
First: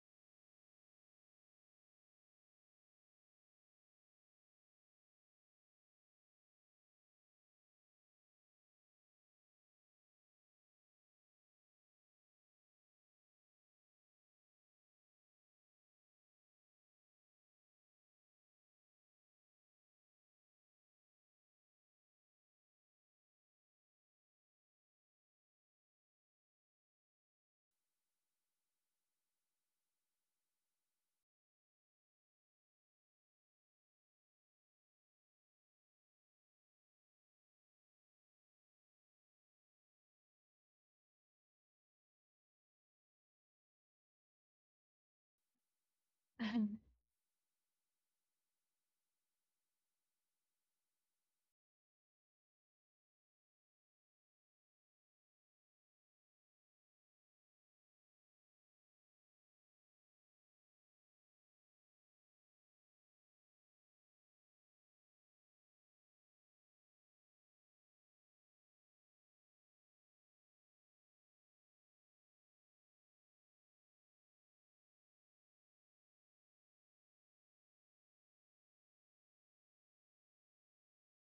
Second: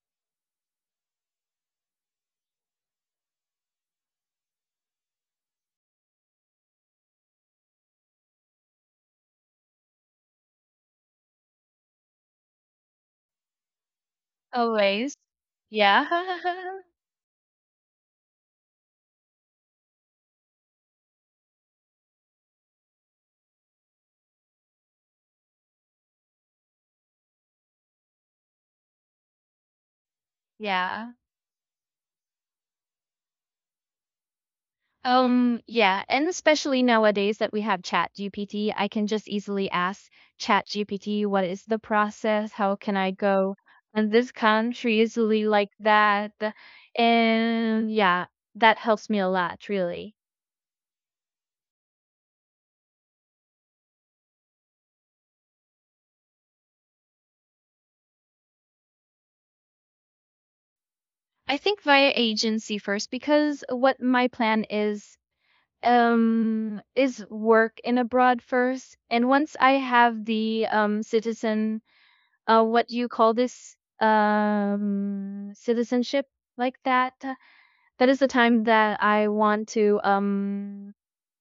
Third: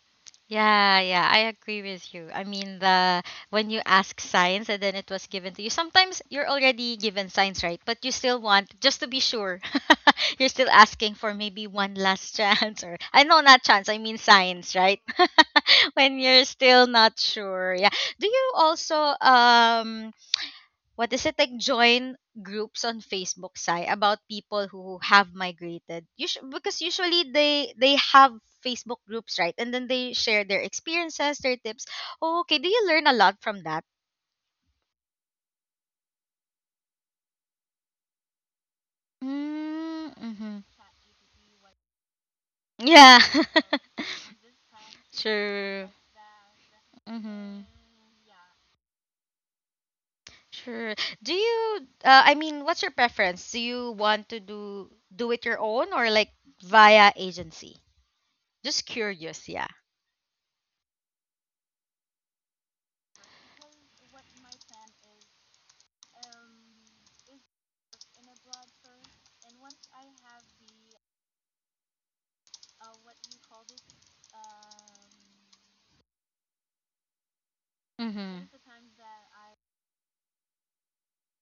Speaker 1: Yeah, yeah, I agree with you. I mean, the when you ask signs and then it was given to you, sometimes you're already given signs, right? But you still want just to be sure. you're still asking for maybe one last chance, or I know not chance, I mean signs, right?
Speaker 3: Always. Yeah.
Speaker 1: when you're still not sure. Yeah. Do you also what is it like? Join groups on Facebook, Sai, about people who have migrated. Because usually they have Facebook groups, right? And then they share their
Speaker 3: Yeah.
Speaker 1: experiences, their tips. Oh, okay. Do you learn a lot from that?
Speaker 3: Yeah, and especially nowadays that we have ChatGPT, I can just easily ask
Speaker 1: Mm-hmm.
Speaker 3: Chat GPT, "What is the process? How can I
Speaker 1: Yeah.
Speaker 3: go in this country?" Easily like
Speaker 1: Sure.
Speaker 3: that.
Speaker 1: Mm-hmm.
Speaker 3: And yeah, that helps me a lot, really.
Speaker 1: Sure. Do you, I mean, what's your preference? Do you want to do it your own, or like via agency? Just curious, yeah.
Speaker 3: I think via agency first, because what my plan is work in abroad first, and once I have the citizen what do you call this, citizenship like that, that is the
Speaker 1: Mm-hmm.
Speaker 3: time that I want to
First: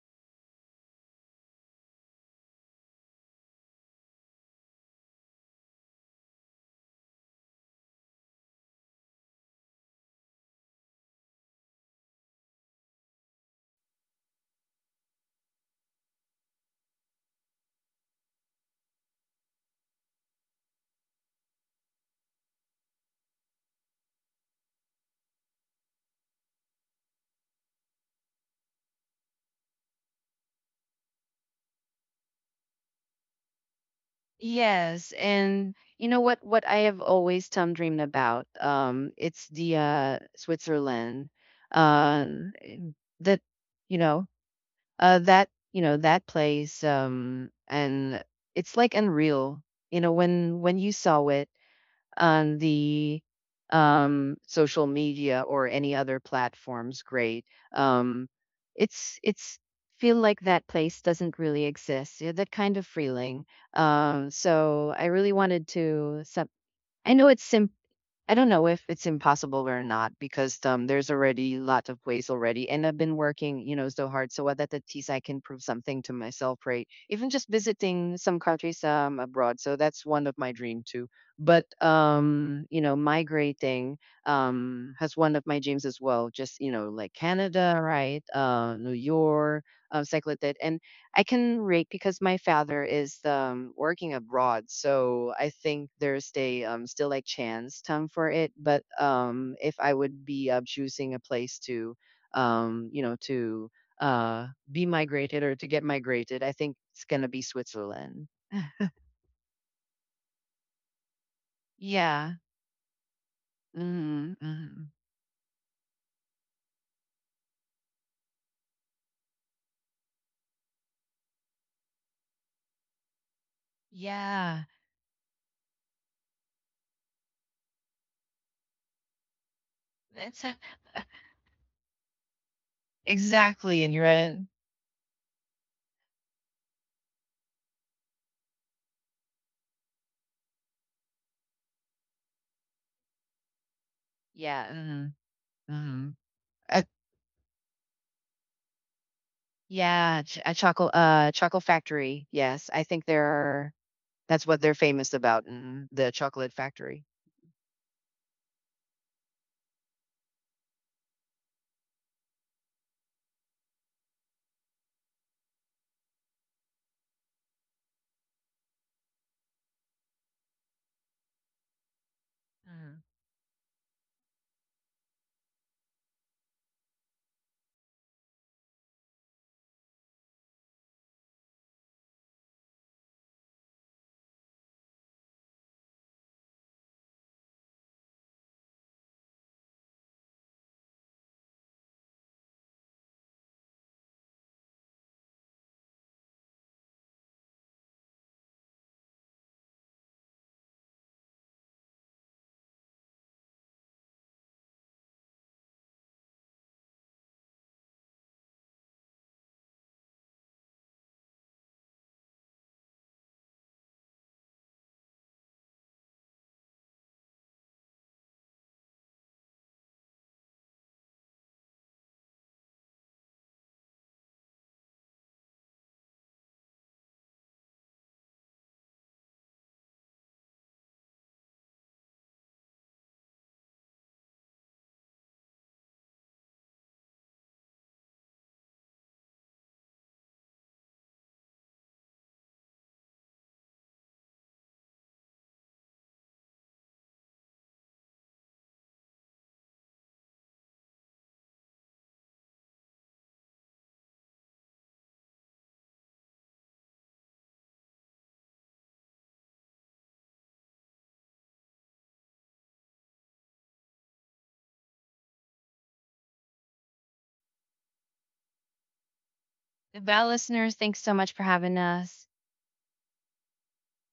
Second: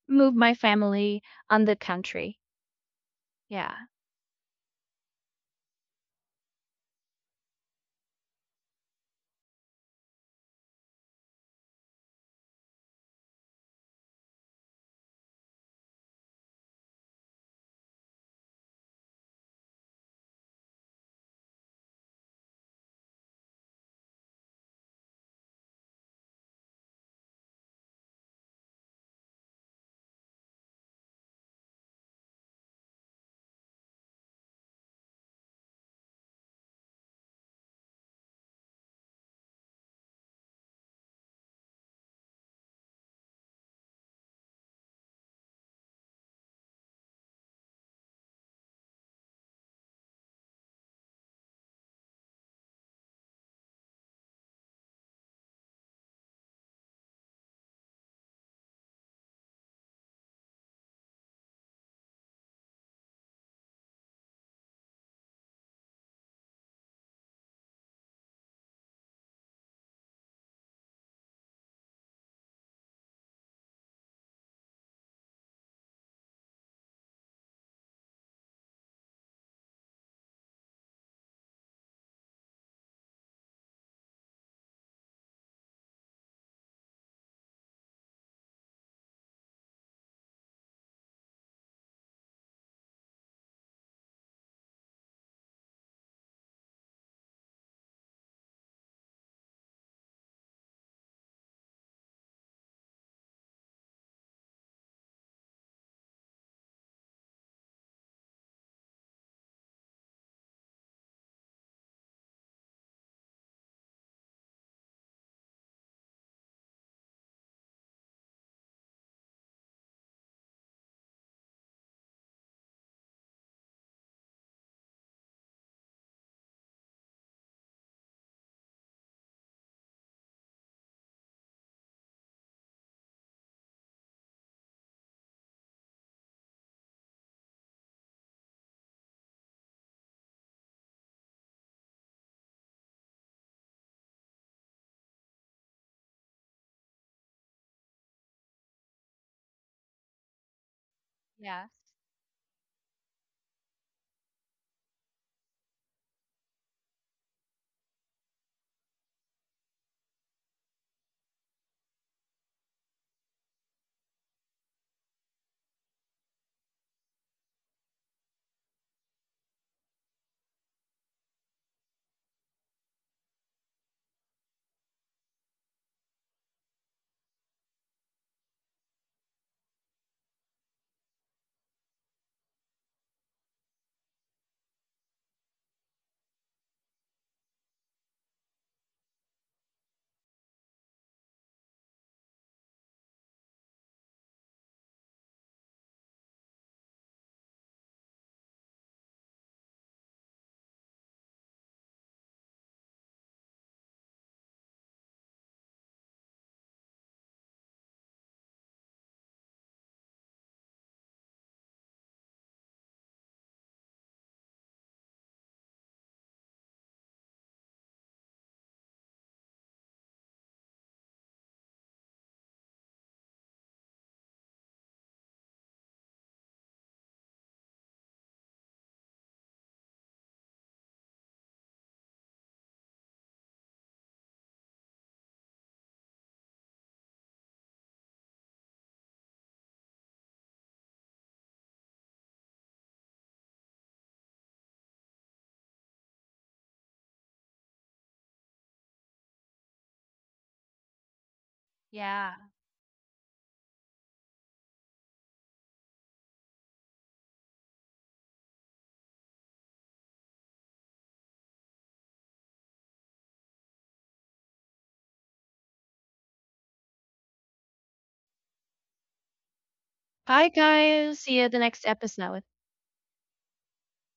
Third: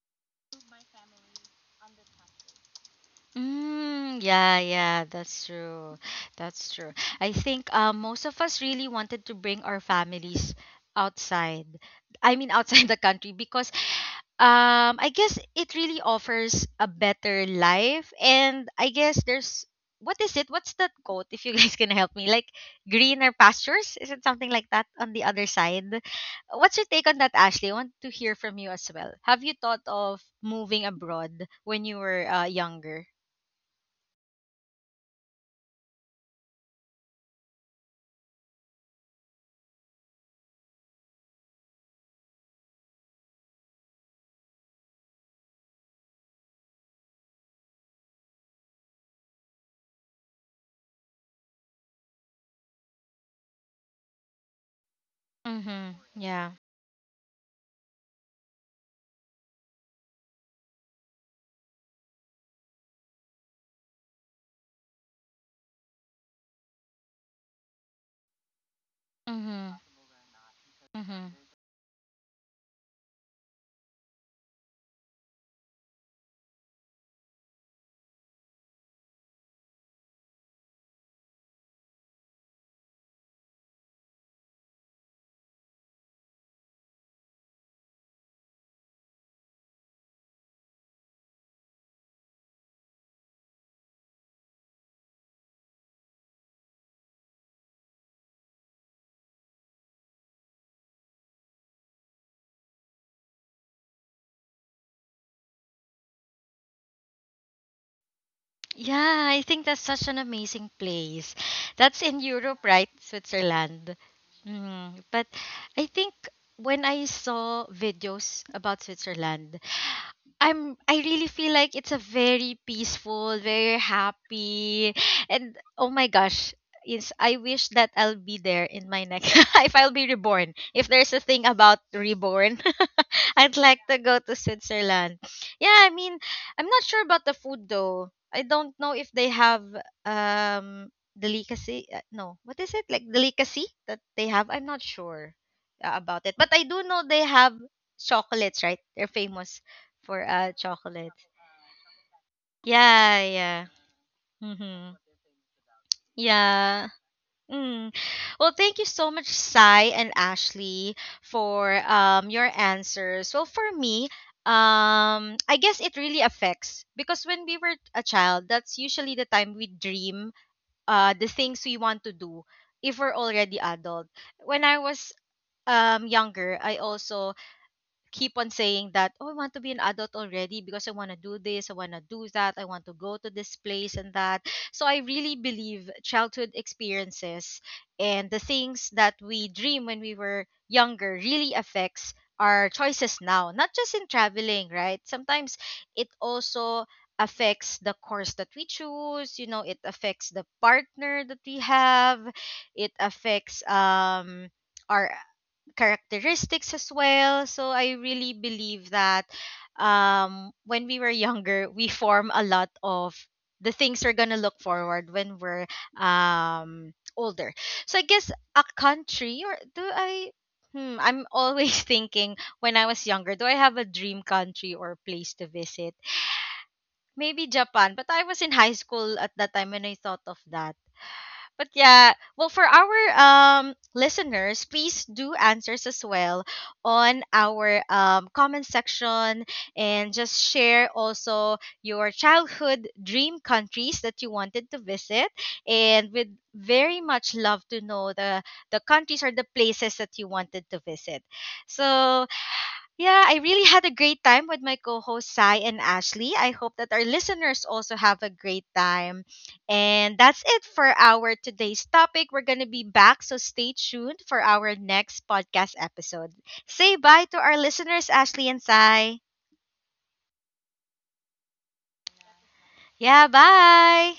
Speaker 3: move my family on the country. Yeah.
Speaker 1: Mm, yeah, yeah, that's true. That's true. I think most of us really wanted to bring our families outside. I mean, outside the country because I guess it really offers a better life. And I guess there's what is it? What's that quote? If you guys can help me, like greener pastures? Is it something like that on the other side? What's your take on that, Ashley? I want to hear from you as well. Have you thought of moving abroad when you were younger?
Speaker 2: Yes, and you know what? What I have always dreamed about, it's the Switzerland, uh, that you know. That you know that place, and it's like unreal. You know when you saw it on the social media or
Speaker 1: Mhm.
Speaker 2: any other
Speaker 1: Yeah.
Speaker 2: platforms, great. Um, it's feel like that place doesn't really exist. Yeah, that kind of feeling. So I really wanted to. Some, I know it's simple. I don't know if it's impossible
Speaker 1: Mhm.
Speaker 2: or not, because there's
Speaker 1: Mhm.
Speaker 2: already lot of ways already, and I've been working, so hard. So what that at least I can prove something to myself, right? Even just visiting some countries abroad. So that's one of my dream too. But migrating has one of my dreams as well. Just you know, like Canada, right? New York, cycled that, and I can rate because my father is working abroad, so I think there's a still like chance time for it. But if I would be choosing a place to, to be migrated or to get migrated, I think it's gonna be Switzerland.
Speaker 1: Yeah, I think that's such an amazing place. That's in
Speaker 2: Yeah.
Speaker 1: Europe, right? Switzerland.
Speaker 2: Hmm, hmm.
Speaker 1: Mhm. But I think when I saw videos about Switzerland, I really feel like it's a very peaceful, very
Speaker 2: Yeah,
Speaker 1: happy, and oh my gosh, yes, I wish that I'll be there in my next if I'll be
Speaker 2: that's
Speaker 1: reborn.
Speaker 2: a,
Speaker 1: If there's a thing about reborn, I'd like
Speaker 2: exactly.
Speaker 1: to
Speaker 2: And you're
Speaker 1: go to
Speaker 2: at,
Speaker 1: Switzerland. Yeah, I mean, I'm not sure about the food though. I don't know if they have um delicacy. No, what is it like delicacy that they have? I'm
Speaker 2: yeah,
Speaker 1: not
Speaker 2: mm,
Speaker 1: sure about
Speaker 2: mm.
Speaker 1: it, but I do
Speaker 2: Uh,
Speaker 1: know they have chocolates, right? They're famous for
Speaker 2: Yeah, a chocolate
Speaker 1: chocolate.
Speaker 3: yeah
Speaker 2: chocolate factory. Yes, I think
Speaker 1: Yeah,
Speaker 2: there
Speaker 1: yeah.
Speaker 2: are, that's what they're
Speaker 1: Mm-hmm.
Speaker 2: famous about, mhm, the chocolate
Speaker 1: Yeah.
Speaker 2: factory.
Speaker 1: Mm. Well, thank you so much, Sai and Ashley, for your answers. Well, for me, I guess it really affects because when we were a child, that's usually the time we dream the things we want to do if
Speaker 2: Mhm.
Speaker 1: we're already adult. When I was younger, I also keep on saying that, oh, I want to be an adult already because I want to do this, I want to do that, I want to go to this place and that. So I really believe childhood experiences and the things that we dream when we were younger really affects our choices now, not just in traveling, right? Sometimes it also affects the course that we choose, you know, it affects the partner that we have, it affects our characteristics as well. So I really believe that when we were younger, we form a lot of the things we're gonna look forward when we're older. So I guess a country or do I? Hmm, I'm always thinking when I was younger, do I have a dream country or place to visit? Maybe Japan, but I was in high school at that time when I thought of that. But yeah, well, for our listeners, please do answers as well on our comment section and just share also your childhood dream countries that you wanted to visit, and we'd very much love to know the countries or the places that you wanted to visit. So
Speaker 3: yeah
Speaker 1: yeah, I really had a great time with my co hosts, Sai and Ashley. I hope that our listeners also have a great time. And that's it for our today's topic. We're going to be back, so stay tuned for our next podcast episode. Say bye to our listeners, Ashley and Sai.
Speaker 2: The Bell
Speaker 3: bye
Speaker 2: listeners, thanks so
Speaker 3: guys,
Speaker 2: much
Speaker 3: see
Speaker 2: for
Speaker 3: you the
Speaker 2: having
Speaker 3: next
Speaker 2: us.
Speaker 3: episode.
Speaker 1: Yeah, bye.